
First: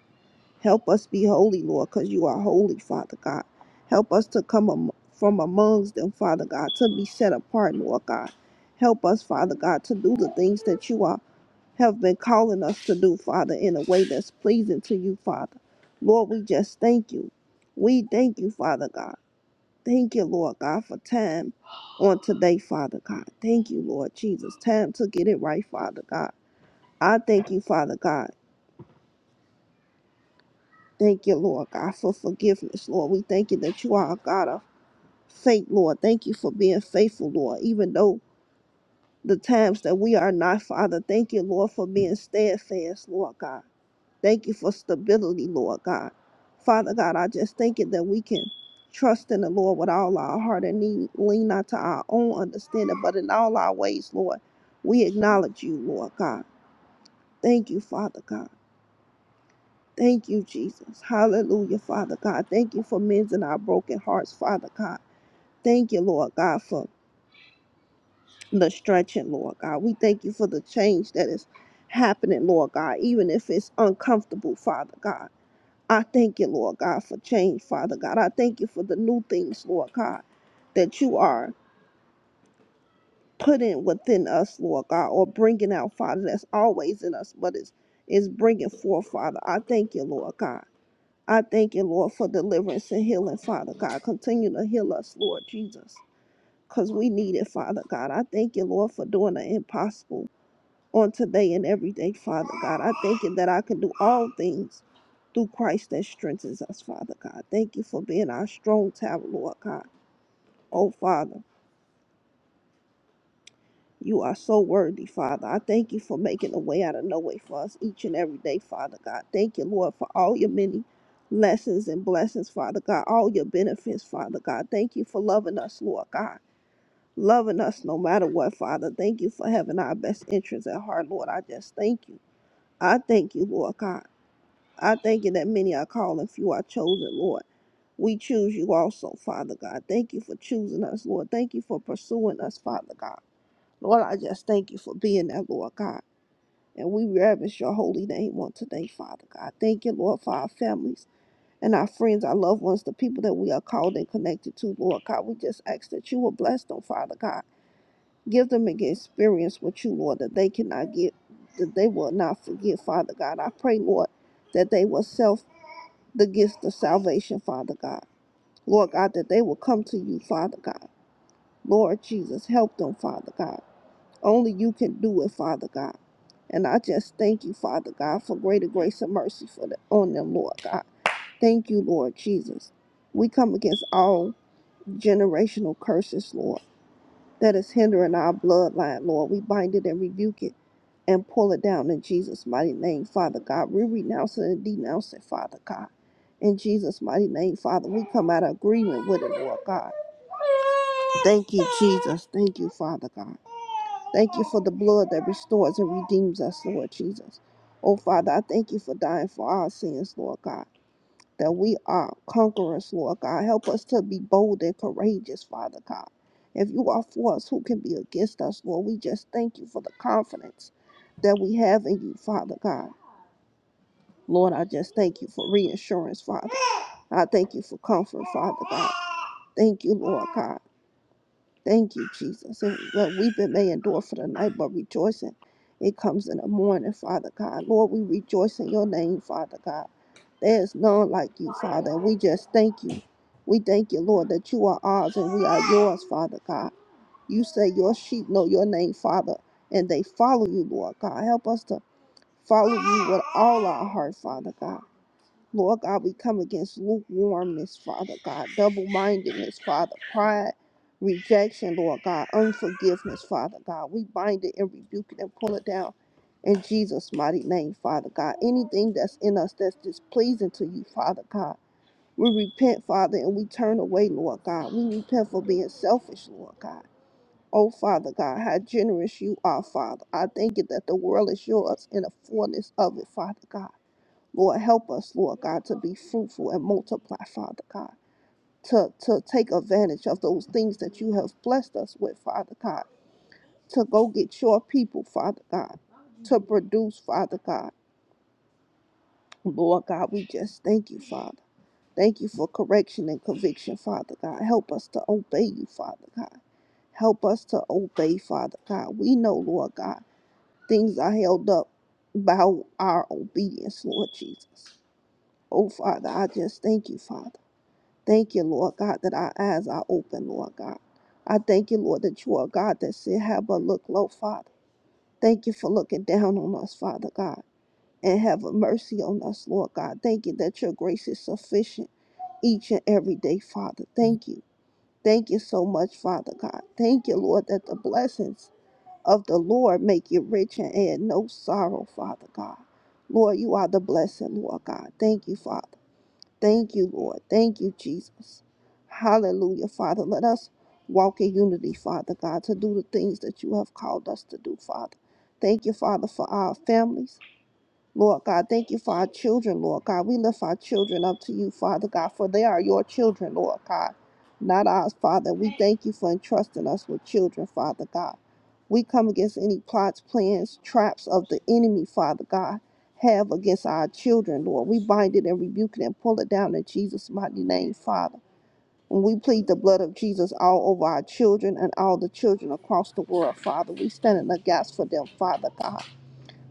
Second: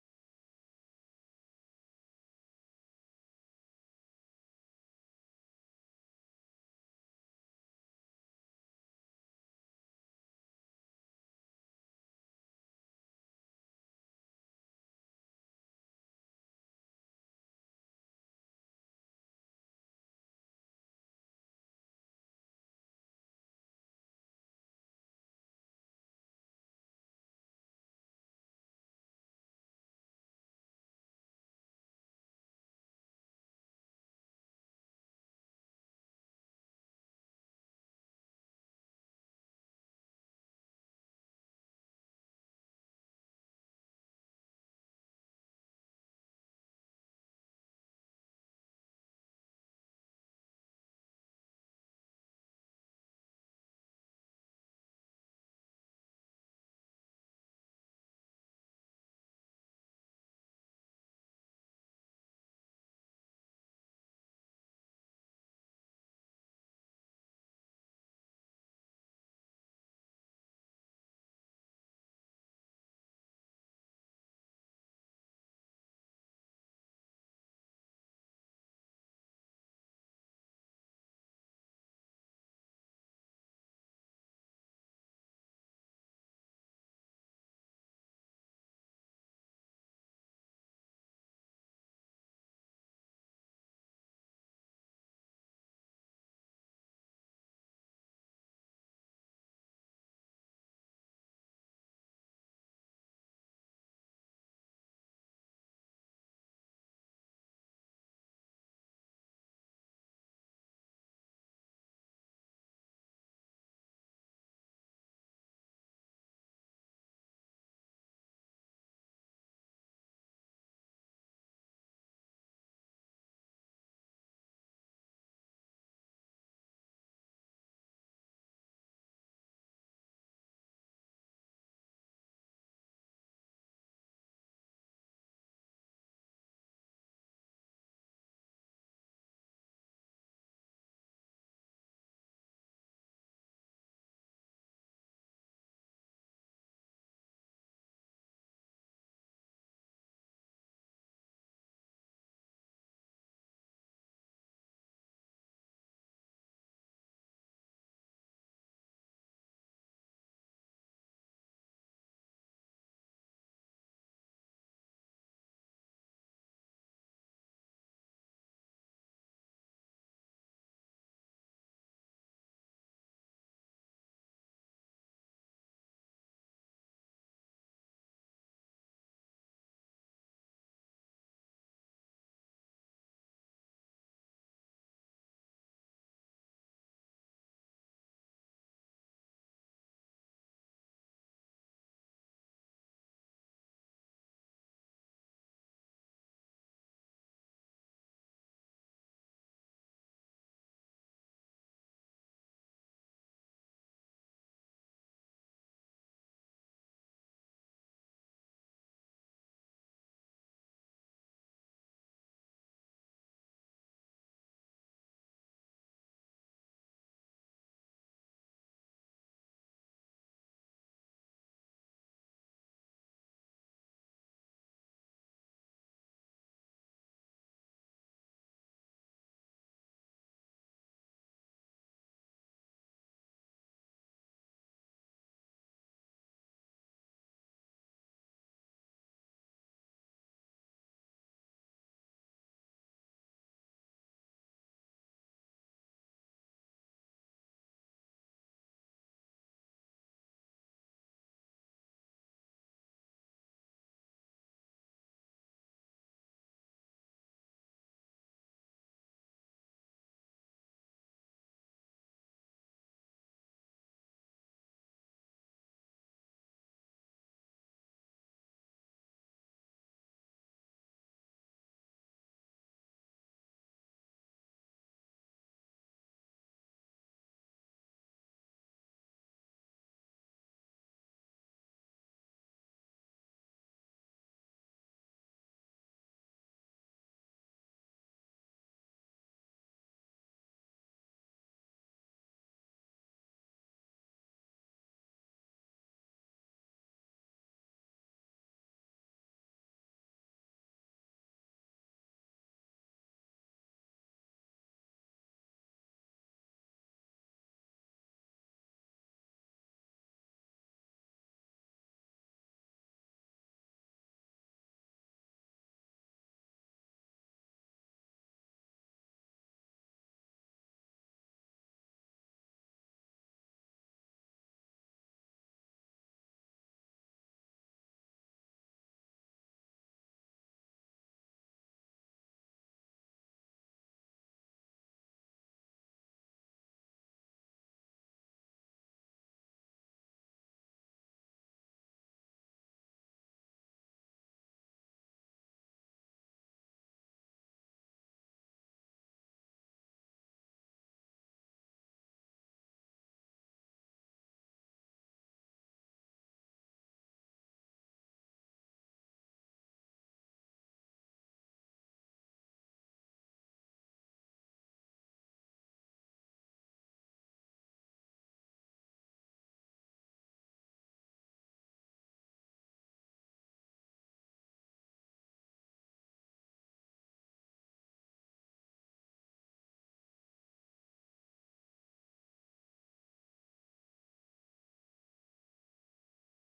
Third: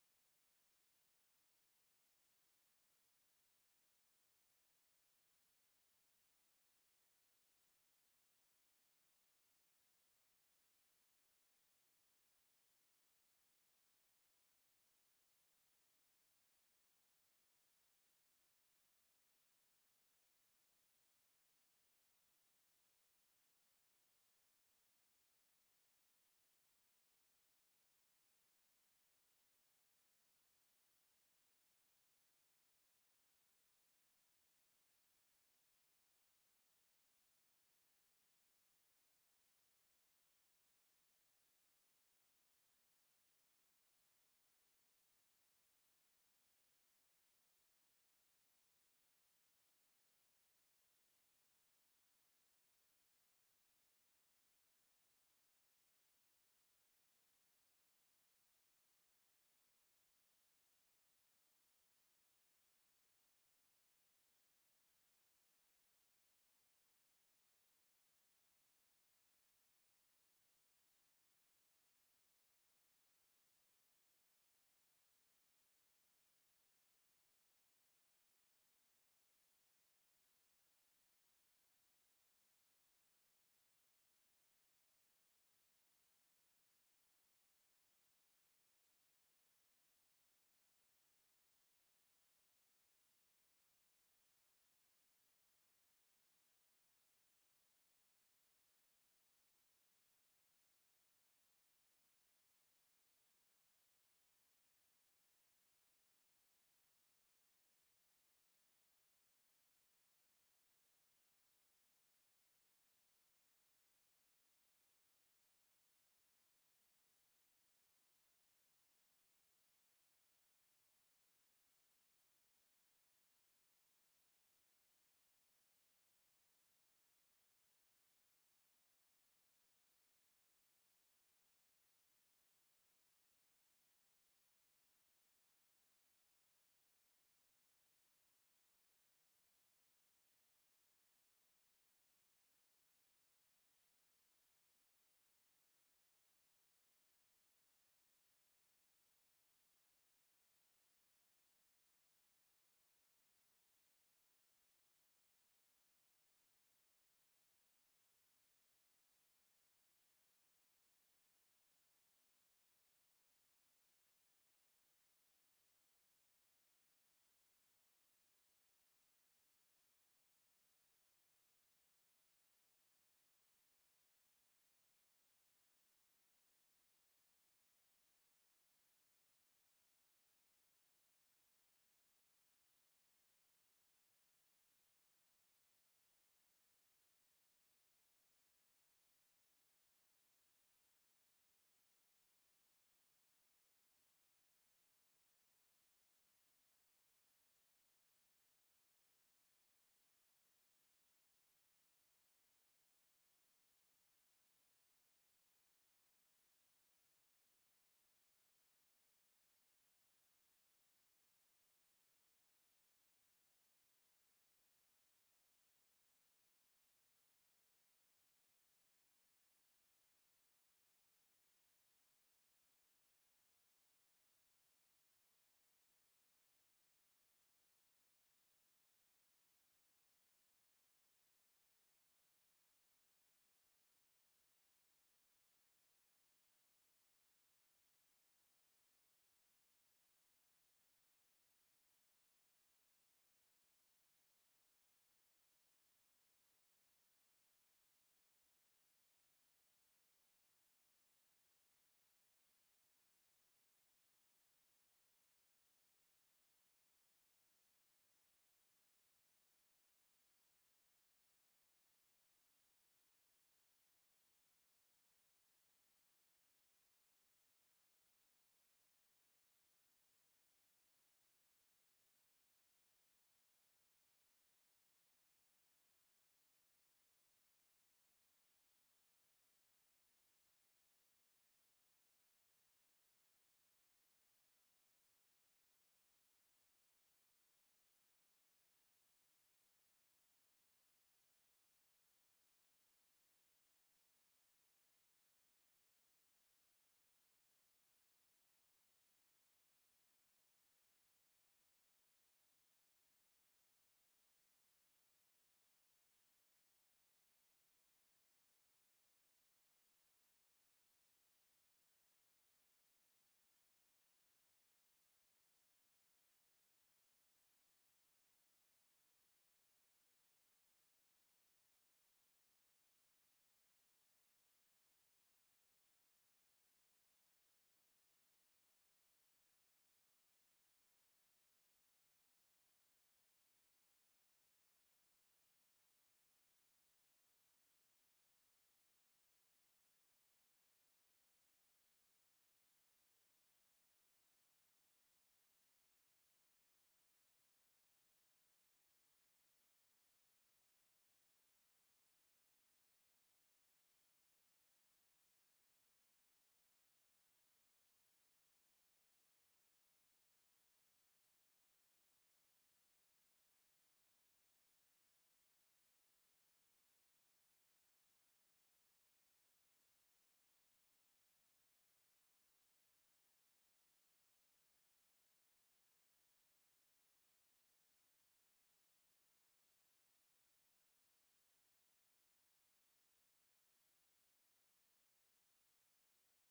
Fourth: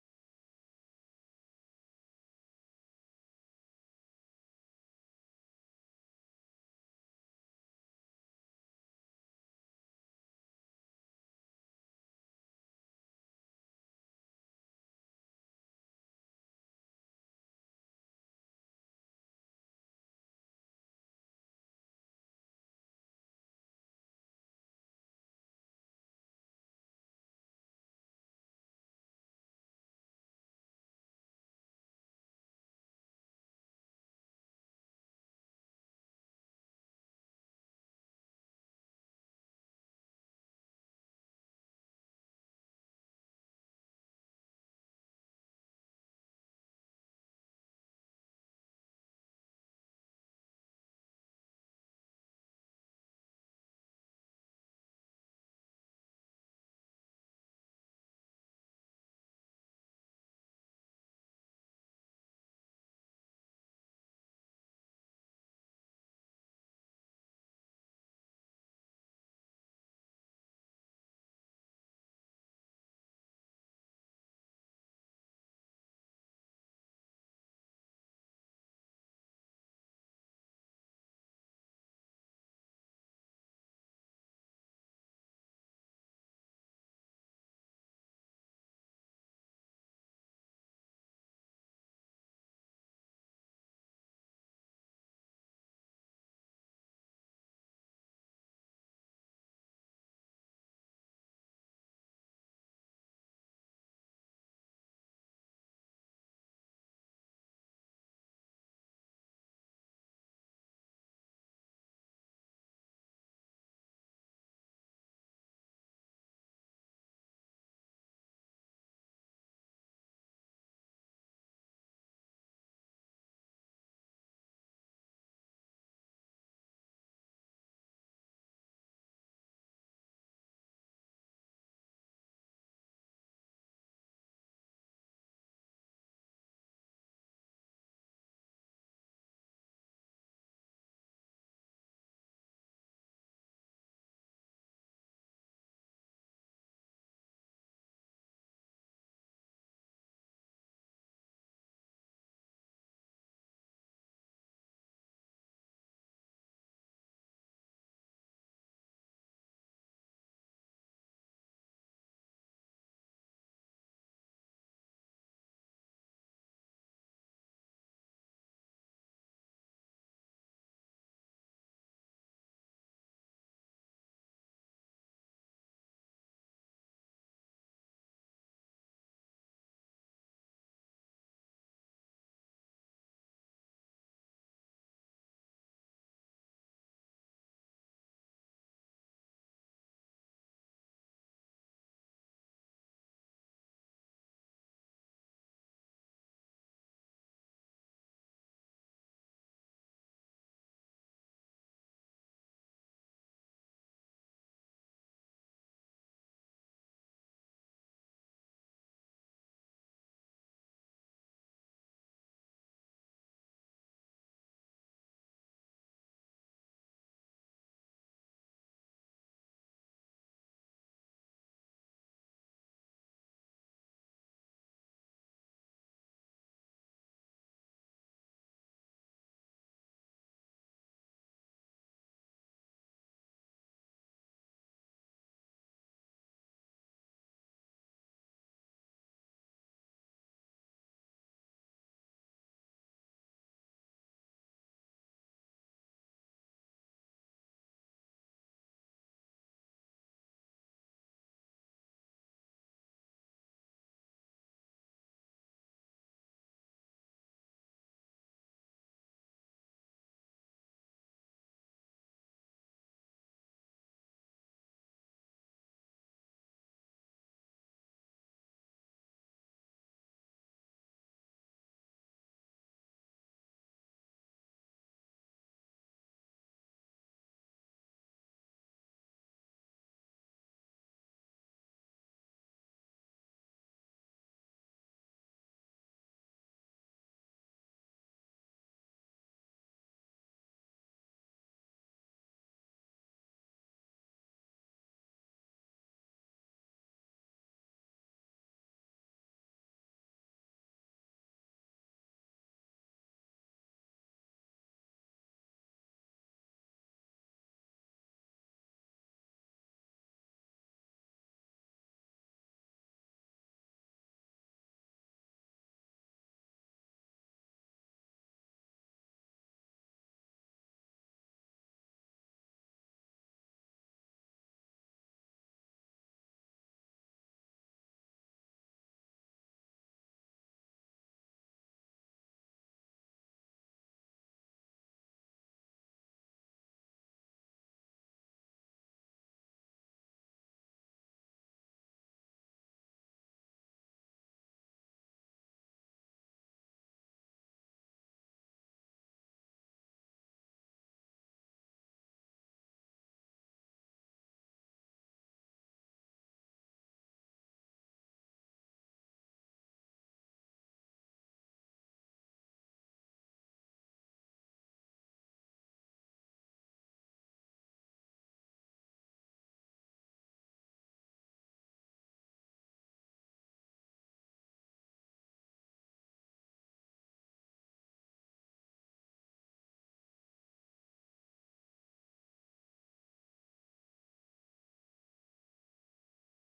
S4: Help us be holy, Lord, because you are holy, Father God. Help us to come am- from amongst them, Father God, to be set apart, Lord God. Help us, Father God, to do the things that you are have been calling us to do, Father, in a way that's pleasing to you, Father. Lord, we just thank you. We thank you, Father God. Thank you, Lord God, for time on today, Father God. Thank you, Lord Jesus. Time to get it right, Father God. I thank you, Father God. Thank you, Lord God, for forgiveness, Lord. We thank you that you are a God of faith, Lord. Thank you for being faithful, Lord, even though the times that we are not, Father. Thank you, Lord, for being steadfast, Lord God. Thank you for stability, Lord God. Father God, I just thank you that we can trust in the Lord with all our heart and need, lean not to our own understanding, but in all our ways, Lord, we acknowledge you, Lord God. Thank you, Father God. Thank you, Jesus. Hallelujah, Father God. Thank you for mending our broken hearts, Father God. Thank you, Lord God, for the stretching, Lord God. We thank you for the change that is happening, Lord God, even if it's uncomfortable, Father God. I thank you, Lord God, for change, Father God. I thank you for the new things, Lord God, that you are putting within us, Lord God, or bringing out, Father, that's always in us, but it's, it's bringing forth, Father. I thank you, Lord God. I thank you, Lord, for deliverance and healing, Father God. Continue to heal us, Lord Jesus, because we need it, Father God. I thank you, Lord, for doing the impossible on today and every day, Father God. I thank you that I can do all things through Christ that strengthens us, Father God. Thank you for being our strong tower, Lord God. Oh, Father, you are so worthy, Father. I thank you for making a way out of no way for us each and every day, Father God. Thank you, Lord, for all your many lessons and blessings, Father God, all your benefits, Father God. Thank you for loving us, Lord God. Loving us no matter what, Father. Thank you for having our best interests at heart, Lord. I just thank you. I thank you, Lord God. I thank you that many are called and few are chosen, Lord. We choose you also, Father God. Thank you for choosing us, Lord. Thank you for pursuing us, Father God. Lord, I just thank you for being there, Lord God. And we reverence your holy name on today, Father God. Thank you, Lord, for our families and our friends, our loved ones, the people that we are called and connected to, Lord God. We just ask that you will bless them, Father God. Give them an experience with you, Lord, that they cannot get, that they will not forget, Father God. I pray, Lord, that they will self the gift of salvation, Father God. Lord God, that they will come to you, Father God. Lord Jesus, help them, Father God. Only you can do it, Father God. And I just thank you, Father God, for greater grace and mercy for the, on them, Lord God. Thank you, Lord Jesus. We come against all generational curses, Lord, that is hindering our bloodline, Lord. We bind it and rebuke it and pull it down in Jesus' mighty name, Father God. We renounce it and denounce it, Father God. In Jesus' mighty name, Father, we come out of agreement with it, Lord God. Thank you, Jesus. Thank you, Father God. Thank you for the blood that restores and redeems us, Lord Jesus. Oh, Father, I thank you for dying for our sins, Lord God that we are conquerors, Lord God. Help us to be bold and courageous, Father God. If you are for us, who can be against us, Lord? We just thank you for the confidence that we have in you, Father God. Lord, I just thank you for reassurance, Father. I thank you for comfort, Father God. Thank you, Lord God. Thank you, Jesus. And what weeping may endure for the night, but rejoicing, it comes in the morning, Father God. Lord, we rejoice in your name, Father God. There is none like you, Father. And we just thank you. We thank you, Lord, that you are ours and we are yours, Father God. You say your sheep know your name, Father, and they follow you, Lord God. Help us to follow you with all our heart, Father God. Lord God, we come against lukewarmness, Father God, double mindedness, Father, pride, rejection, Lord God, unforgiveness, Father God. We bind it and rebuke it and pull it down in Jesus' mighty name, Father God. Anything that's in us that's displeasing to you, Father God. We repent, Father, and we turn away, Lord God. We repent for being selfish, Lord God. Oh, Father God, how generous you are, Father. I thank you that the world is yours and the fullness of it, Father God. Lord, help us, Lord God, to be fruitful and multiply, Father God, to, to take advantage of those things that you have blessed us with, Father God, to go get your people, Father God, to produce, Father God. Lord God, we just thank you, Father. Thank you for correction and conviction, Father God. Help us to obey you, Father God. Help us to obey, Father God. We know, Lord God, things are held up by our obedience, Lord Jesus. Oh, Father, I just thank you, Father. Thank you, Lord God, that our eyes are open, Lord God. I thank you, Lord, that you are a God that said, Have but look low, Father. Thank you for looking down on us, Father God, and have mercy on us, Lord God. Thank you that your grace is sufficient each and every day, Father. Thank you. Thank you so much, Father God. Thank you, Lord, that the blessings of the Lord make you rich and add no sorrow, Father God. Lord, you are the blessing, Lord God. Thank you, Father. Thank you, Lord. Thank you, Jesus. Hallelujah, Father. Let us walk in unity, Father God, to do the things that you have called us to do, Father. Thank you, Father, for our families. Lord God, thank you for our children, Lord God. We lift our children up to you, Father God, for they are your children, Lord God, not ours, Father. We thank you for entrusting us with children, Father God. We come against any plots, plans, traps of the enemy, Father God, have against our children, Lord. We bind it and rebuke it and pull it down in Jesus' mighty name, Father. And we plead the blood of Jesus all over our children and all the children across the world, Father. We stand in the gaps for them, Father God.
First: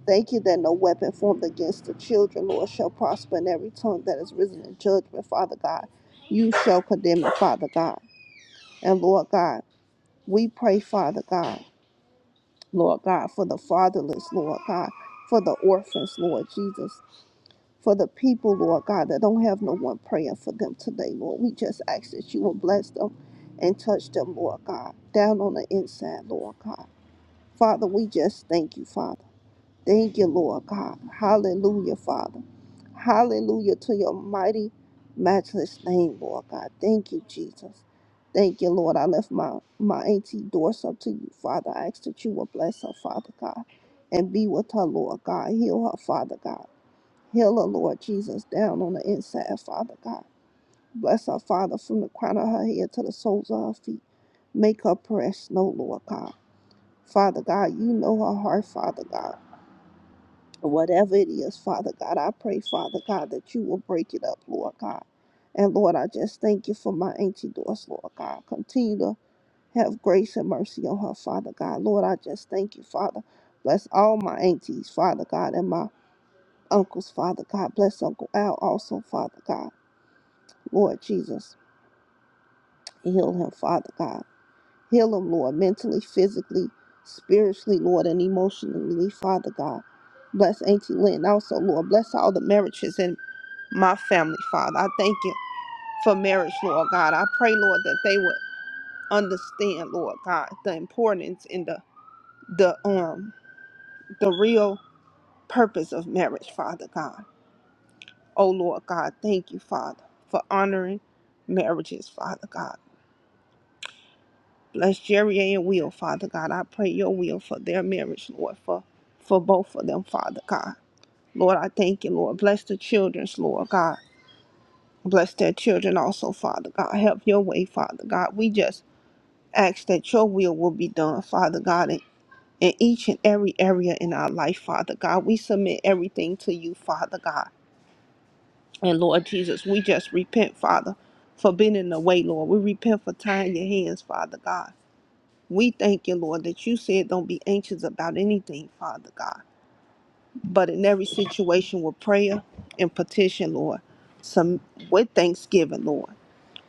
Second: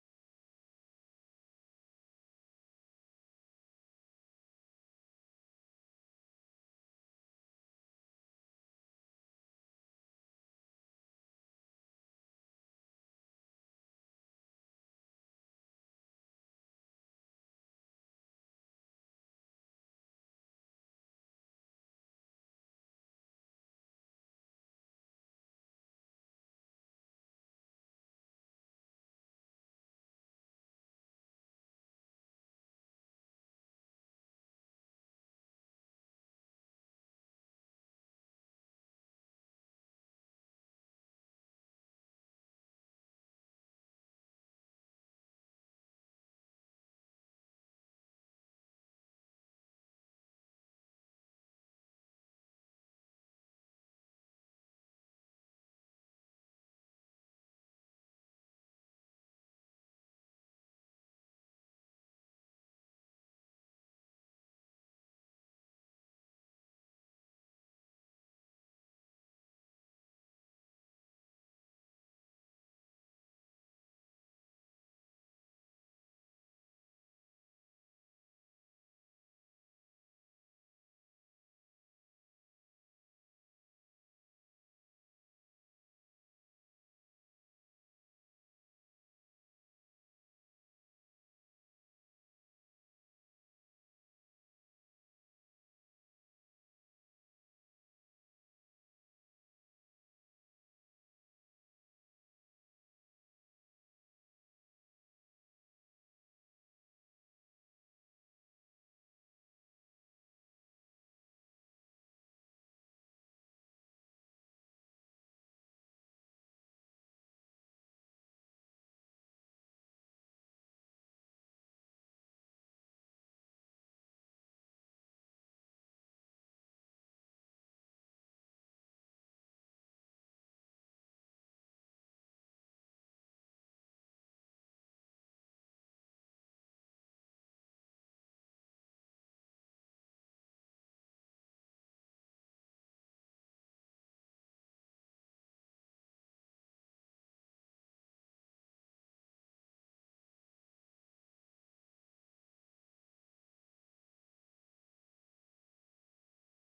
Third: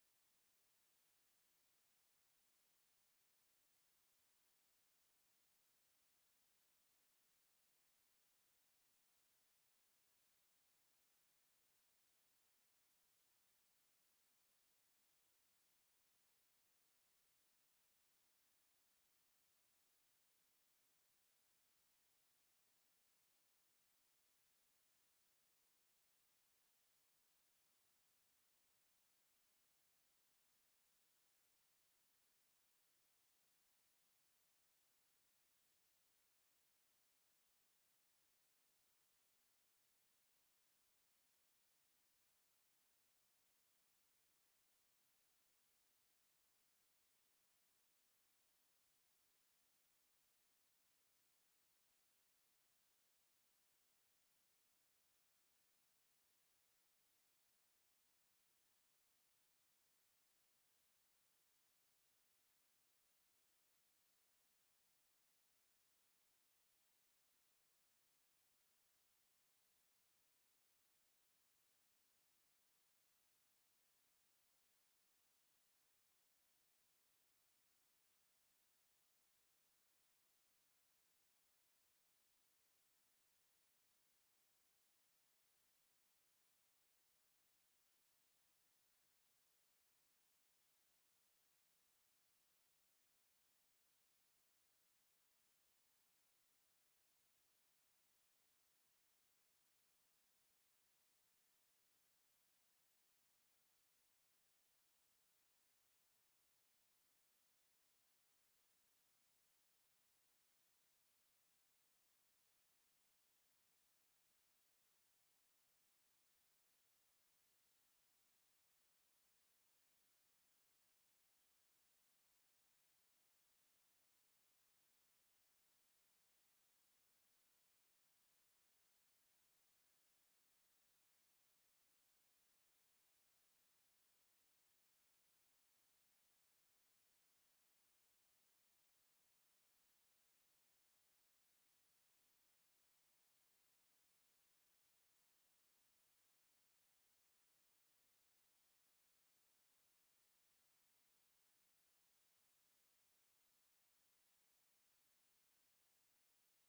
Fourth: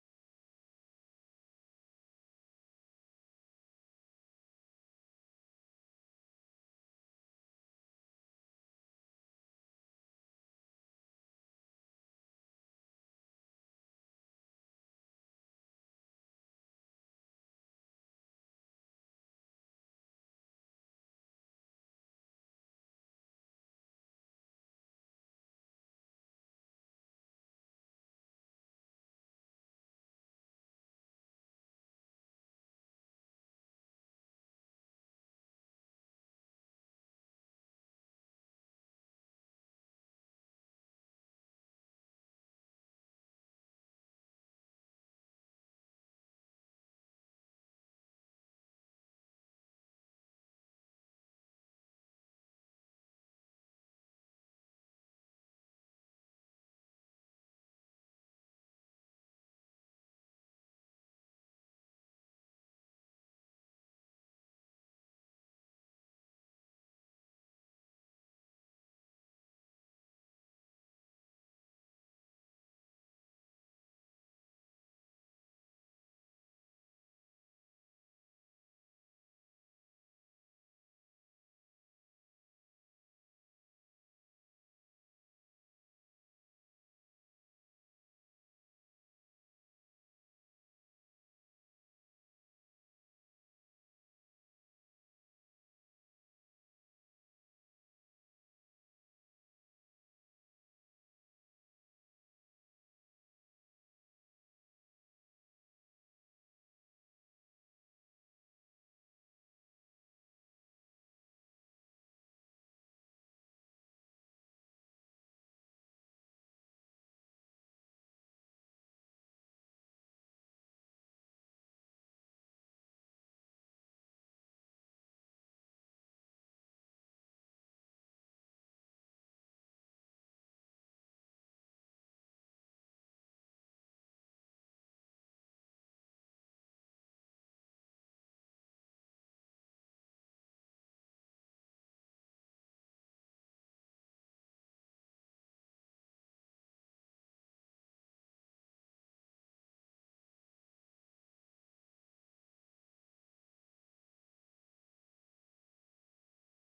S4: Thank you that no weapon formed against the children, Lord, shall prosper, and every tongue that is risen in judgment, Father God, you shall condemn it, Father God. And Lord God, we pray, Father God, Lord God, for the fatherless, Lord God, for the orphans, Lord Jesus, for the people, Lord God, that don't have no one praying for them today, Lord. We just ask that you will bless them and touch them, Lord God, down on the inside, Lord God. Father, we just thank you, Father. Thank you, Lord God. Hallelujah, Father. Hallelujah to your mighty, matchless name, Lord God. Thank you, Jesus. Thank you, Lord. I lift my, my auntie doors up to you, Father. I ask that you will bless her, Father God, and be with her, Lord God. Heal her, Father God. Heal her, Lord Jesus, down on the inside, Father God. Bless her, Father, from the crown of her head to the soles of her feet. Make her press, no, Lord God. Father God, you know her heart, Father God whatever it is, Father God, I pray, Father God, that you will break it up, Lord God. And Lord, I just thank you for my auntie Doris, Lord God. Continue to have grace and mercy on her, Father God. Lord, I just thank you, Father. Bless all my aunties, Father God, and my uncles, Father God. Bless Uncle Al also, Father God. Lord Jesus, heal him, Father God. Heal them, Lord, mentally, physically, spiritually, Lord, and emotionally, Father God. Bless Auntie Lynn also, Lord. Bless all the marriages in my family, Father. I thank you for marriage, Lord God. I pray, Lord, that they would understand, Lord God, the importance and the the um the real purpose of marriage, Father God. Oh Lord God, thank you, Father, for honoring marriages, Father God. Bless Jerry and Will, Father God. I pray your will for their marriage, Lord, for, for both of them, Father God. Lord, I thank you, Lord. Bless the children's, Lord God. Bless their children also, Father God. Help your way, Father God. We just ask that your will will be done, Father God, in, in each and every area in our life, Father God. We submit everything to you, Father God. And Lord Jesus, we just repent, Father, for being in the way, Lord. We repent for tying your hands, Father God. We thank you, Lord, that you said don't be anxious about anything, Father God, but in every situation with prayer and petition, Lord, some with thanksgiving, Lord,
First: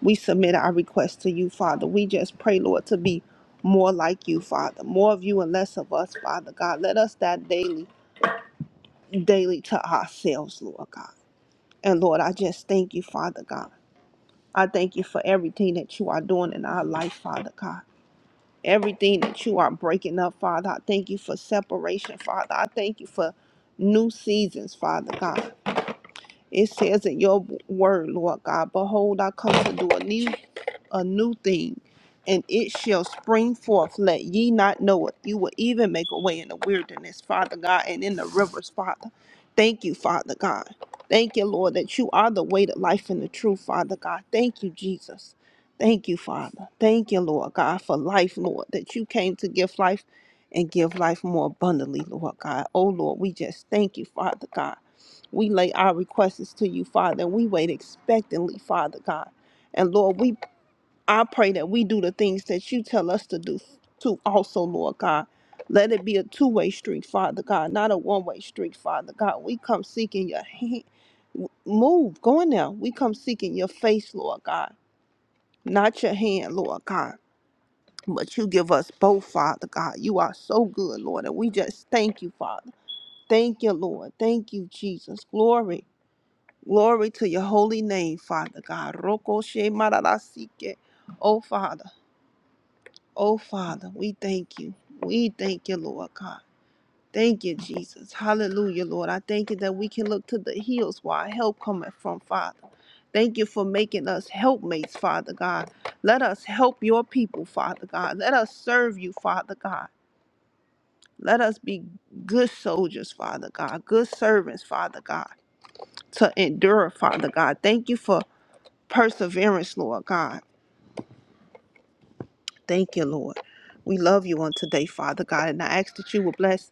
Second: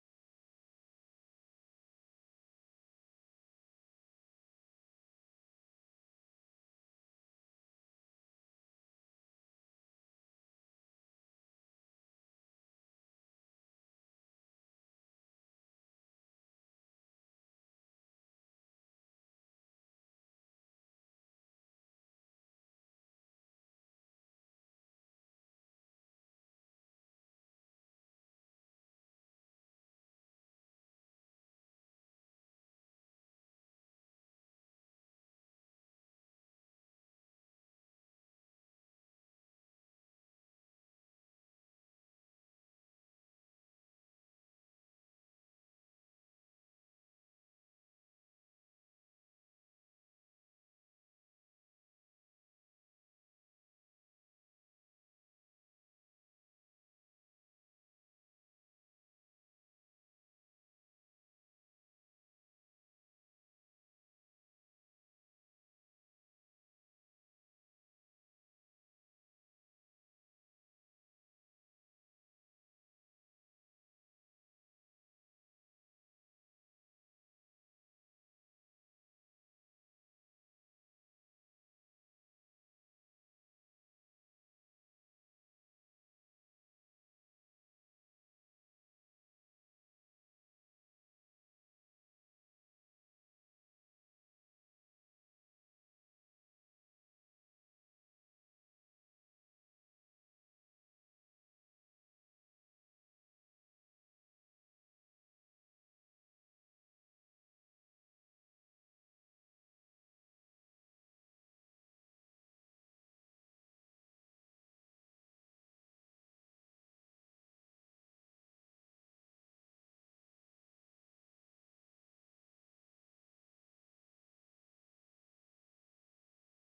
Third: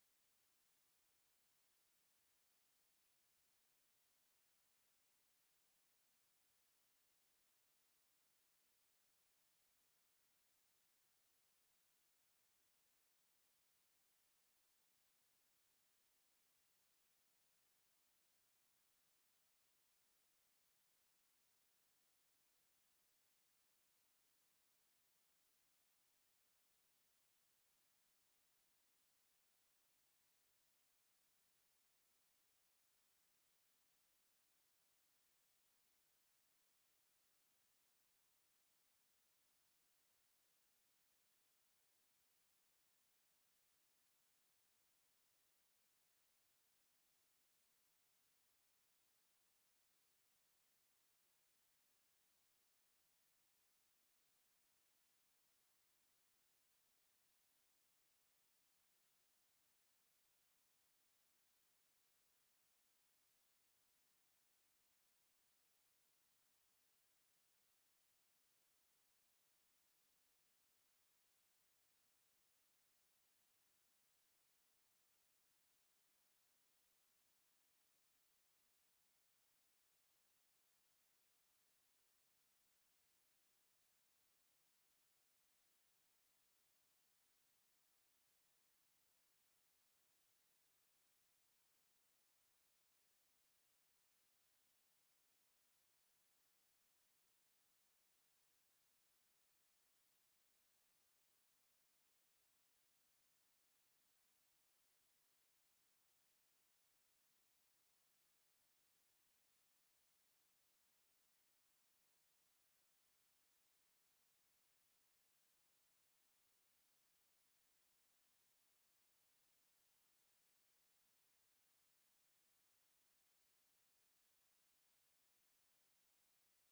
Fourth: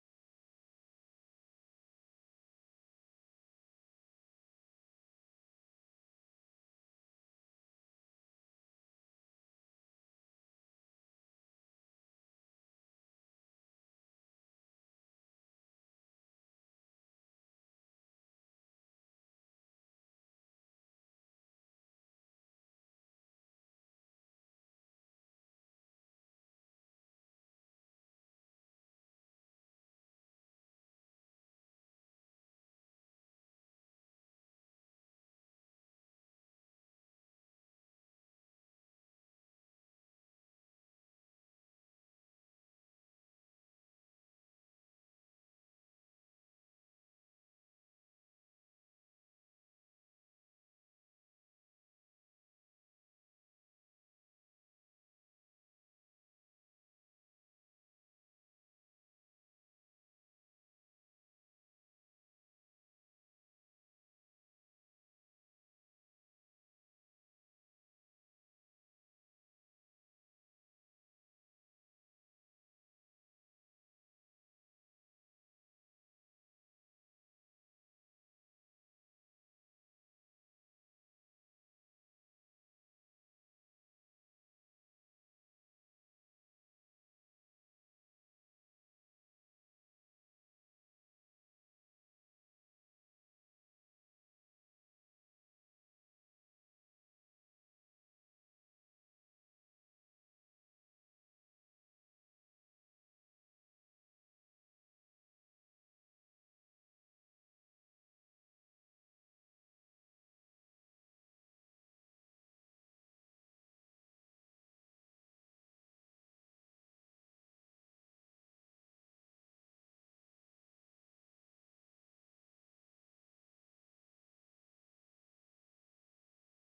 S4: we submit our request to you, Father. We just pray, Lord, to be more like you, Father, more of you and less of us, Father God. Let us that daily, daily to ourselves, Lord God. And Lord, I just thank you, Father God. I thank you for everything that you are doing in our life, Father God. everything that you are breaking up, Father. I thank you for separation, Father. I thank you for new seasons, Father God. It says in your word, Lord God, behold, I come to do a new a new thing, and it shall spring forth. Let ye not know it. You will even make a way in the wilderness, Father God, and in the rivers, Father. Thank you, Father God. Thank you, Lord, that you are the way, the life, and the truth, Father God. Thank you, Jesus. Thank you, Father. Thank you, Lord God, for life, Lord, that you came to give life and give life more abundantly, Lord God. Oh, Lord, we just thank you, Father God. We lay our requests to you, Father, and we wait expectantly, Father God. And Lord, we I pray that we do the things that you tell us to do too also, Lord God. Let it be a two-way street, Father God, not a one-way street, Father God. We come seeking your hand. Move, go in there. We come seeking your face, Lord God, not your hand, Lord God. But you give us both, Father God. You are so good, Lord. And we just thank you, Father. Thank you, Lord. Thank you, Jesus. Glory. Glory to your holy name, Father God. Roko she mararasike. Oh, Father. Oh, Father, we thank you. We thank you, Lord God. Thank you, Jesus. Hallelujah, Lord. I thank you that we can look to the hills where our help cometh from, Father. Thank you for making us helpmates, Father God. Let us help your people, Father God. Let us serve you, Father God. Let us be good soldiers, Father God, good servants, Father God, to endure, Father God. Thank you for perseverance, Lord God. Thank you, Lord. We love you on today, Father God, and I ask that you will bless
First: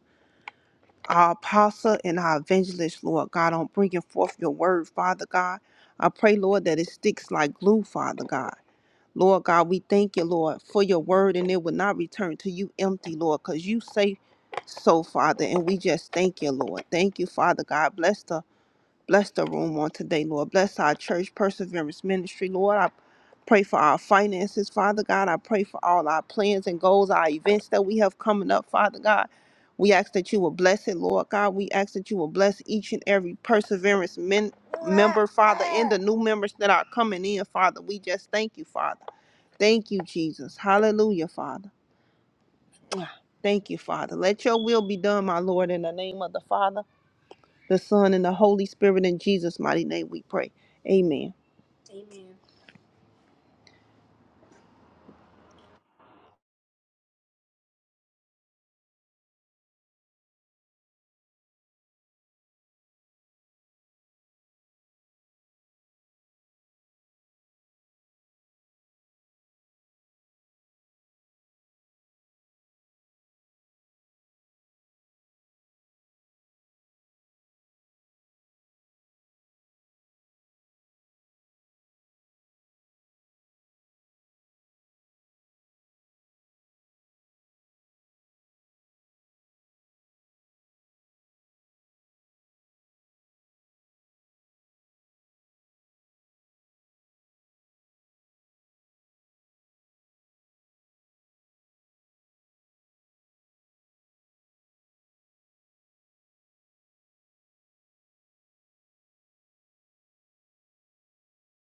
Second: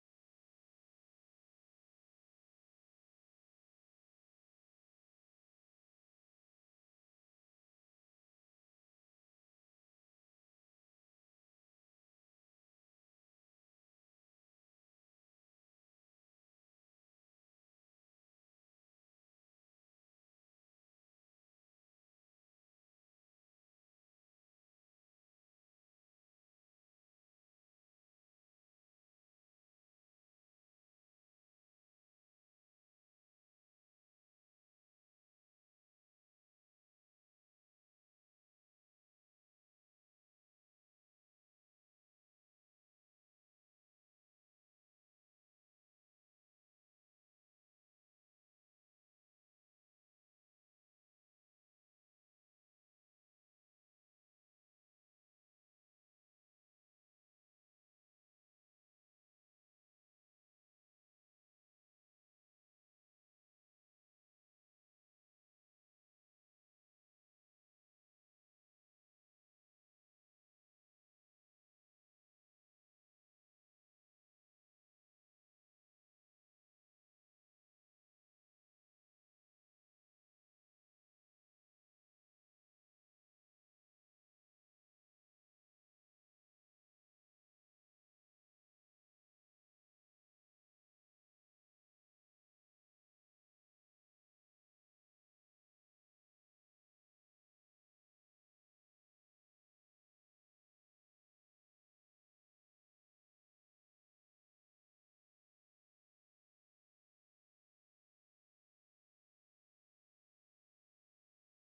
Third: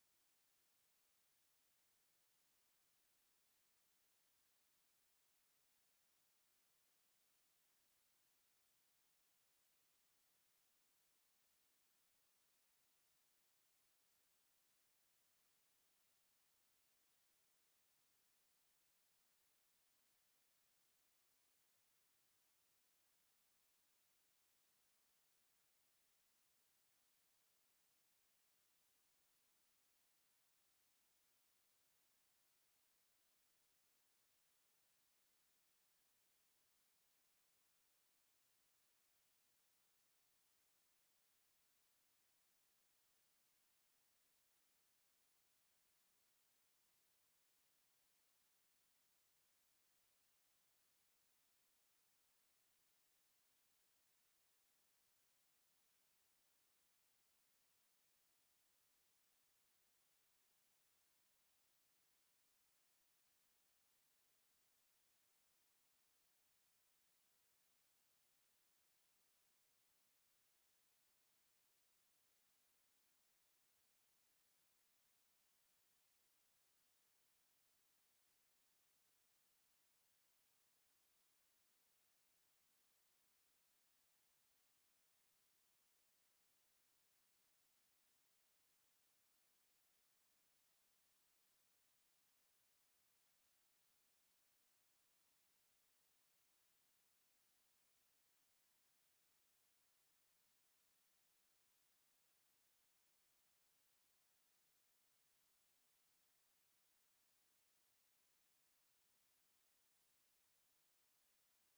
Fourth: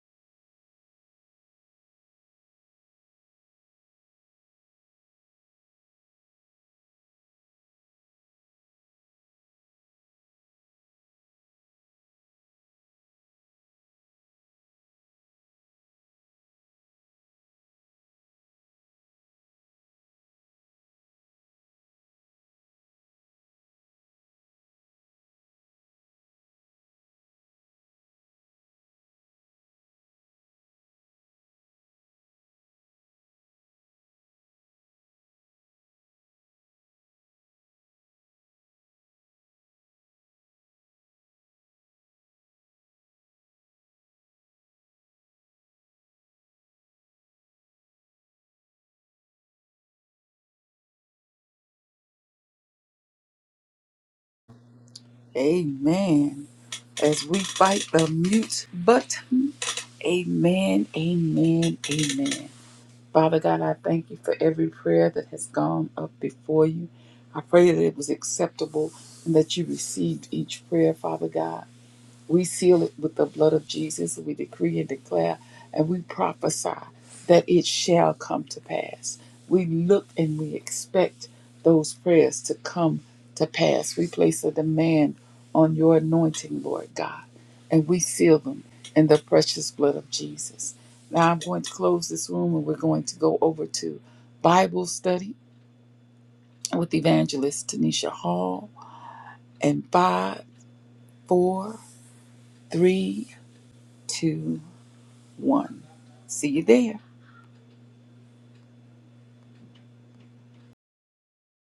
S4: our apostle and our evangelist, Lord God, on bringing forth your word, Father God. I pray, Lord, that it sticks like glue, Father God. Lord God, we thank you, Lord, for your word, and it will not return to you empty, Lord, because you say so, Father, and we just thank you, Lord. Thank you, Father God. Bless the Bless the room on today, Lord. Bless our church, Perseverance Ministry, Lord. I pray for our finances, Father God. I pray for all our plans and goals, our events that we have coming up, Father God. We ask that you will bless it, Lord God. We ask that you will bless each and every Perseverance men- member, Father, and the new members that are coming in, Father. We just thank you, Father. Thank you, Jesus. Hallelujah, Father. Thank you, Father. Let your will be done, my Lord, in the name of the Father, the Son, and the Holy Spirit. In Jesus' mighty name we pray. Amen.
S1: Amen. As we fight the mute button, amen, amen, amen. Father God, I thank you for every prayer that has gone up before you. I pray that it was acceptable and that you received each prayer, Father God. We seal it with the blood of Jesus. We decree and declare and we prophesy that it shall come to pass. We look and we expect those prayers to come to pass. We place a demand on your anointing, Lord God, and we seal them in the precious blood of Jesus. Now I'm going to close this room and we're going to go over to Bible study with evangelist Tanisha Hall and five, four, three, two one. See you there.